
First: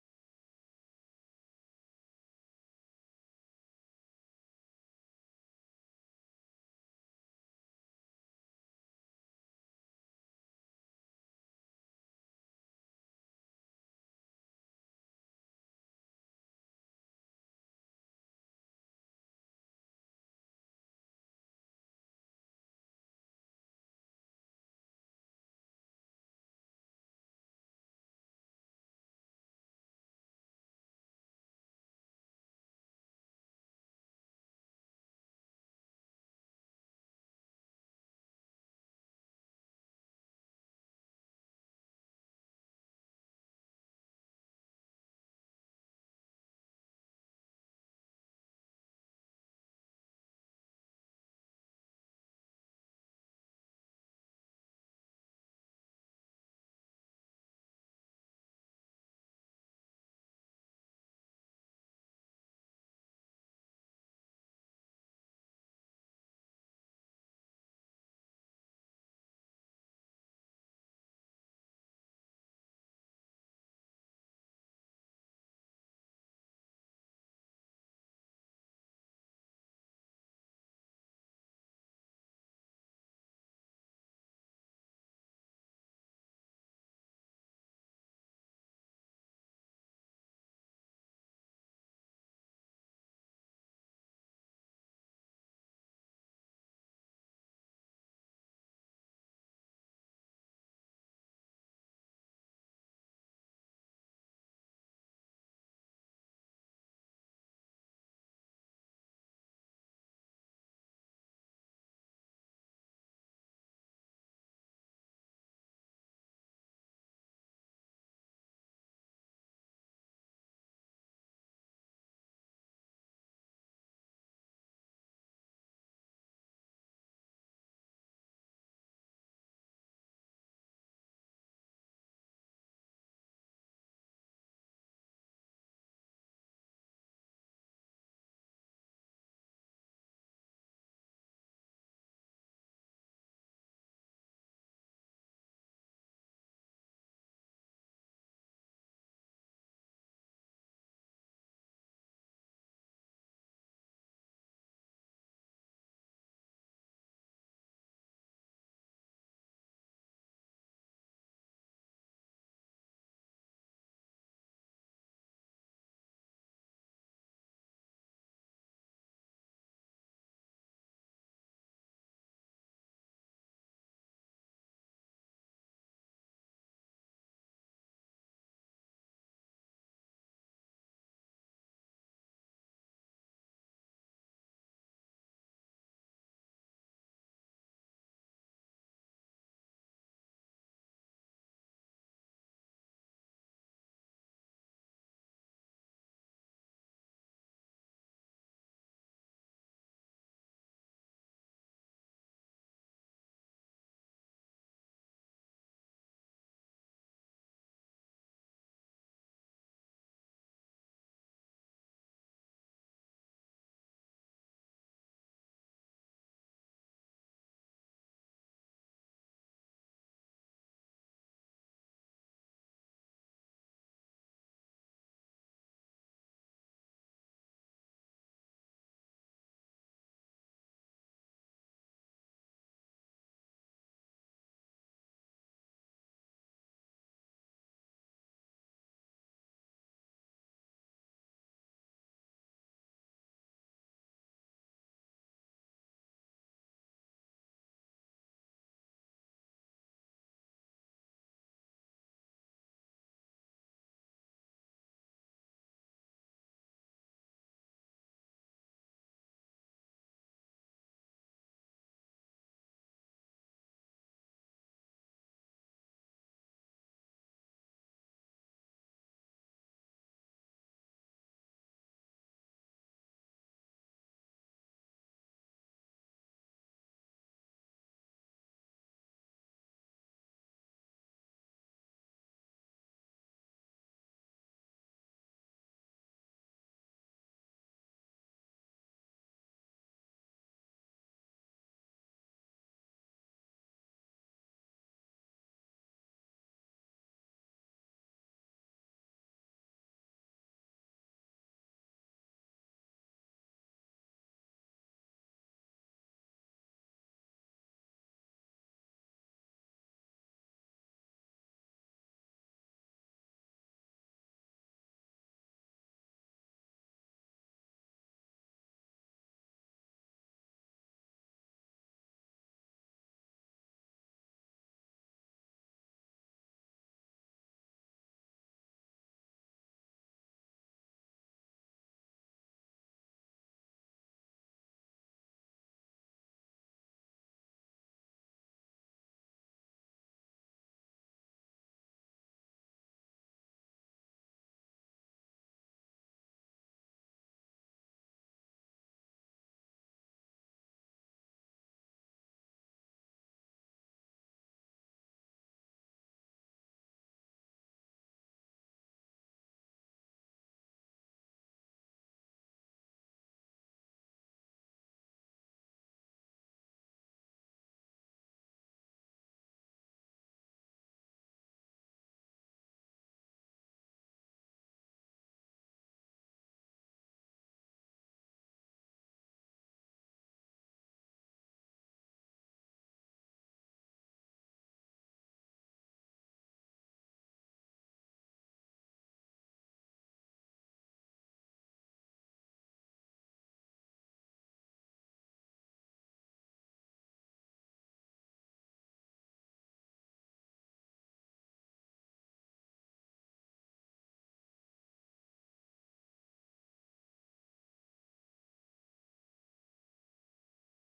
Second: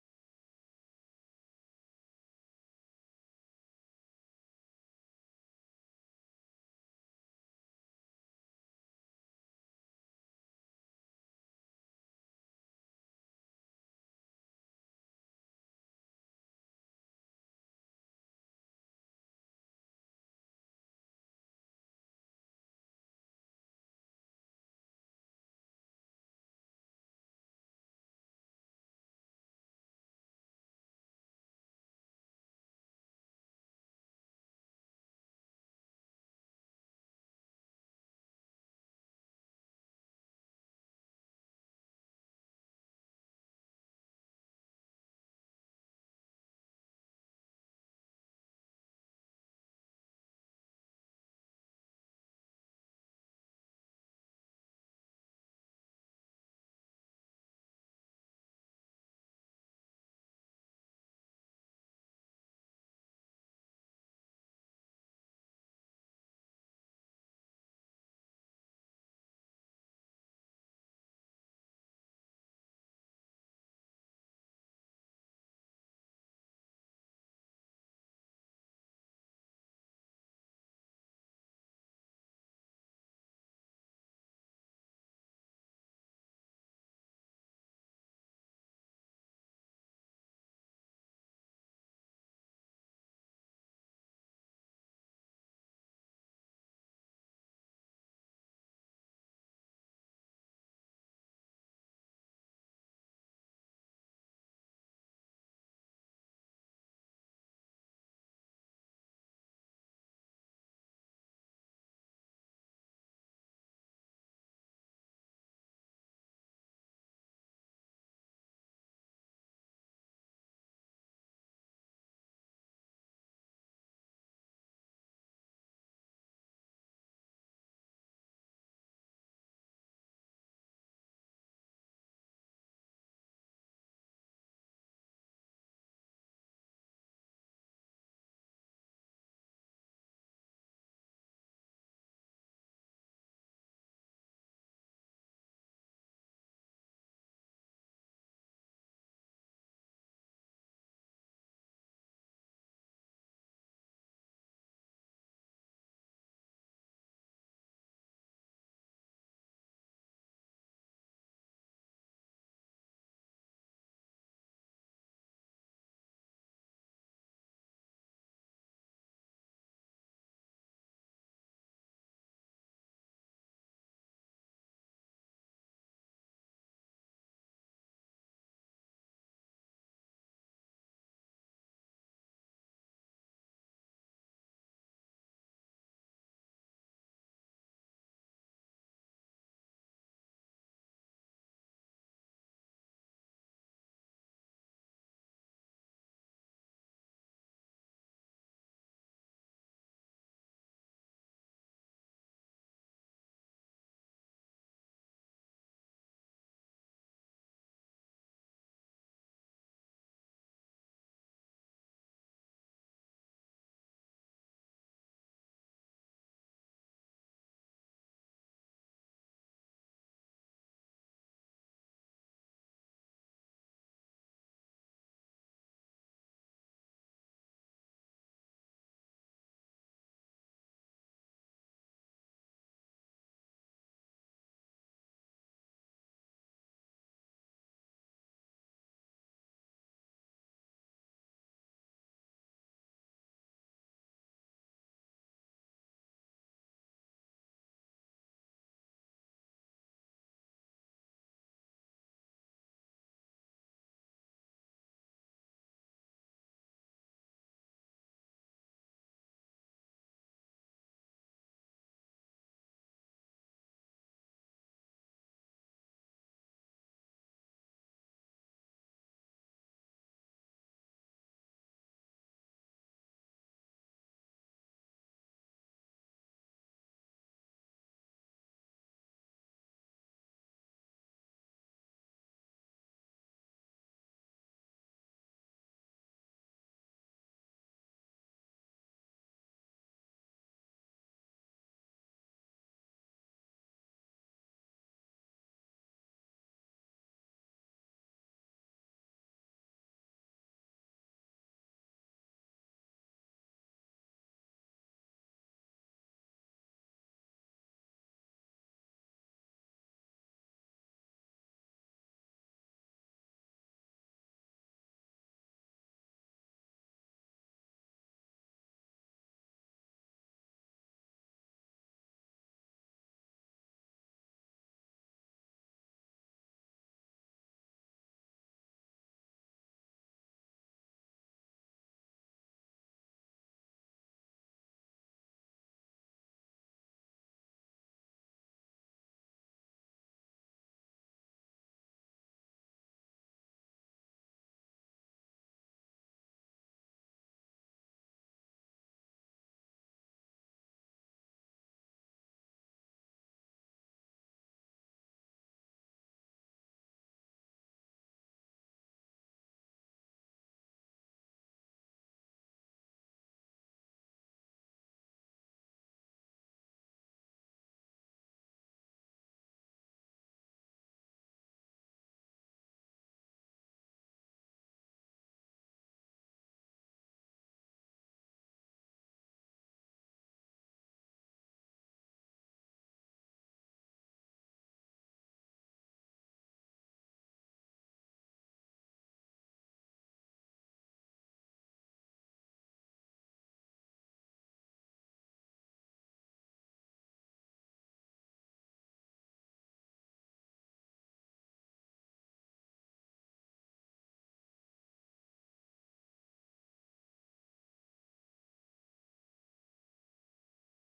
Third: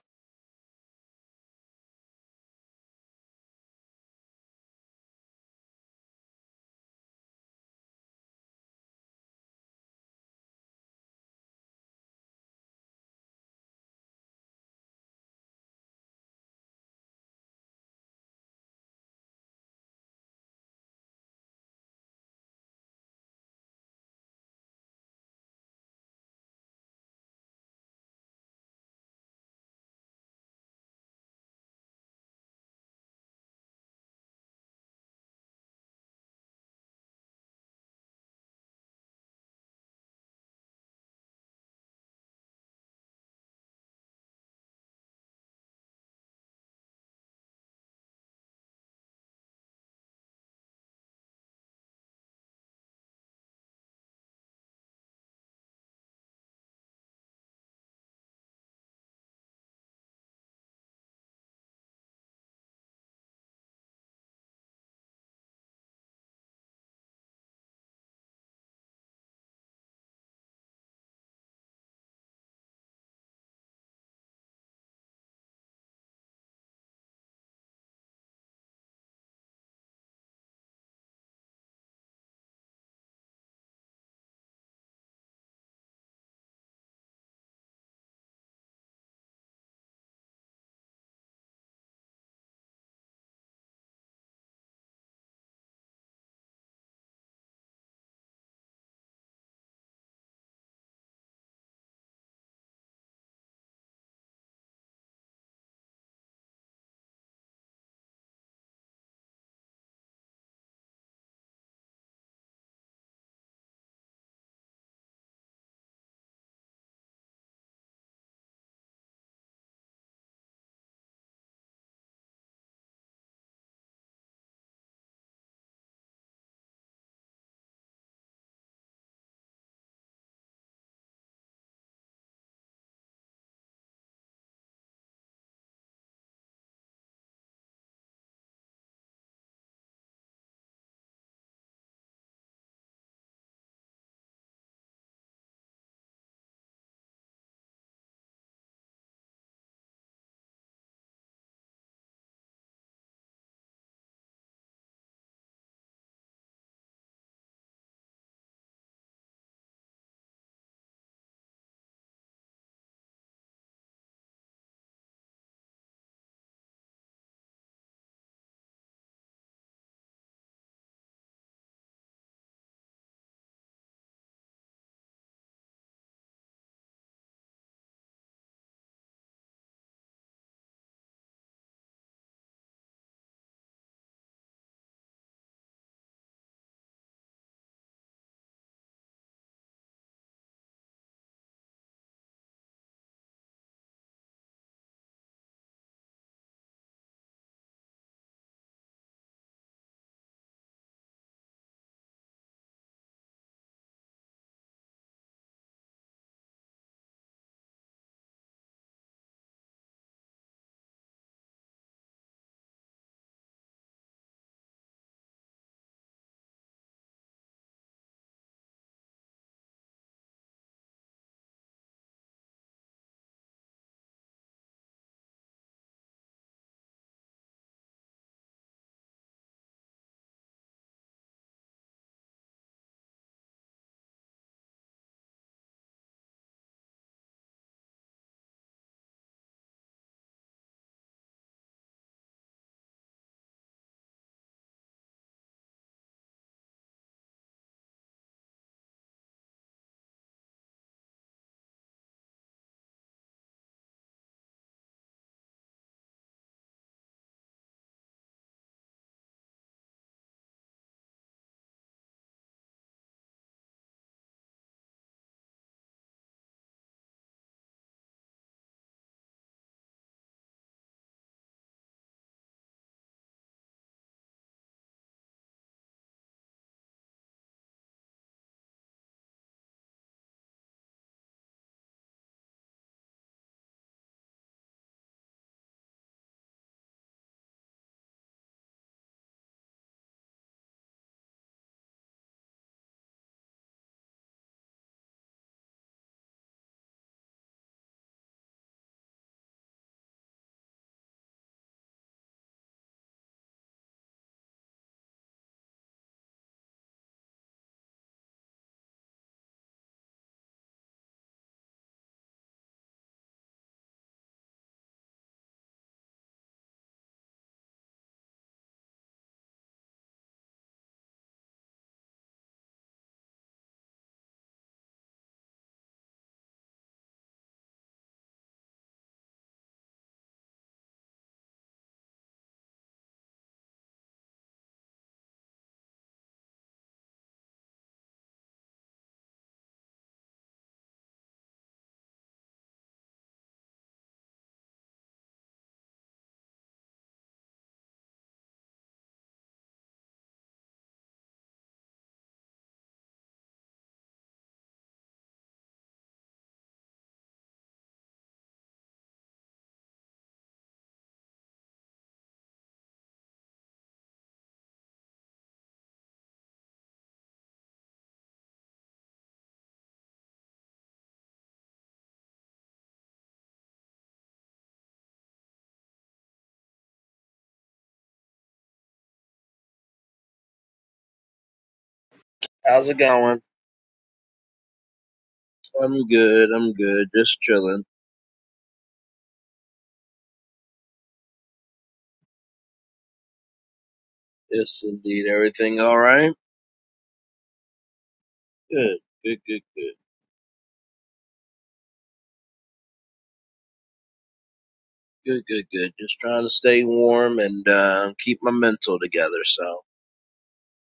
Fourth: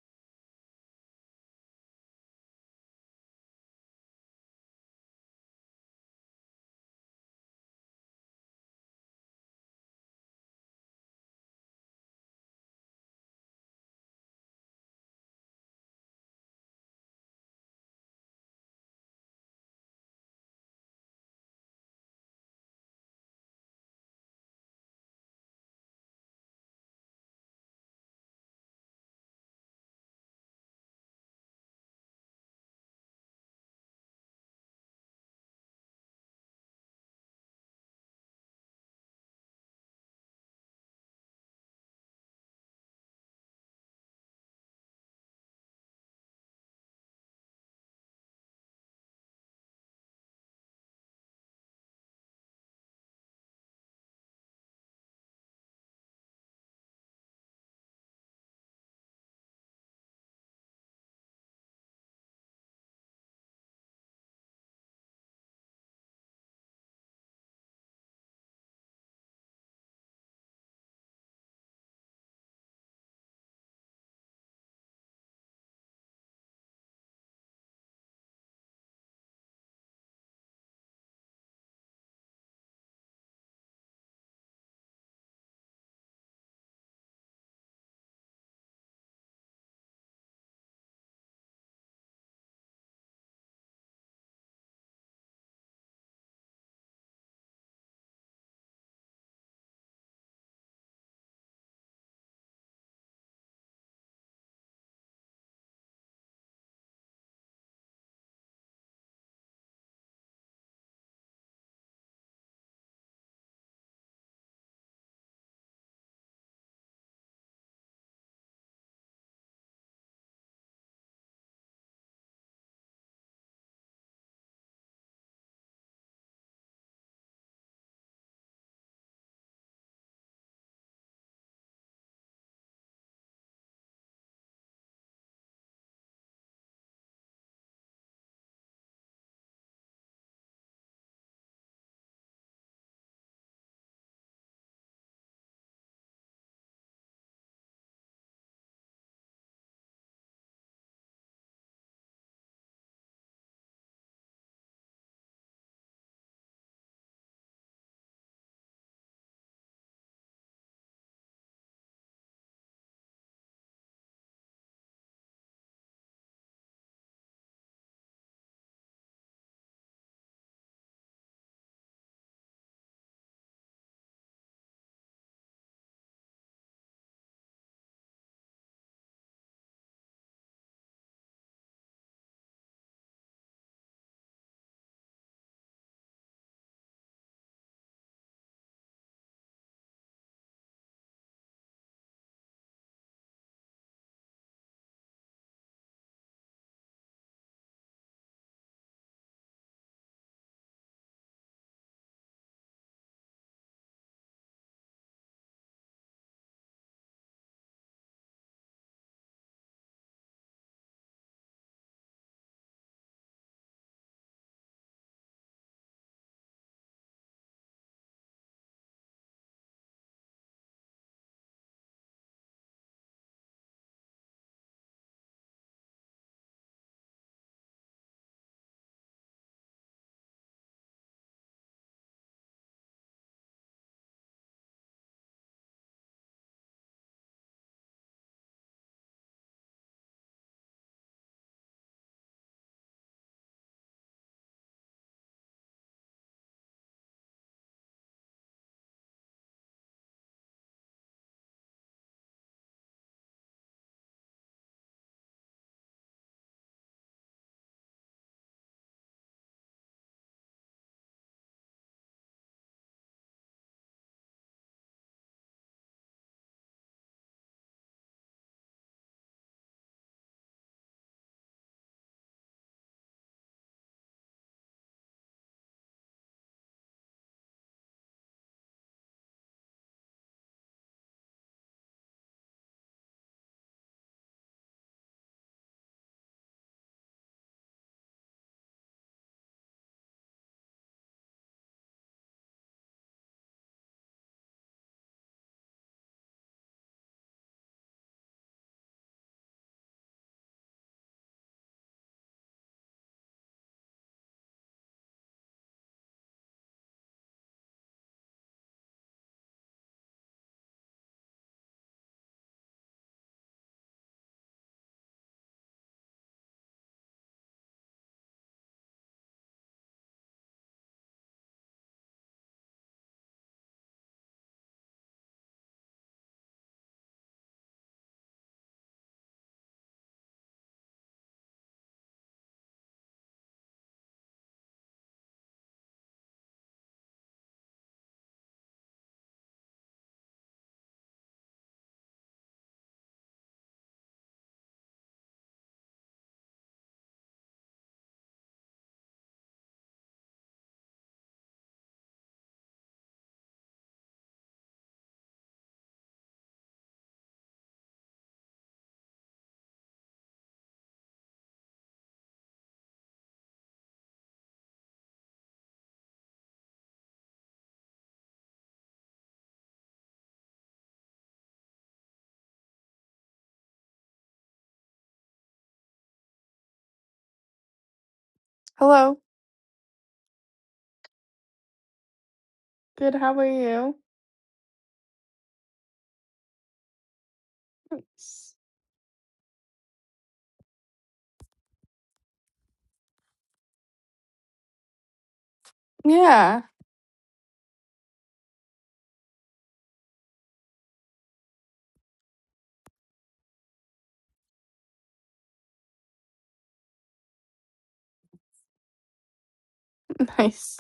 [SPEAKER 4] Hello.
[SPEAKER 1] How's it
[SPEAKER 4] Good. How
[SPEAKER 1] going?
[SPEAKER 4] are you?
[SPEAKER 1] I'm good. I'm good. Just chilling.
[SPEAKER 4] Nice.
[SPEAKER 1] Yes, indeed. Everything all right?
[SPEAKER 4] Yeah.
[SPEAKER 1] Good. Good. Good. Good. Good. Good. Good. Just trying to stay warm and uh, keep my mental together. So,
[SPEAKER 4] Nice.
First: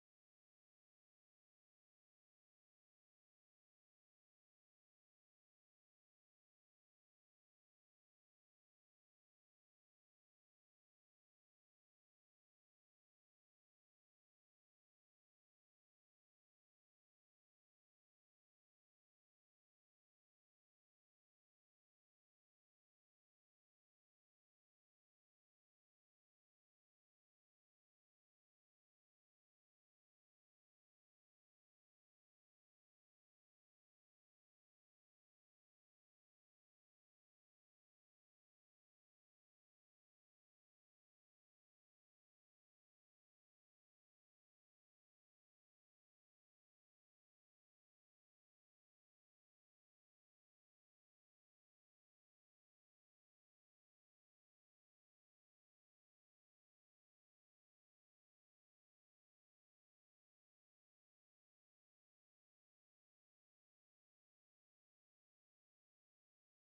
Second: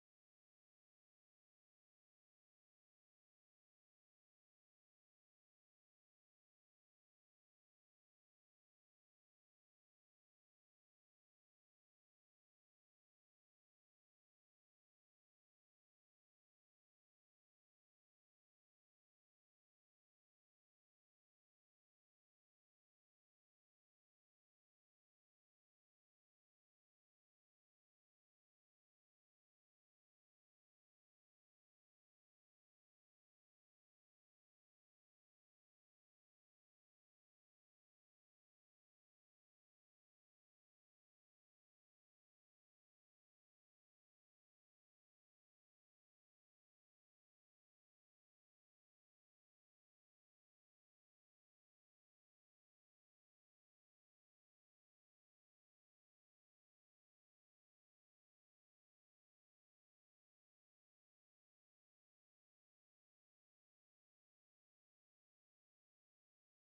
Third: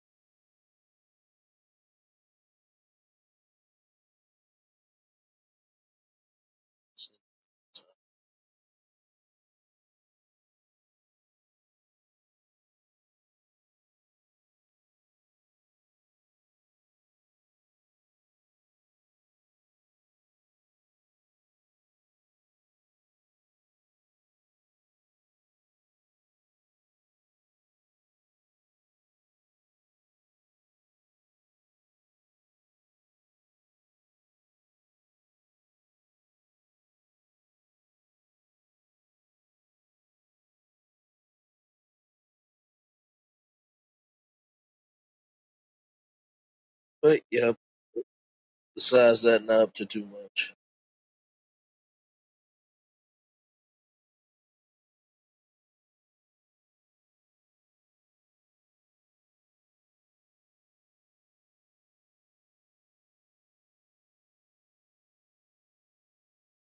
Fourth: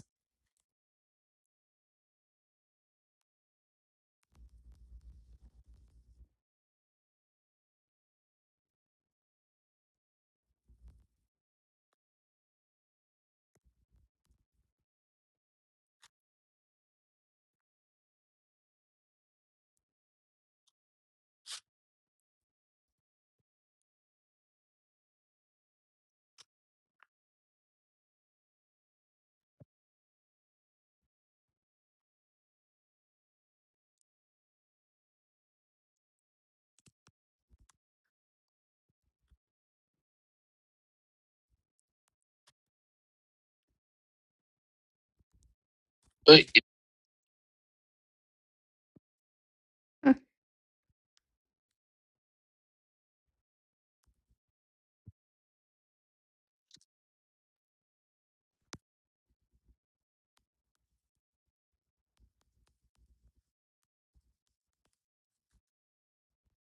[SPEAKER 4] Hey.
[SPEAKER 1] but yeah. Besides that, not up to too much.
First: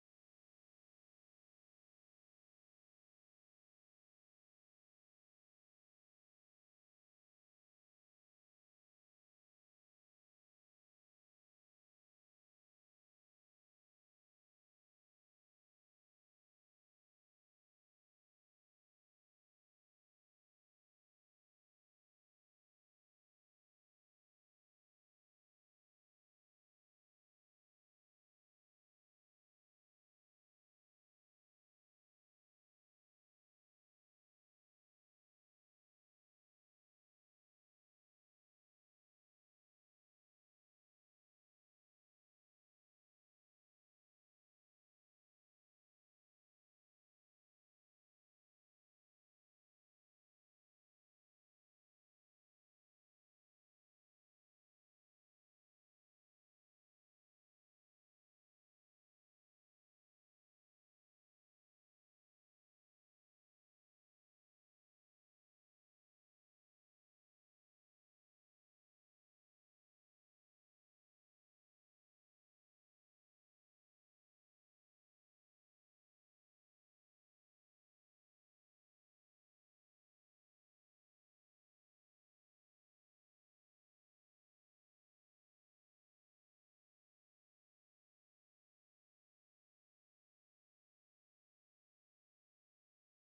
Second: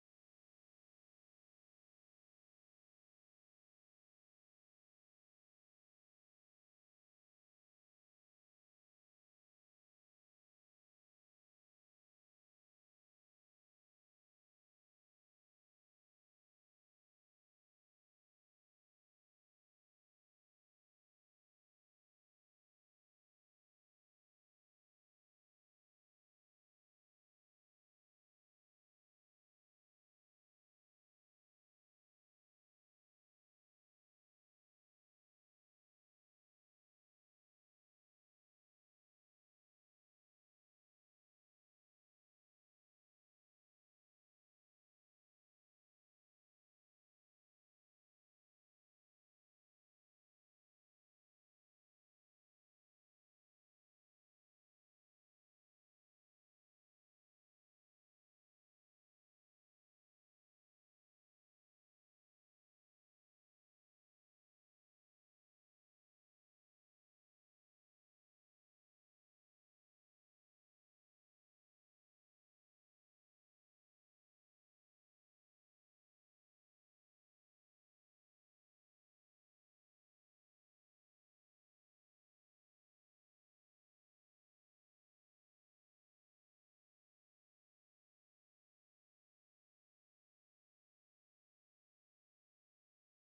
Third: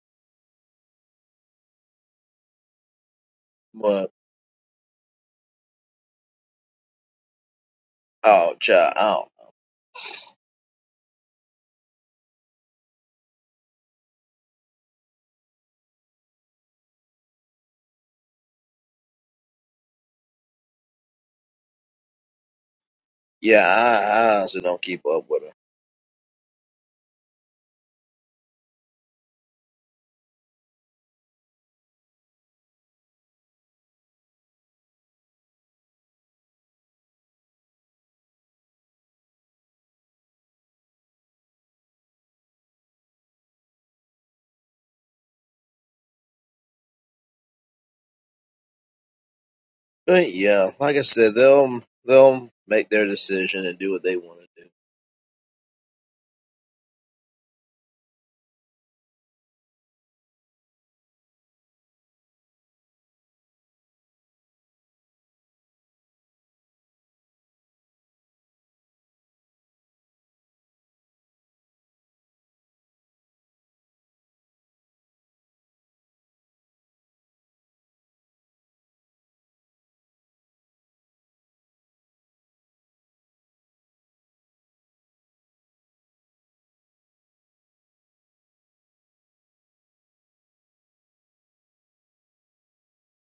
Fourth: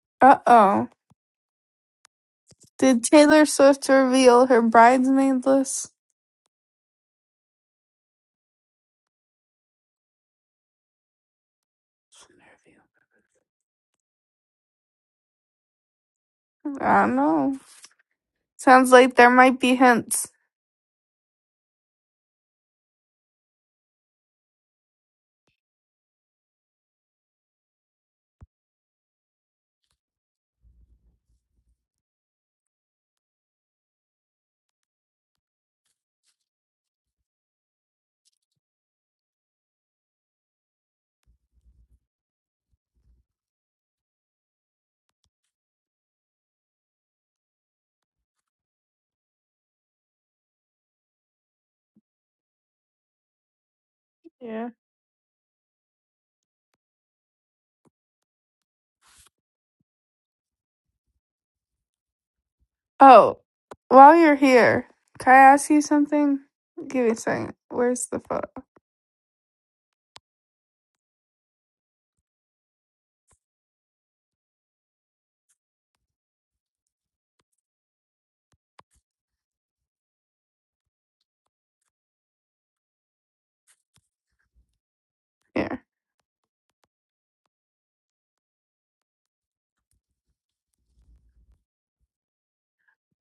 [SPEAKER 4] Uh oh. Did Taylor Swift
[SPEAKER 1] But
[SPEAKER 4] reveal her bridesmaid list?
[SPEAKER 1] oh, child. I don't-
[SPEAKER 4] I don't know. Sounds like there might be hints.
[SPEAKER 1] Yeah, I, I honestly don't keep up with it. But yeah, like I said, they'll they'll make their decision and do what they want to do.
[SPEAKER 4] Yeah. Oh, while you're here, can I ask you something? Give me a second. Where's the photo? Here.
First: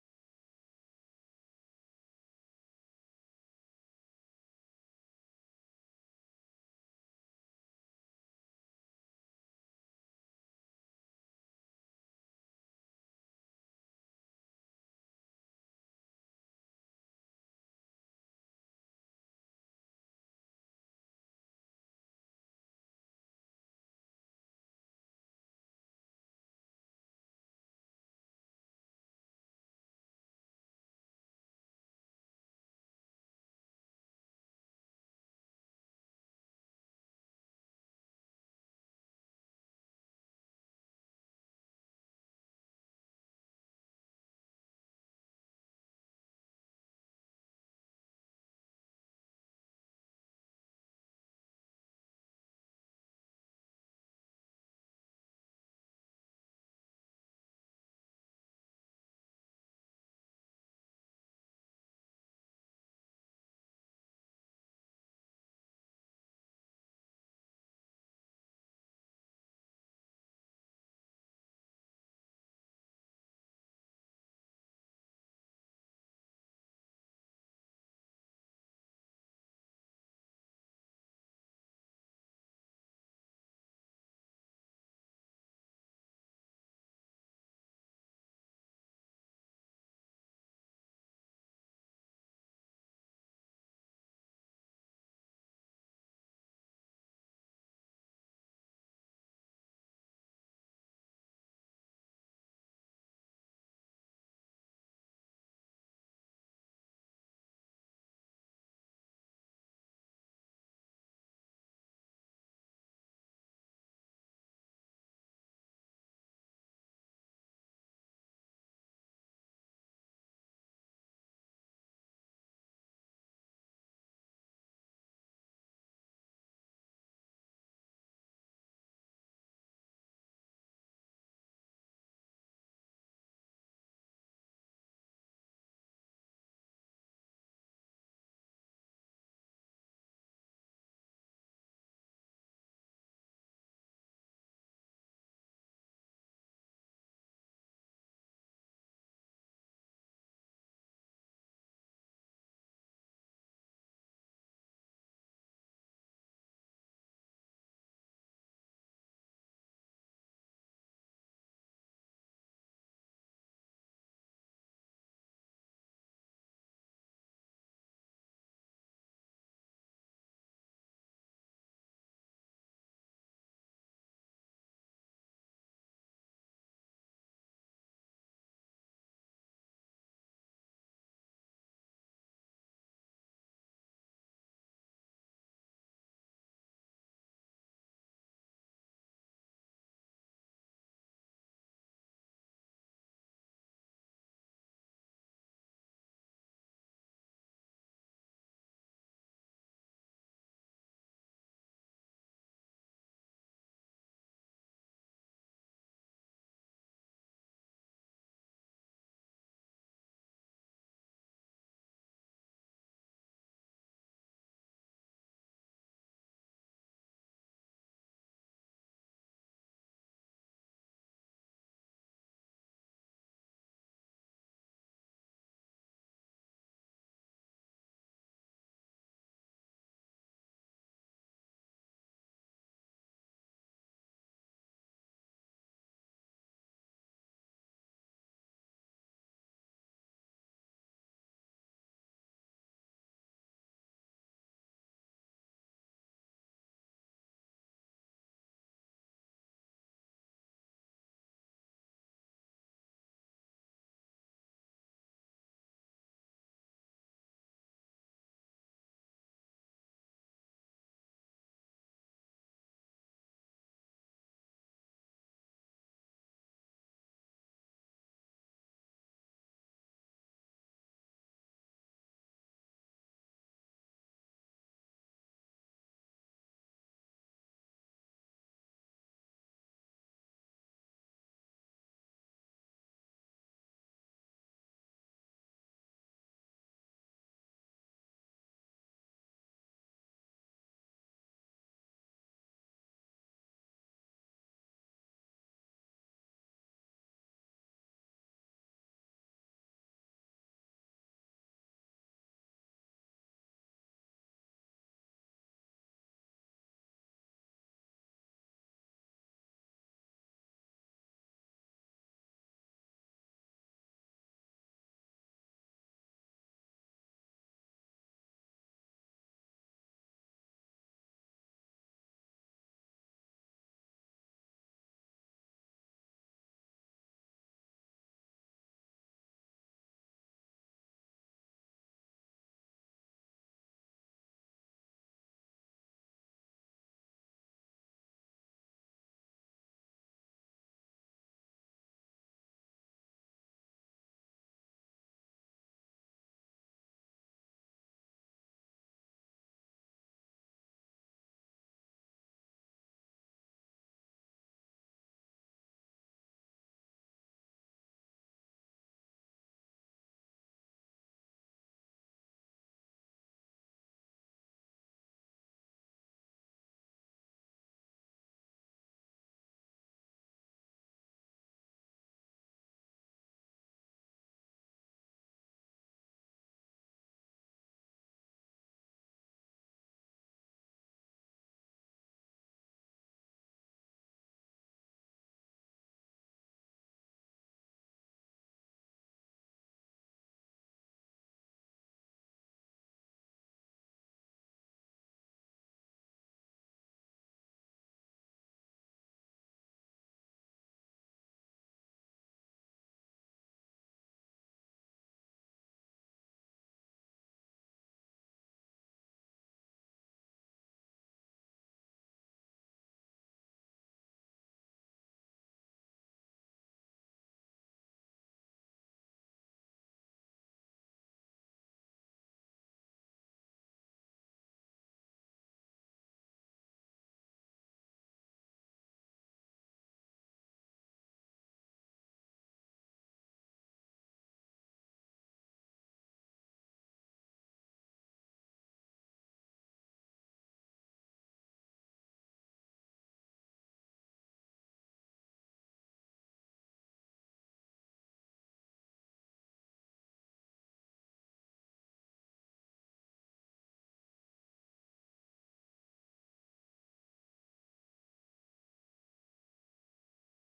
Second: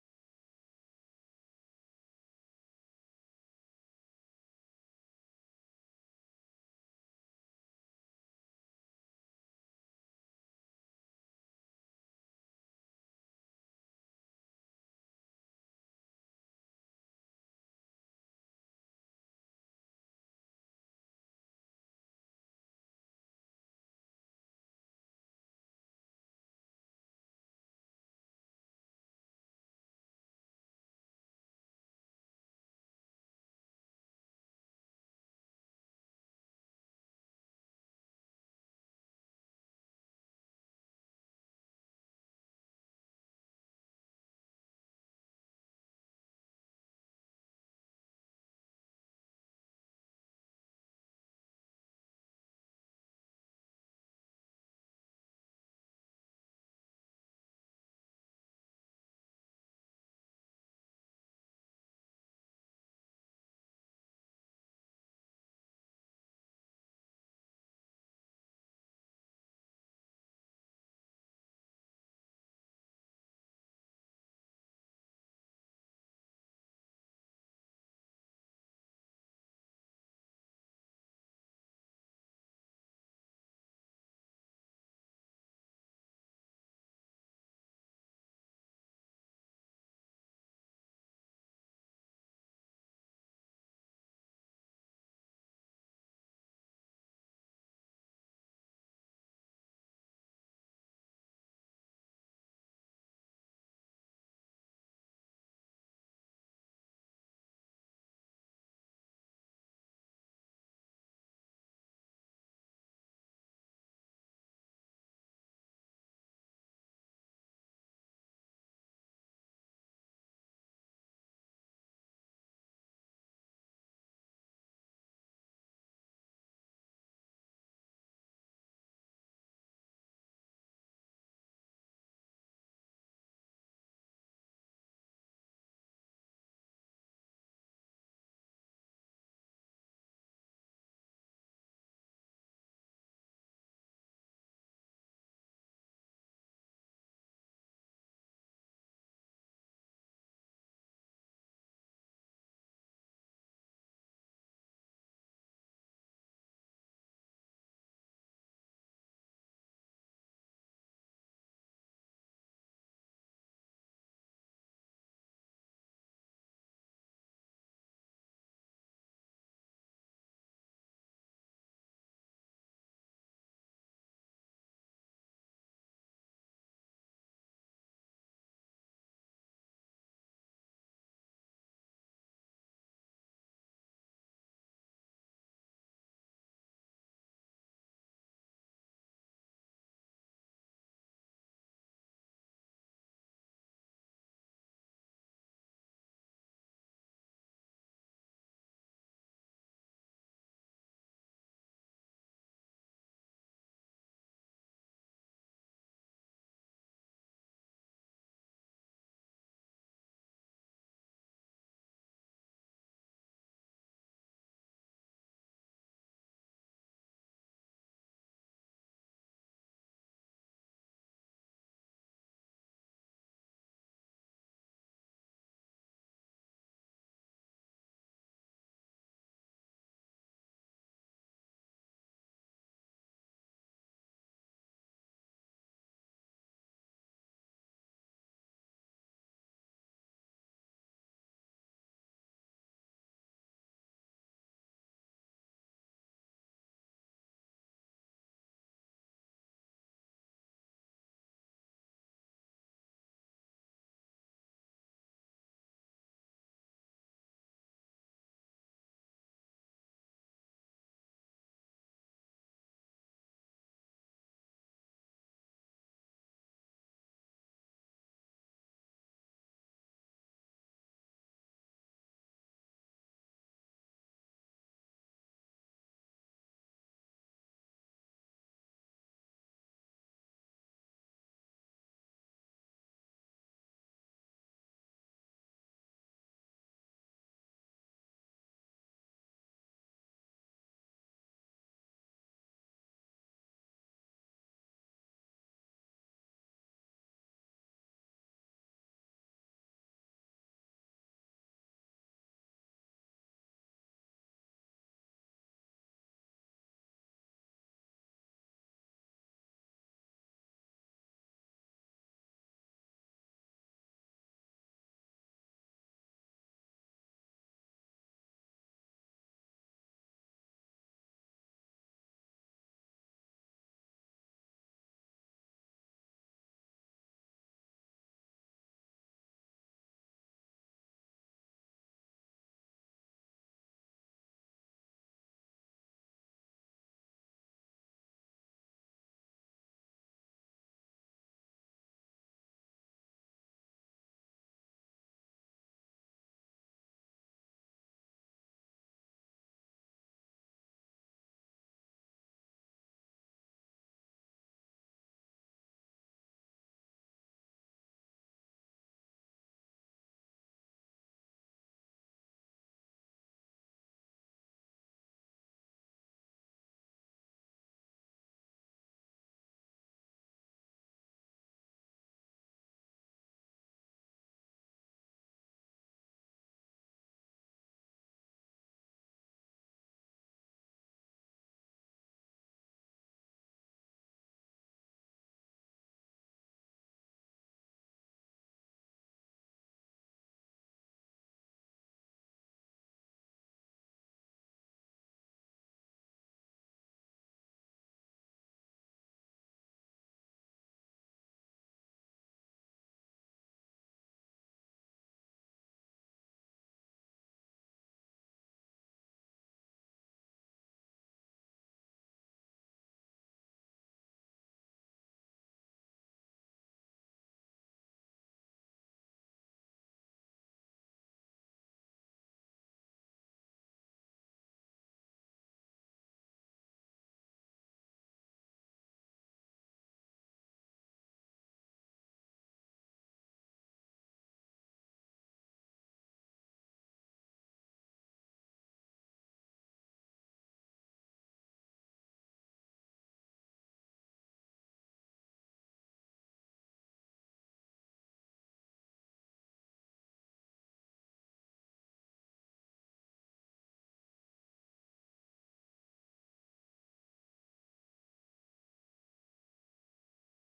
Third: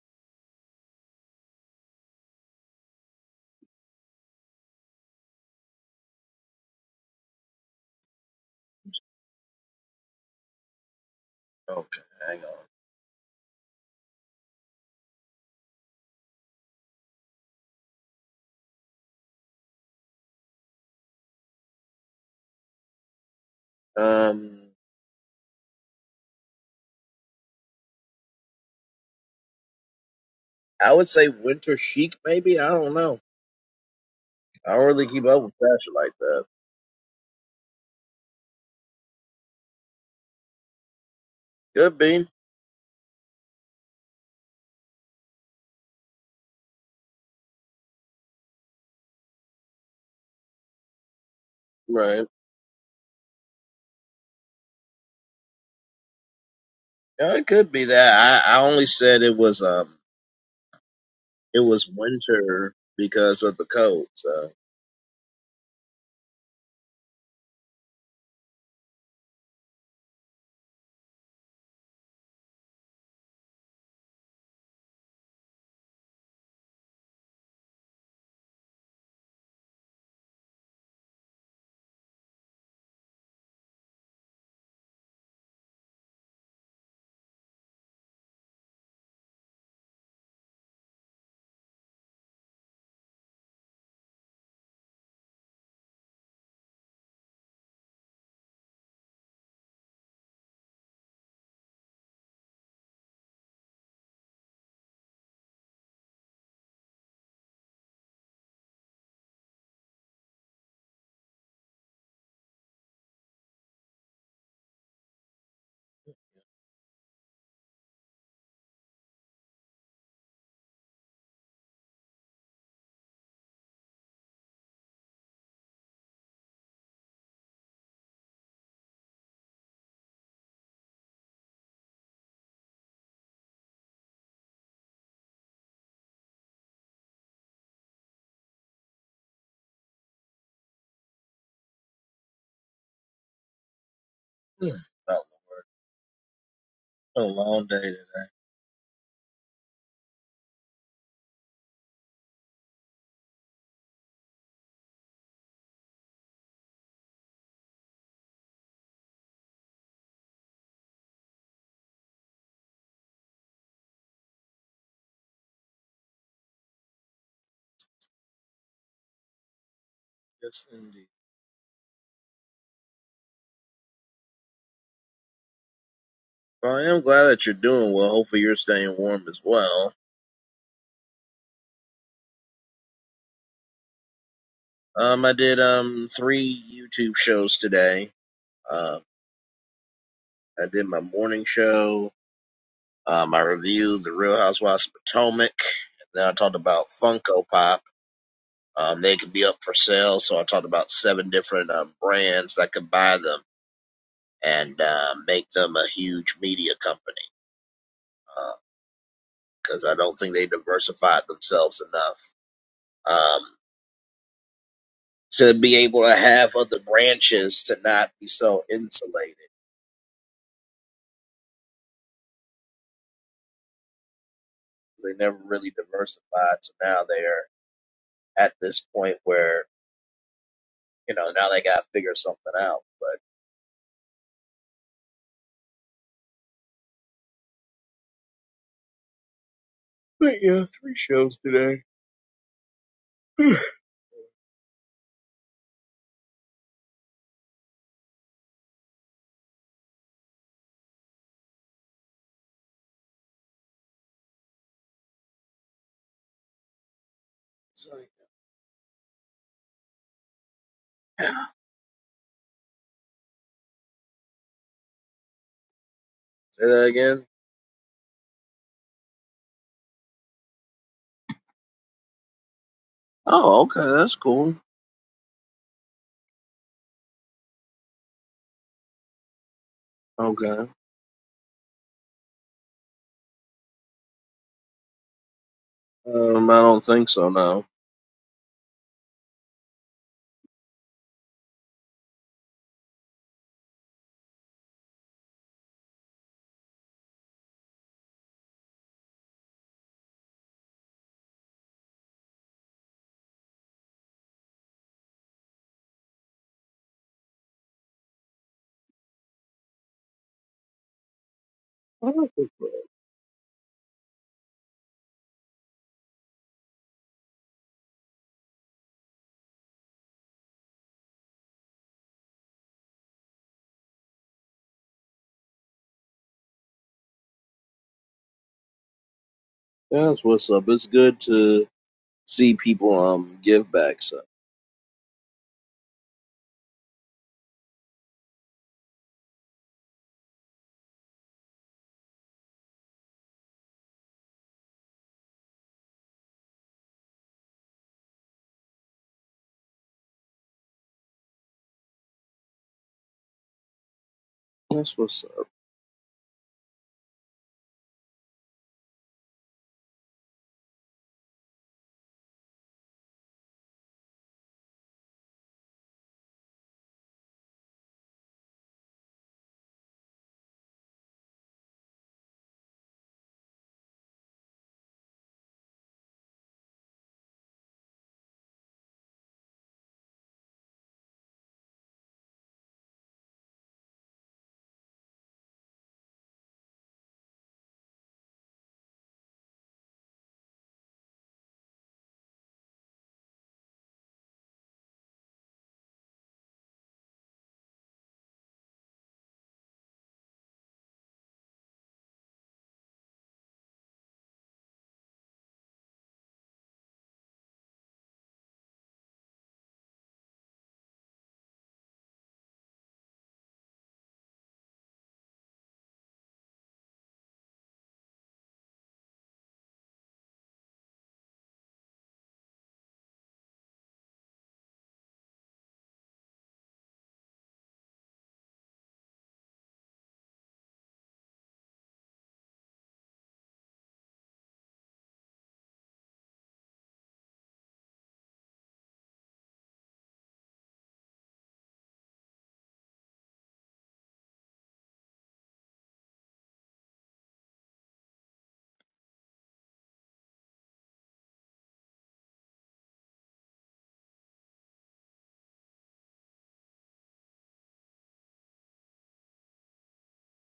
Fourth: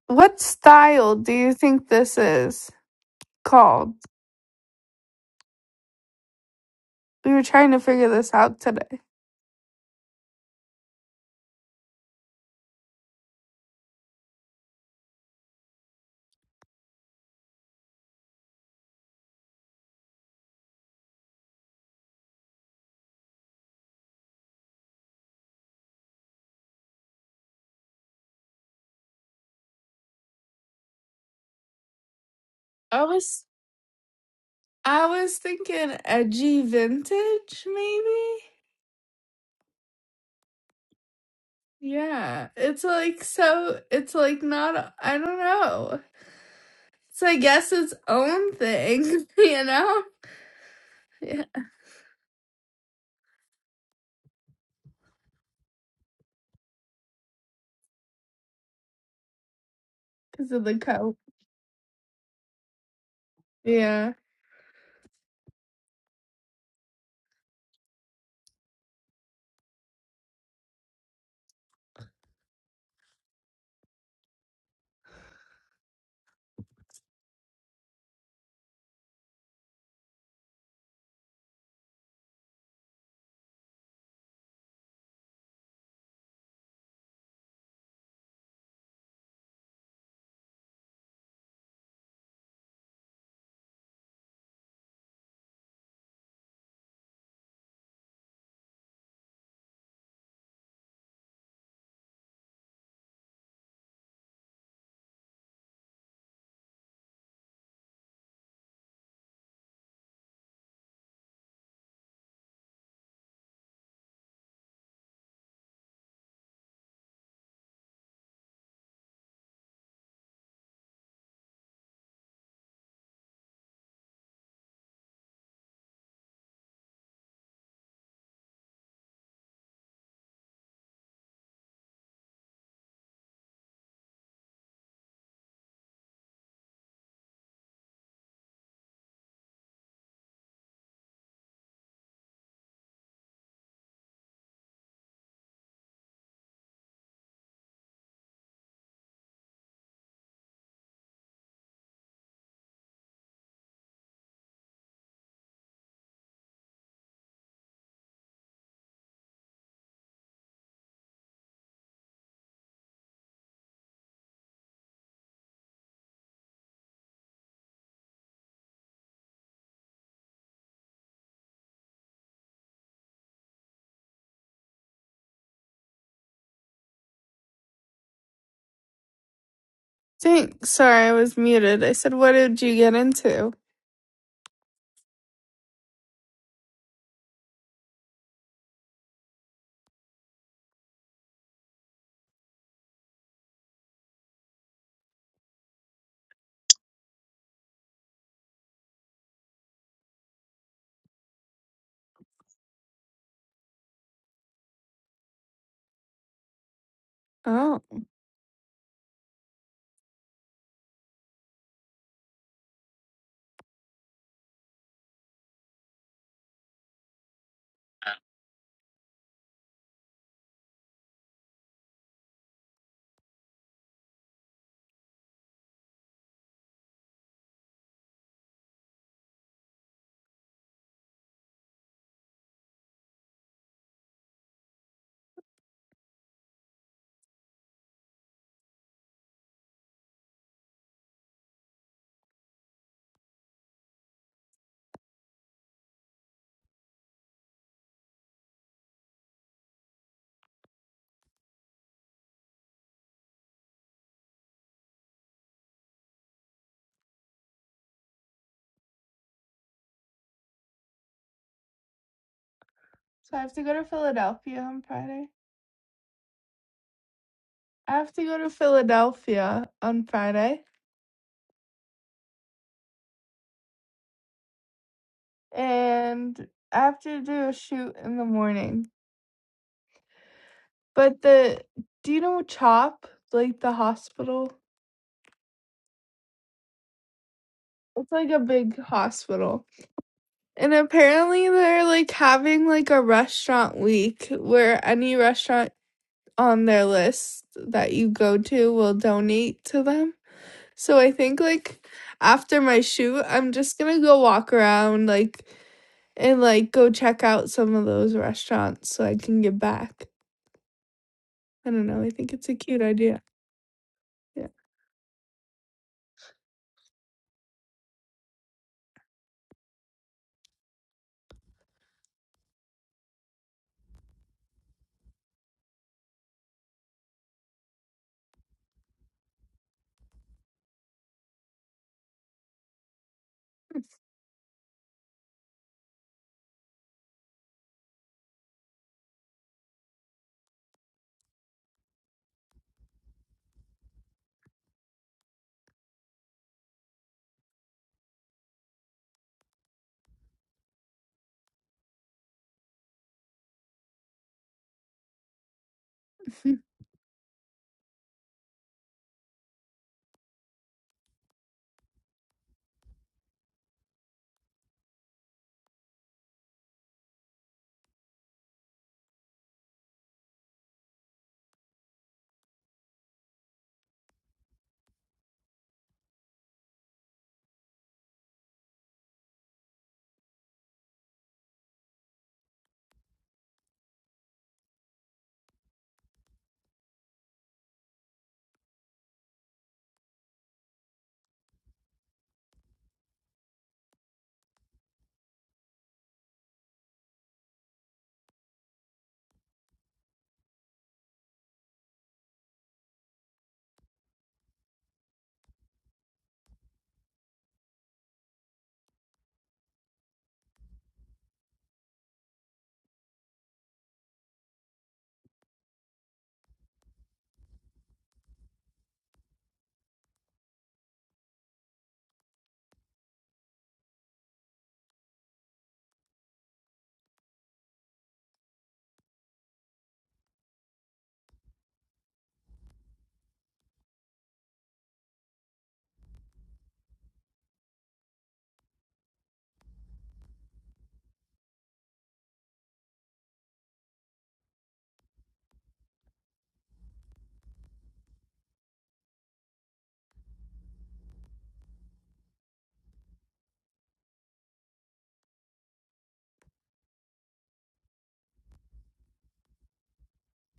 [SPEAKER 4] What style do you think this is called? We were trying to figure this out today.
[SPEAKER 1] Okay, hang on. Um, I would say Winter Chic, maybe. I don't
[SPEAKER 4] I
[SPEAKER 1] know.
[SPEAKER 4] was.
[SPEAKER 1] I don't
[SPEAKER 4] I
[SPEAKER 1] really keep
[SPEAKER 4] was
[SPEAKER 1] up with fashion
[SPEAKER 4] thinking
[SPEAKER 1] like that.
[SPEAKER 4] edgy vintage, maybe?
[SPEAKER 1] Could be
[SPEAKER 4] Yeah. It's like so, it's like not, I don't know. It's, I guess, its own thing, you know? Yeah.
[SPEAKER 1] right. Yeah, it could be that. I, I only said it was um
[SPEAKER 4] Because of the coat.
[SPEAKER 1] it was winter because of the cold.
[SPEAKER 4] Yeah.
[SPEAKER 1] So Hmm. a a long day today. Yes, indeed. Well, I am glad that you're doing well. Hopefully, you're staying warm as well.
[SPEAKER 4] Thanks. Sorry, I was muted. I said, what did you get into?
[SPEAKER 1] Um, I did um three YouTube shows today. Uh, I did my morning show. Um, I reviewed The Real Housewives of Potomac. Then I talked about Funko Pop. Um, they could be up for sale, so I talked about seven different um, brands that could buy them and uh, make them a huge media company
[SPEAKER 4] Oh.
[SPEAKER 1] because I don't think they diversified themselves enough um, to be able to have other branches to not be so insulated. They never really diversified, so now they're at this point where you know, now they got to figure something out. But, but yeah, three shows today. It's like, yeah.
[SPEAKER 4] So I have to go to Philadelphia on Friday.
[SPEAKER 1] Say that again.
[SPEAKER 4] I have to go to Philadelphia on Friday.
[SPEAKER 1] Oh, okay, that's cool.
[SPEAKER 4] And I have to do a shoot in the morning.
[SPEAKER 1] Okay,
[SPEAKER 4] But the do you know CHOP? Like the hospital?
[SPEAKER 1] um, I don't think so. No,
[SPEAKER 4] It's like a big hospital. And apparently they're like having like a restaurant week where any restaurant on their list that you go to will donate to them. So I think like after my shoot, I'm just gonna go walk around like and like go check out some of those restaurants so I can give back. I don't know. I
[SPEAKER 1] I
[SPEAKER 4] think
[SPEAKER 1] don't
[SPEAKER 4] it's
[SPEAKER 1] think
[SPEAKER 4] a
[SPEAKER 1] so.
[SPEAKER 4] cute idea. Yeah.
[SPEAKER 1] that's what's up. It's good to see people um give back. So that's what's up.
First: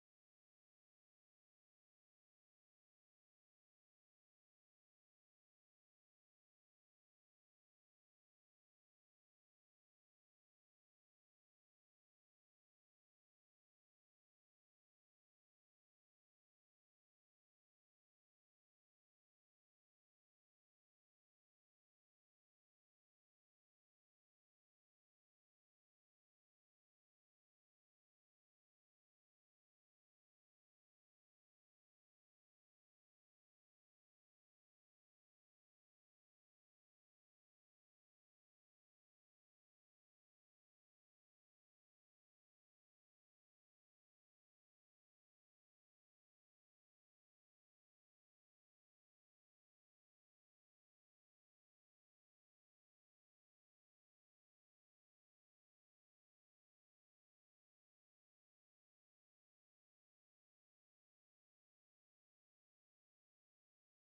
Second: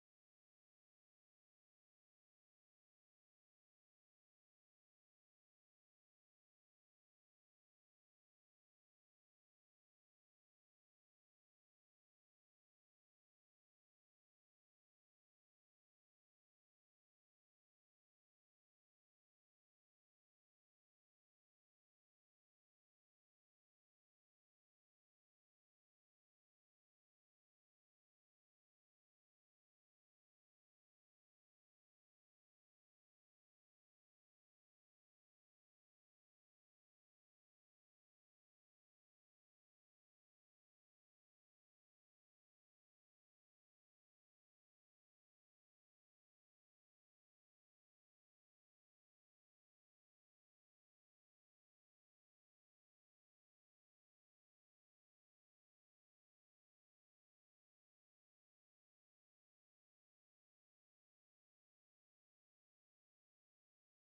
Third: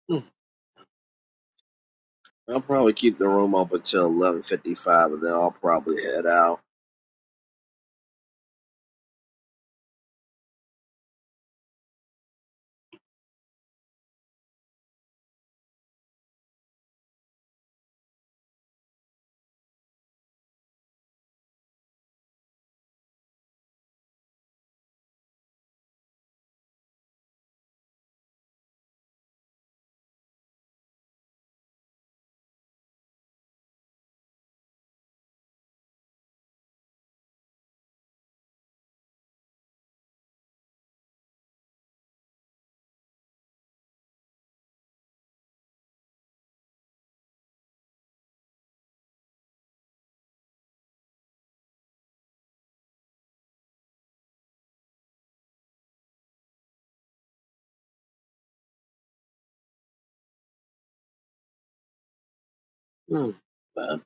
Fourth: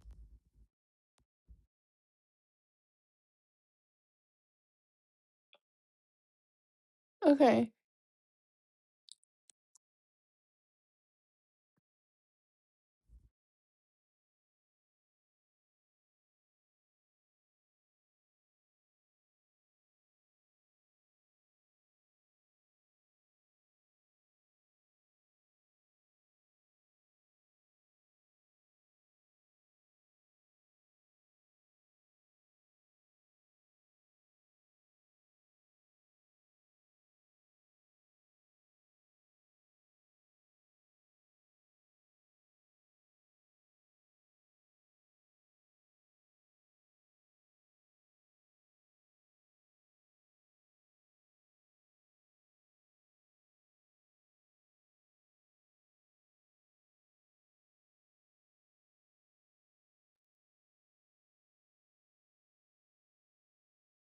[SPEAKER 1] Hmm. I'll probably keep the room up until eleven fifty five, and then I'll probably head out.
[SPEAKER 4] okay.
[SPEAKER 1] Hmm. But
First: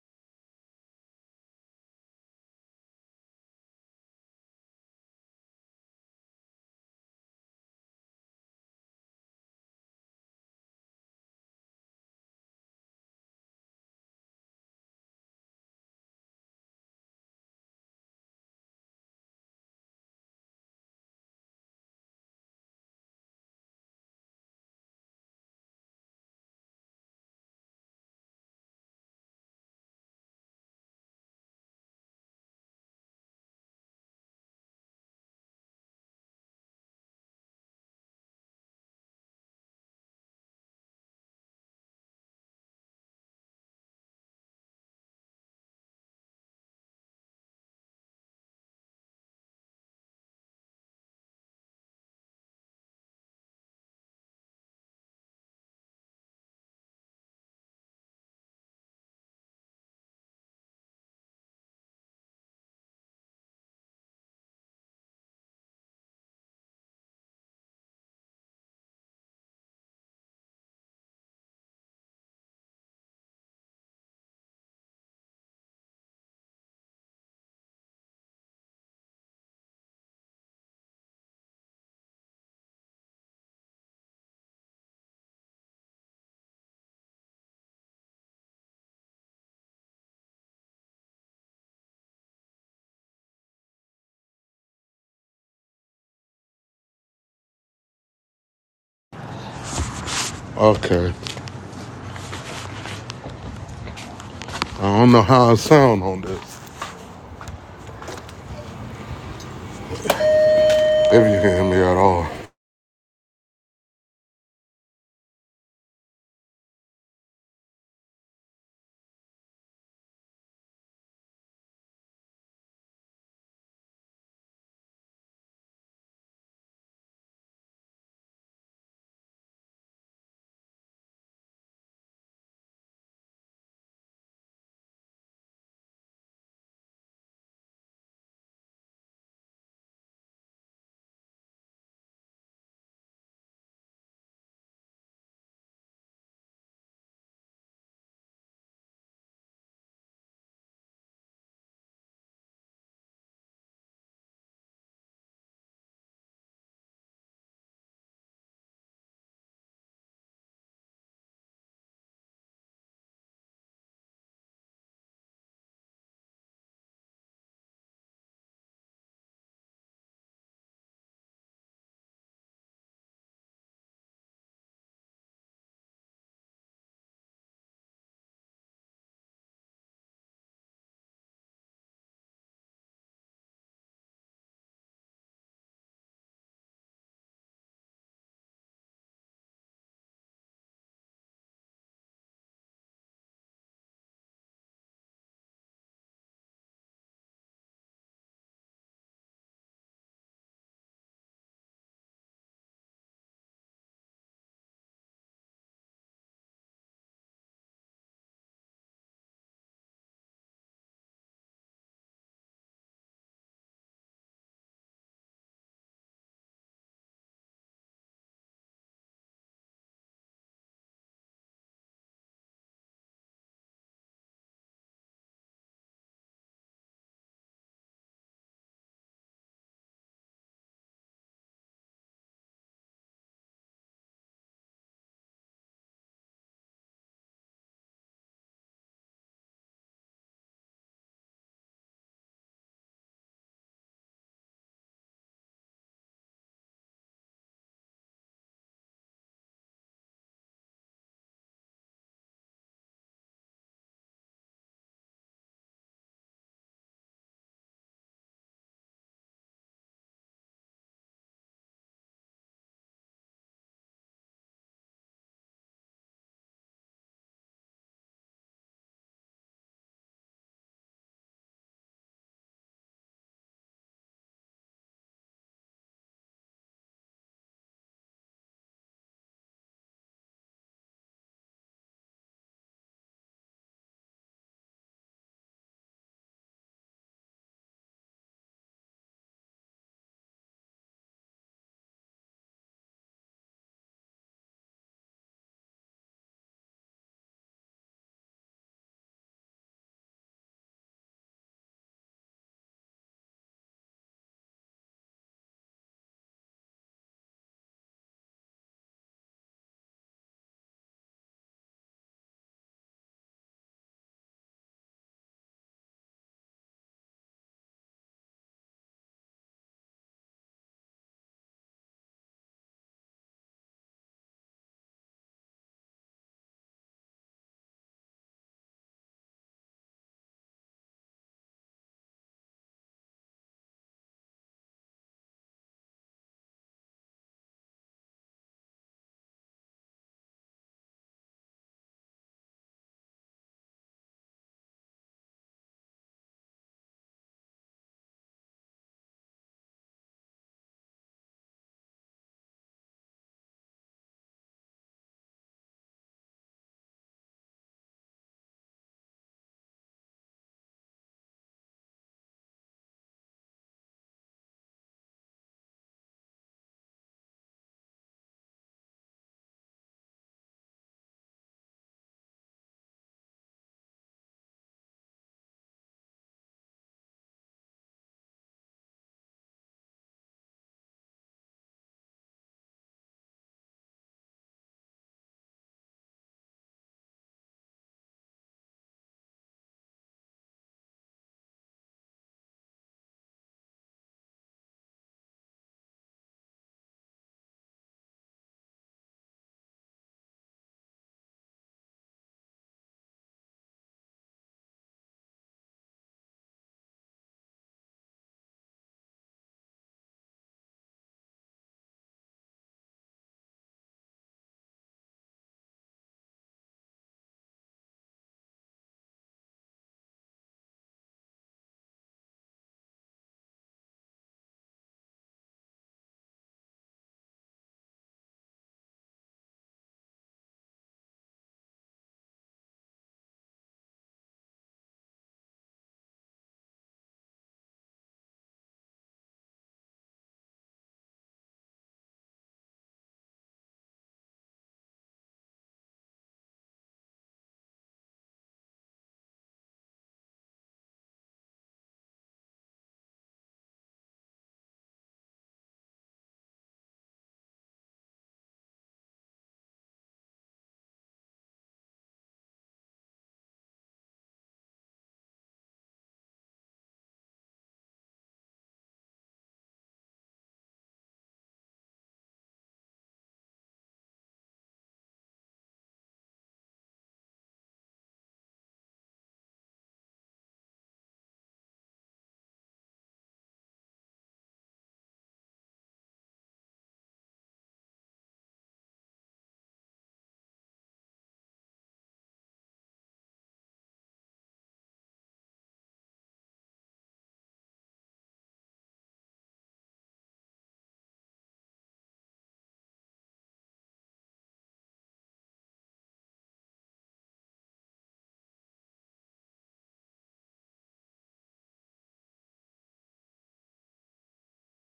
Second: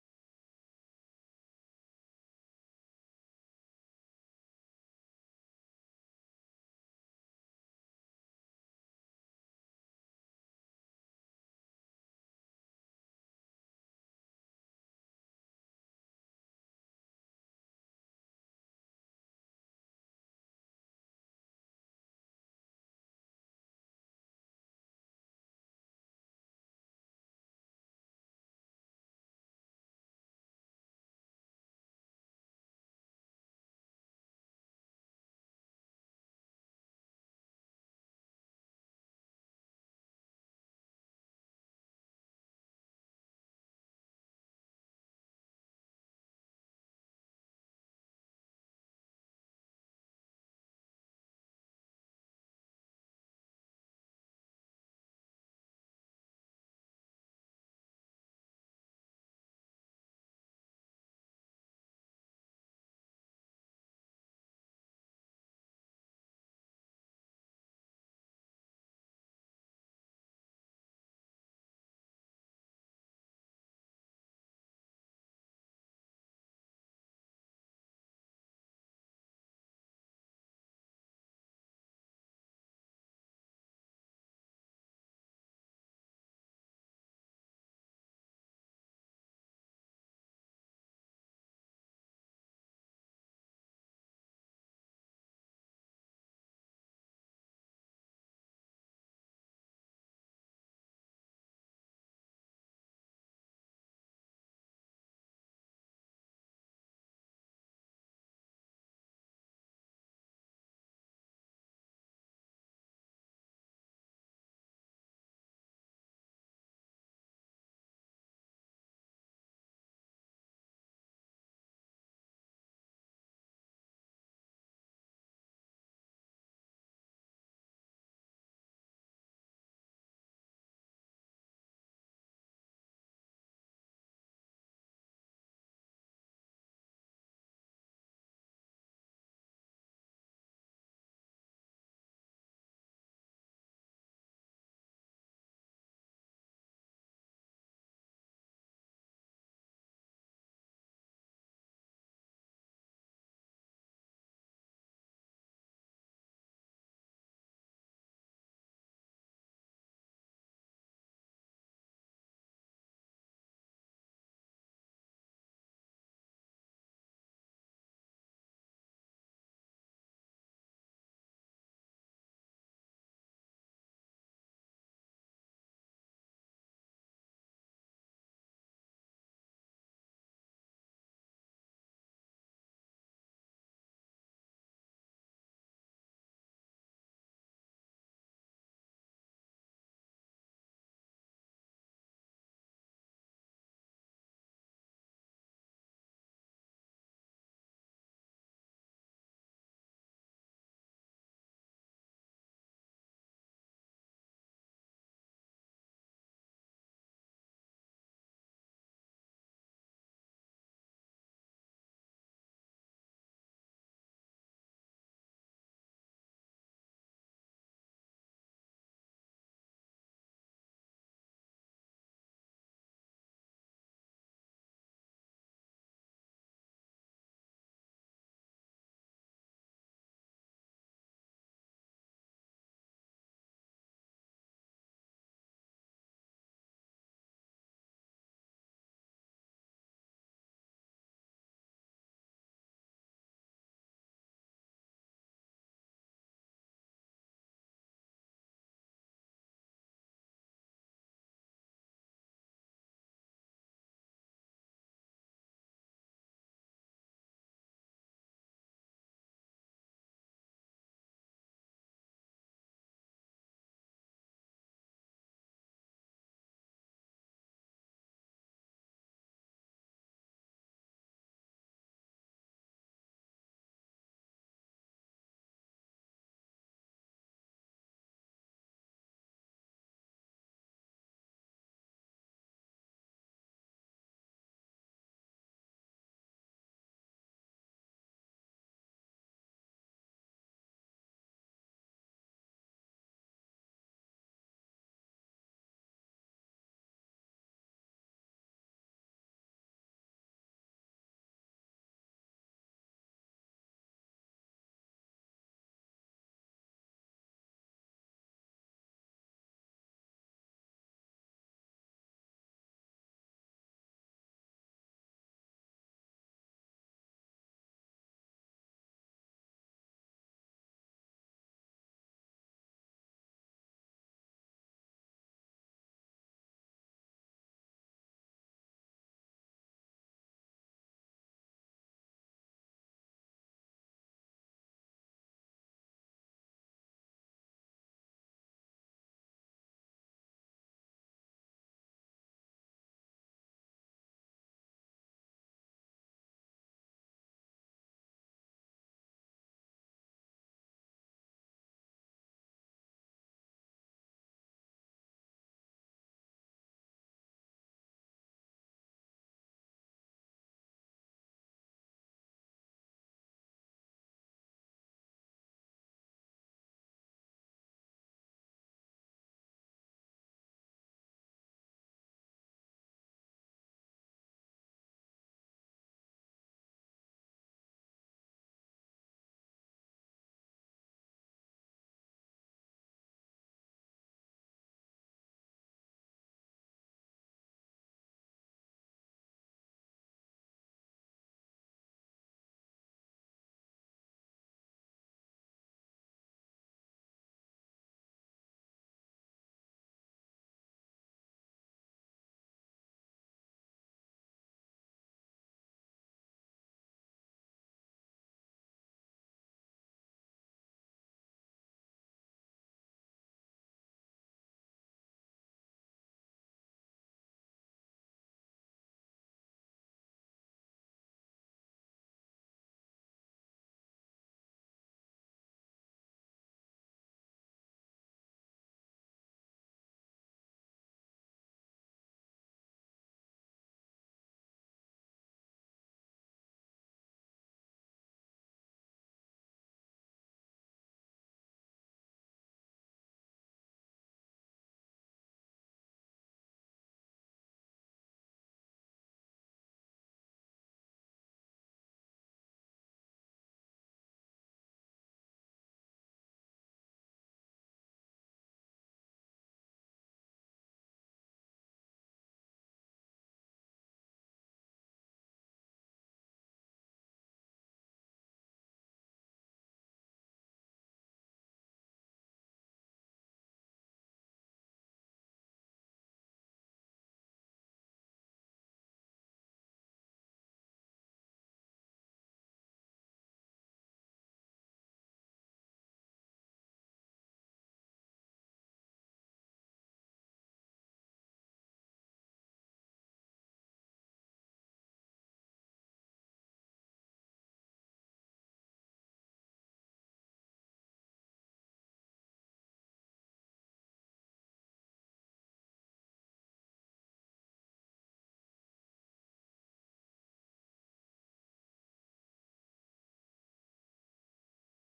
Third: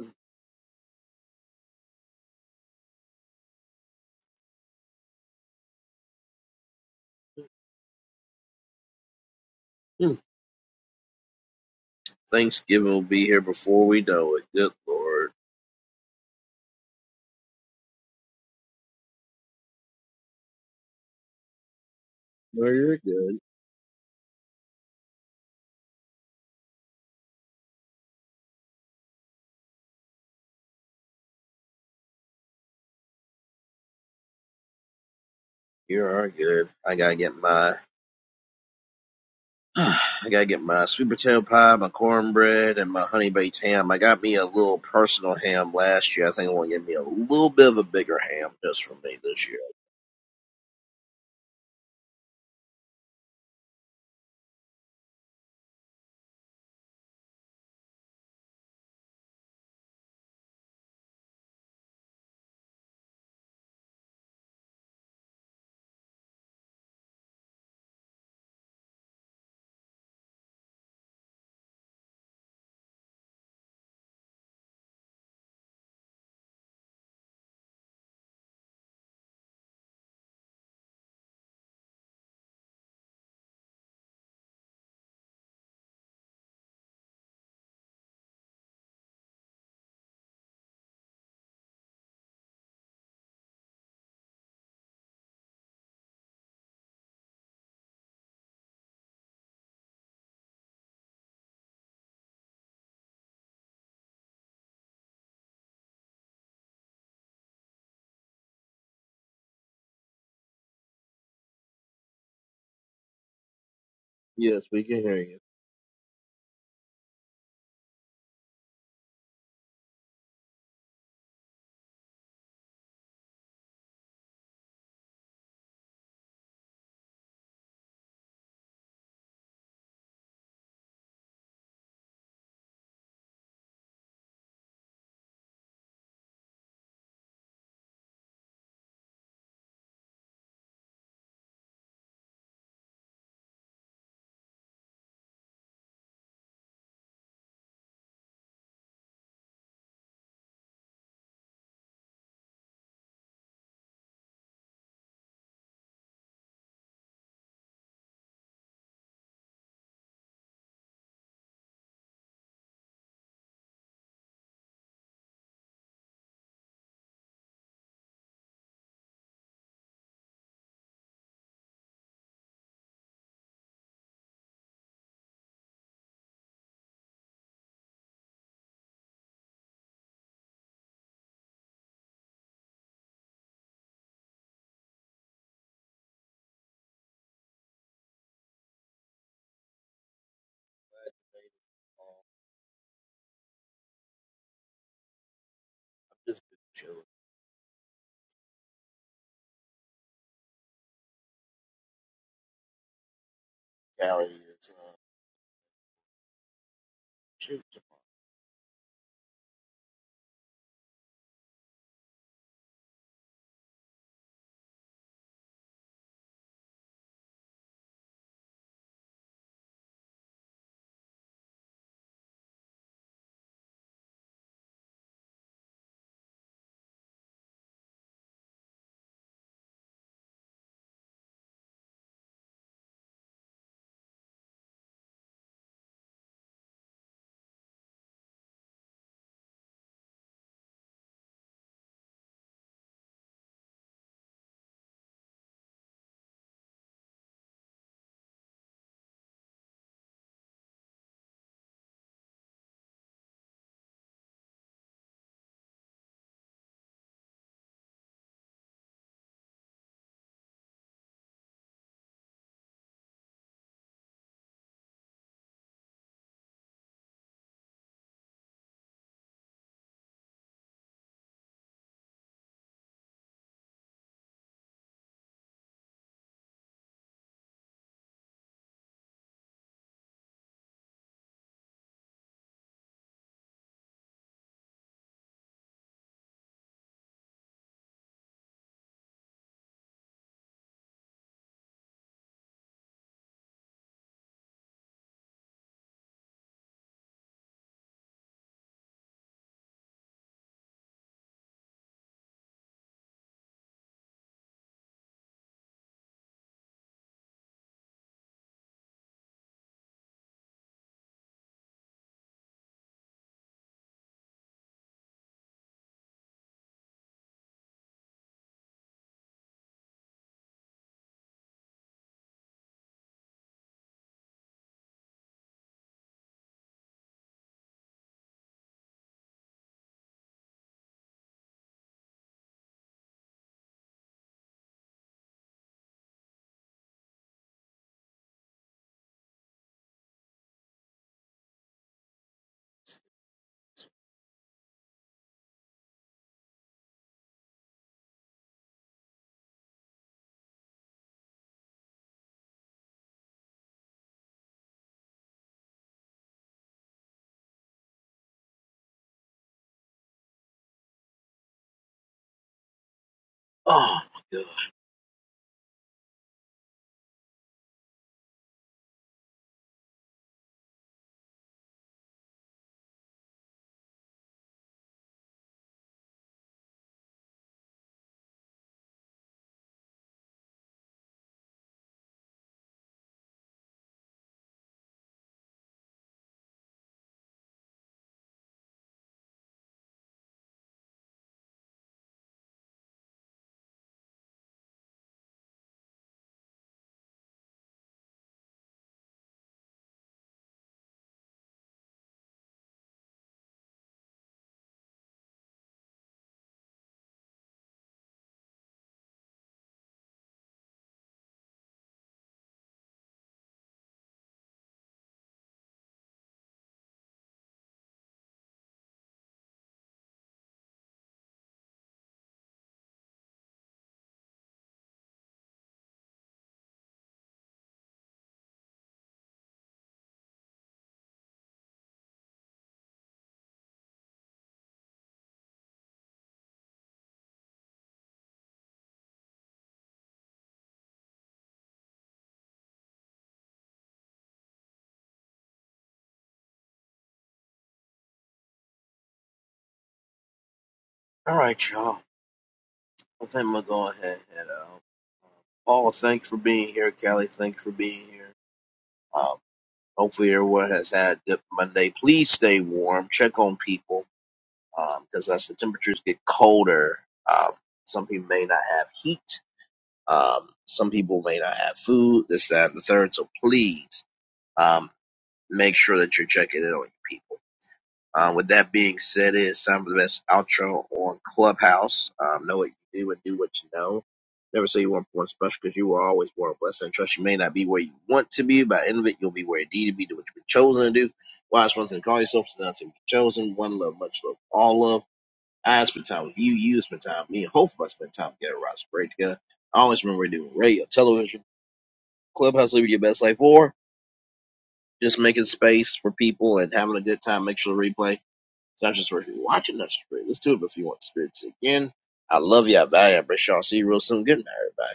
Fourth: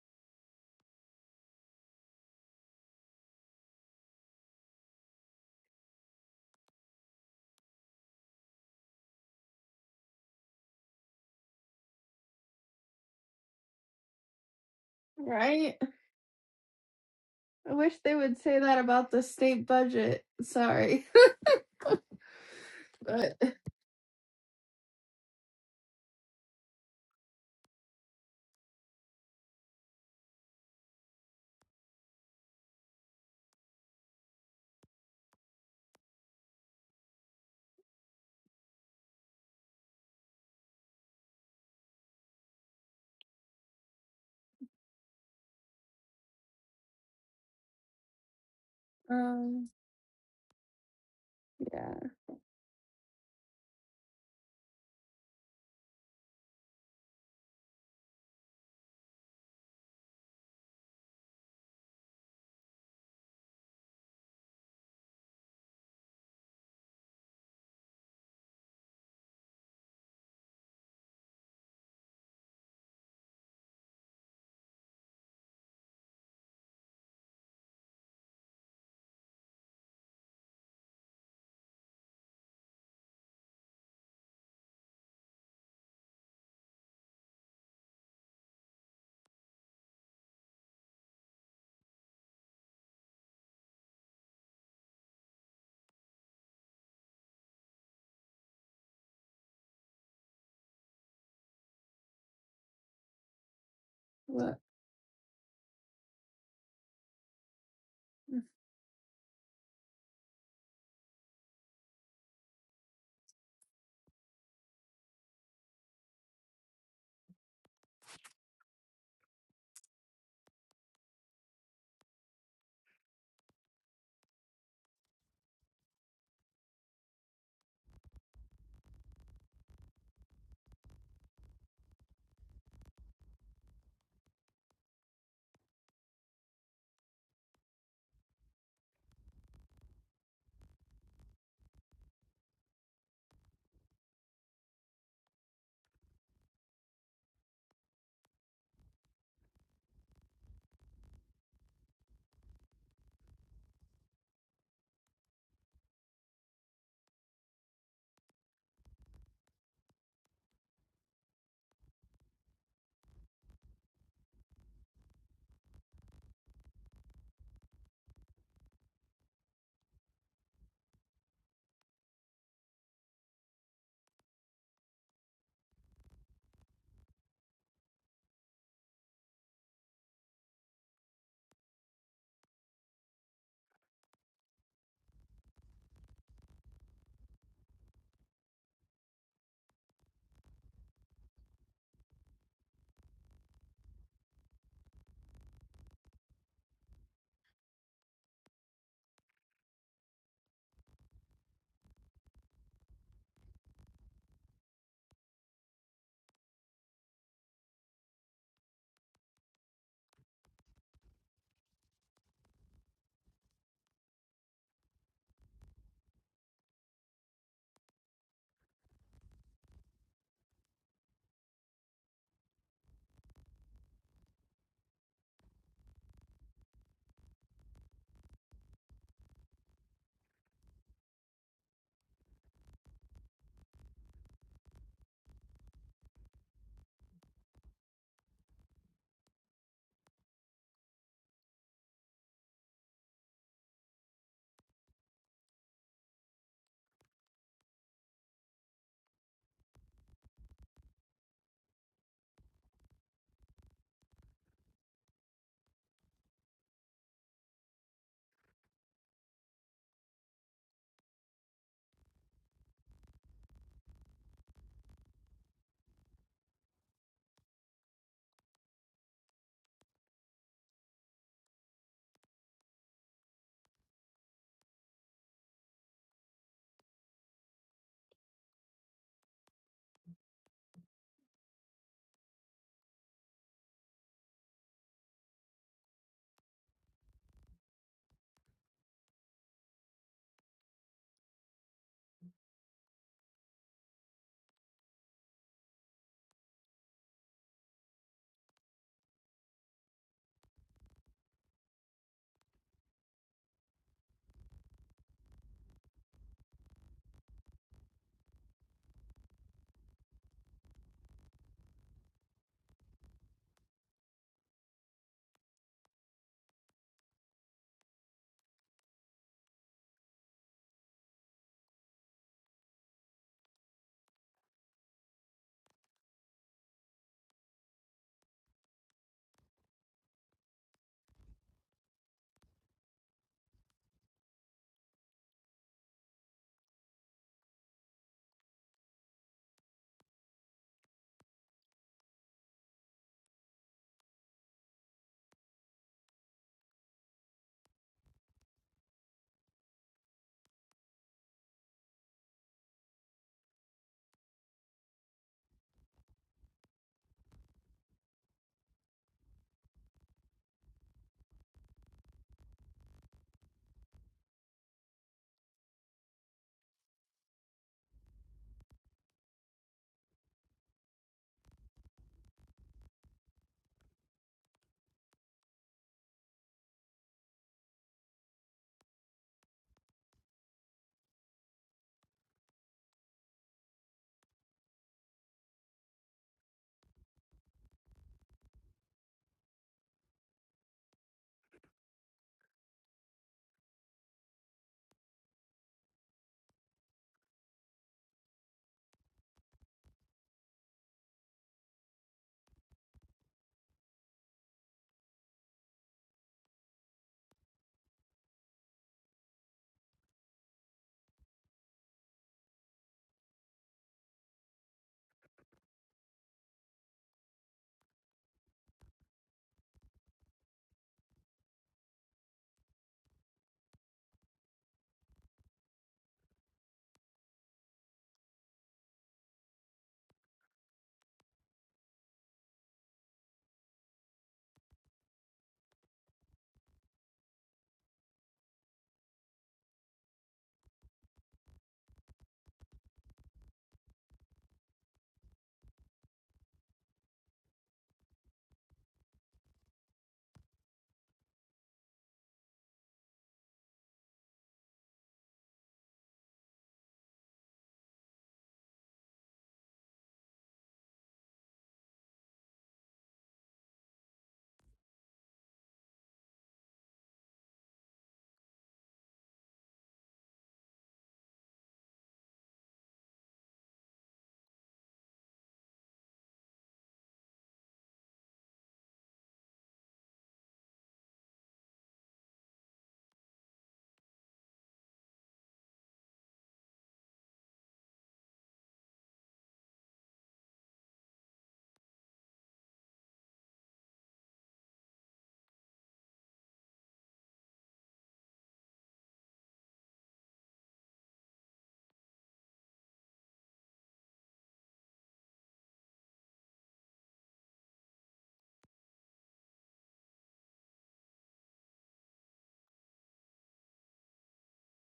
[SPEAKER 1] hmm. hmm. Thanksgiving will be here before we know it. Good lord.
[SPEAKER 4] Right? I wish they would say that about the state budget. Sorry.
[SPEAKER 1] No, you're good.
[SPEAKER 4] But
[SPEAKER 1] You are good. I gotta get my I gotta get my sweet potato pie, my cornbread, and my honey baked ham. I got me a little personal ham last year. I think I want to get me a little bit of a bigger ham just for me this year.
[SPEAKER 4] um yeah.
[SPEAKER 2] Okay.
[SPEAKER 4] What?
[SPEAKER 2] I don't know how I sound on this, if you can hear me at all.
[SPEAKER 1] Yes, we can hear you. just chilling. Callie is uh, shoot Oh my god! All right, y'all. I think I'm gonna go ahead and head out. Paul, thanks for being here. Callie, thanks for being here. Um, hopefully everyone has had a good Monday. Please stay warm. Check on people. because as the temperatures get colder, um, some people may not have heat. Um, some people may not have food. This, that, and the third. So please um, make sure that you're checking in on your people. Um, with that being said, it's time for the best outro on Clubhouse. Um, know what you do and do what you know. Never say you weren't born special because you were always born blessed. And trust you may not be where you want to be. By the end of it, you'll be where you need to be. Do what you've been chosen to do. Why is one thing to call yourself? It's nothing to be chosen. One love, much love, all love. I spent time with you. You spent time with me. And hopefully, I spent time together. Rod sprayed together. I always remember doing radio, television, clubhouse, living your best life, or just making space for people and having a good time. Make sure to replay. It's not just for if you are watching, not just for you. Let's do it if you want to experience it again. I love you. I value you. I appreciate y'all. See you real soon. Good night, everybody.